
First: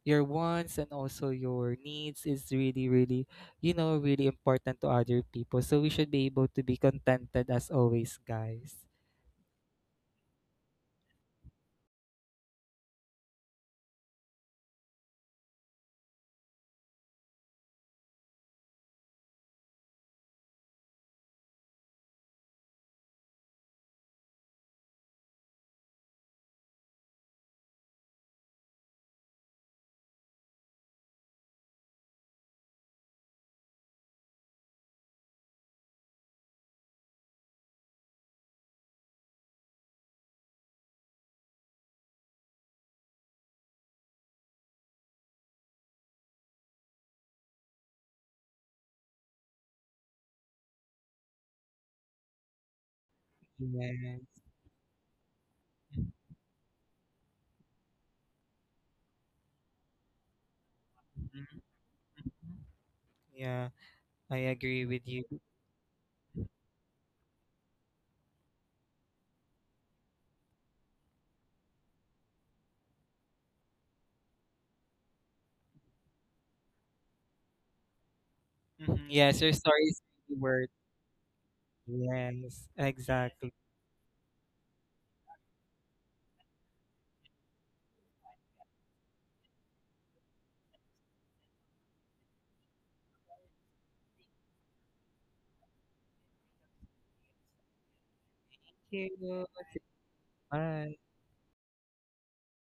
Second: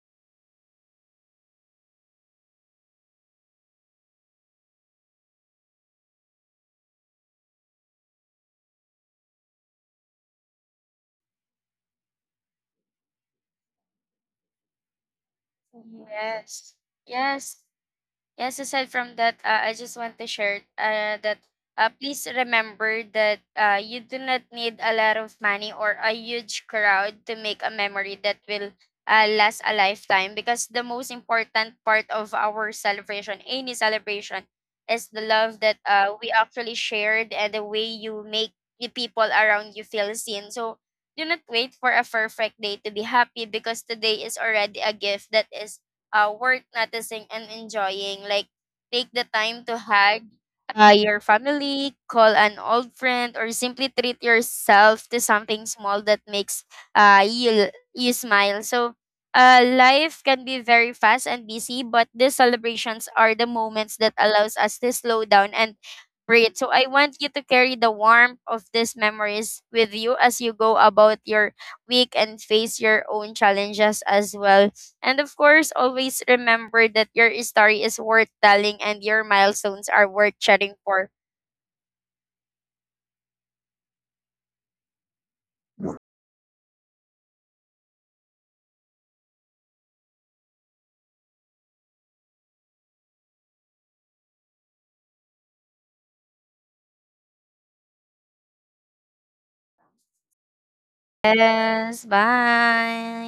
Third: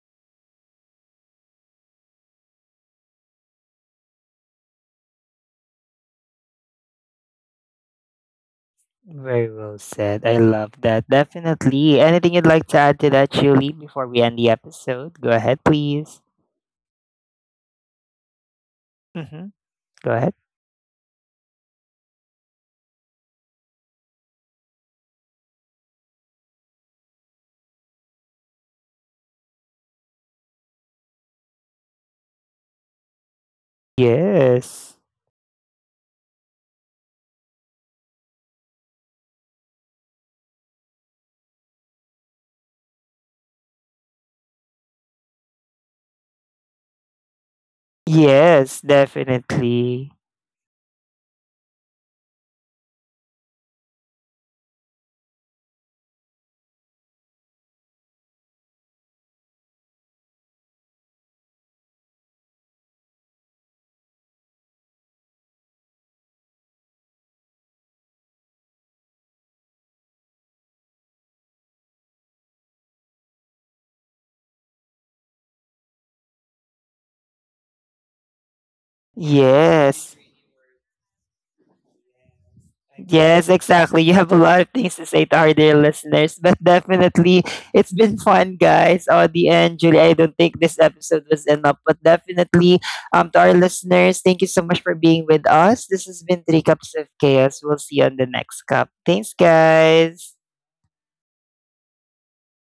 [SPEAKER 1] your wants and also your needs is really, really, you know, really important to other people. So we should be able to be contented as always, guys.
[SPEAKER 3] Very well said. I love that. Definitely. Anything you'd like to add to that, Julie, before we end the episode? Go ahead, please.
[SPEAKER 2] Yes, yes. Yes, aside from that,
[SPEAKER 3] Mm-hmm.
[SPEAKER 2] I just
[SPEAKER 3] Go
[SPEAKER 2] want to
[SPEAKER 3] ahead.
[SPEAKER 2] share that please remember that you do not need a lot of money or a huge crowd to make a memory that will last a lifetime, because the most important part of our celebration, any celebration,
[SPEAKER 3] Yes.
[SPEAKER 2] is the love that we actually shared and the way you make the people around you feel seen. So do not wait for a perfect day to be happy because today is already a gift that is worth noticing and enjoying. Like,
[SPEAKER 3] Yes,
[SPEAKER 2] take the time to
[SPEAKER 3] definitely.
[SPEAKER 2] hug your family, call an old friend, or simply
[SPEAKER 1] Yes.
[SPEAKER 2] treat yourself to something small that makes you smile. So, life can be very fast and
[SPEAKER 1] Mhm.
[SPEAKER 2] busy, but these celebrations are the
[SPEAKER 1] Yeah,
[SPEAKER 2] moments that
[SPEAKER 1] I
[SPEAKER 2] allows us
[SPEAKER 1] agree
[SPEAKER 2] to
[SPEAKER 1] with you.
[SPEAKER 2] slow down and breathe. So I want you to carry the warmth of these memories with you as you go about your weak and face your own challenges as well. And of course, always remember that your story is worth telling and
[SPEAKER 1] Mhm.
[SPEAKER 2] your
[SPEAKER 1] Yes, your story
[SPEAKER 2] milestones
[SPEAKER 1] is
[SPEAKER 2] are
[SPEAKER 3] Yes.
[SPEAKER 2] worth
[SPEAKER 1] really worth.
[SPEAKER 2] chatting for.
[SPEAKER 1] Yes,
[SPEAKER 3] Yes,
[SPEAKER 1] exactly.
[SPEAKER 3] exactly. You have a lot of things to say to our dear listeners, but definitely it's been fun, guys. Audie and Julie, I don't think this episode was enough, but definitely, to our listeners, thank you so much for being with us. This has been Three Cups of Chaos. We'll see you on the next cup.
[SPEAKER 1] Thank
[SPEAKER 3] Thanks,
[SPEAKER 1] you.
[SPEAKER 3] guys.
[SPEAKER 1] Bye.
[SPEAKER 2] Yes, bye.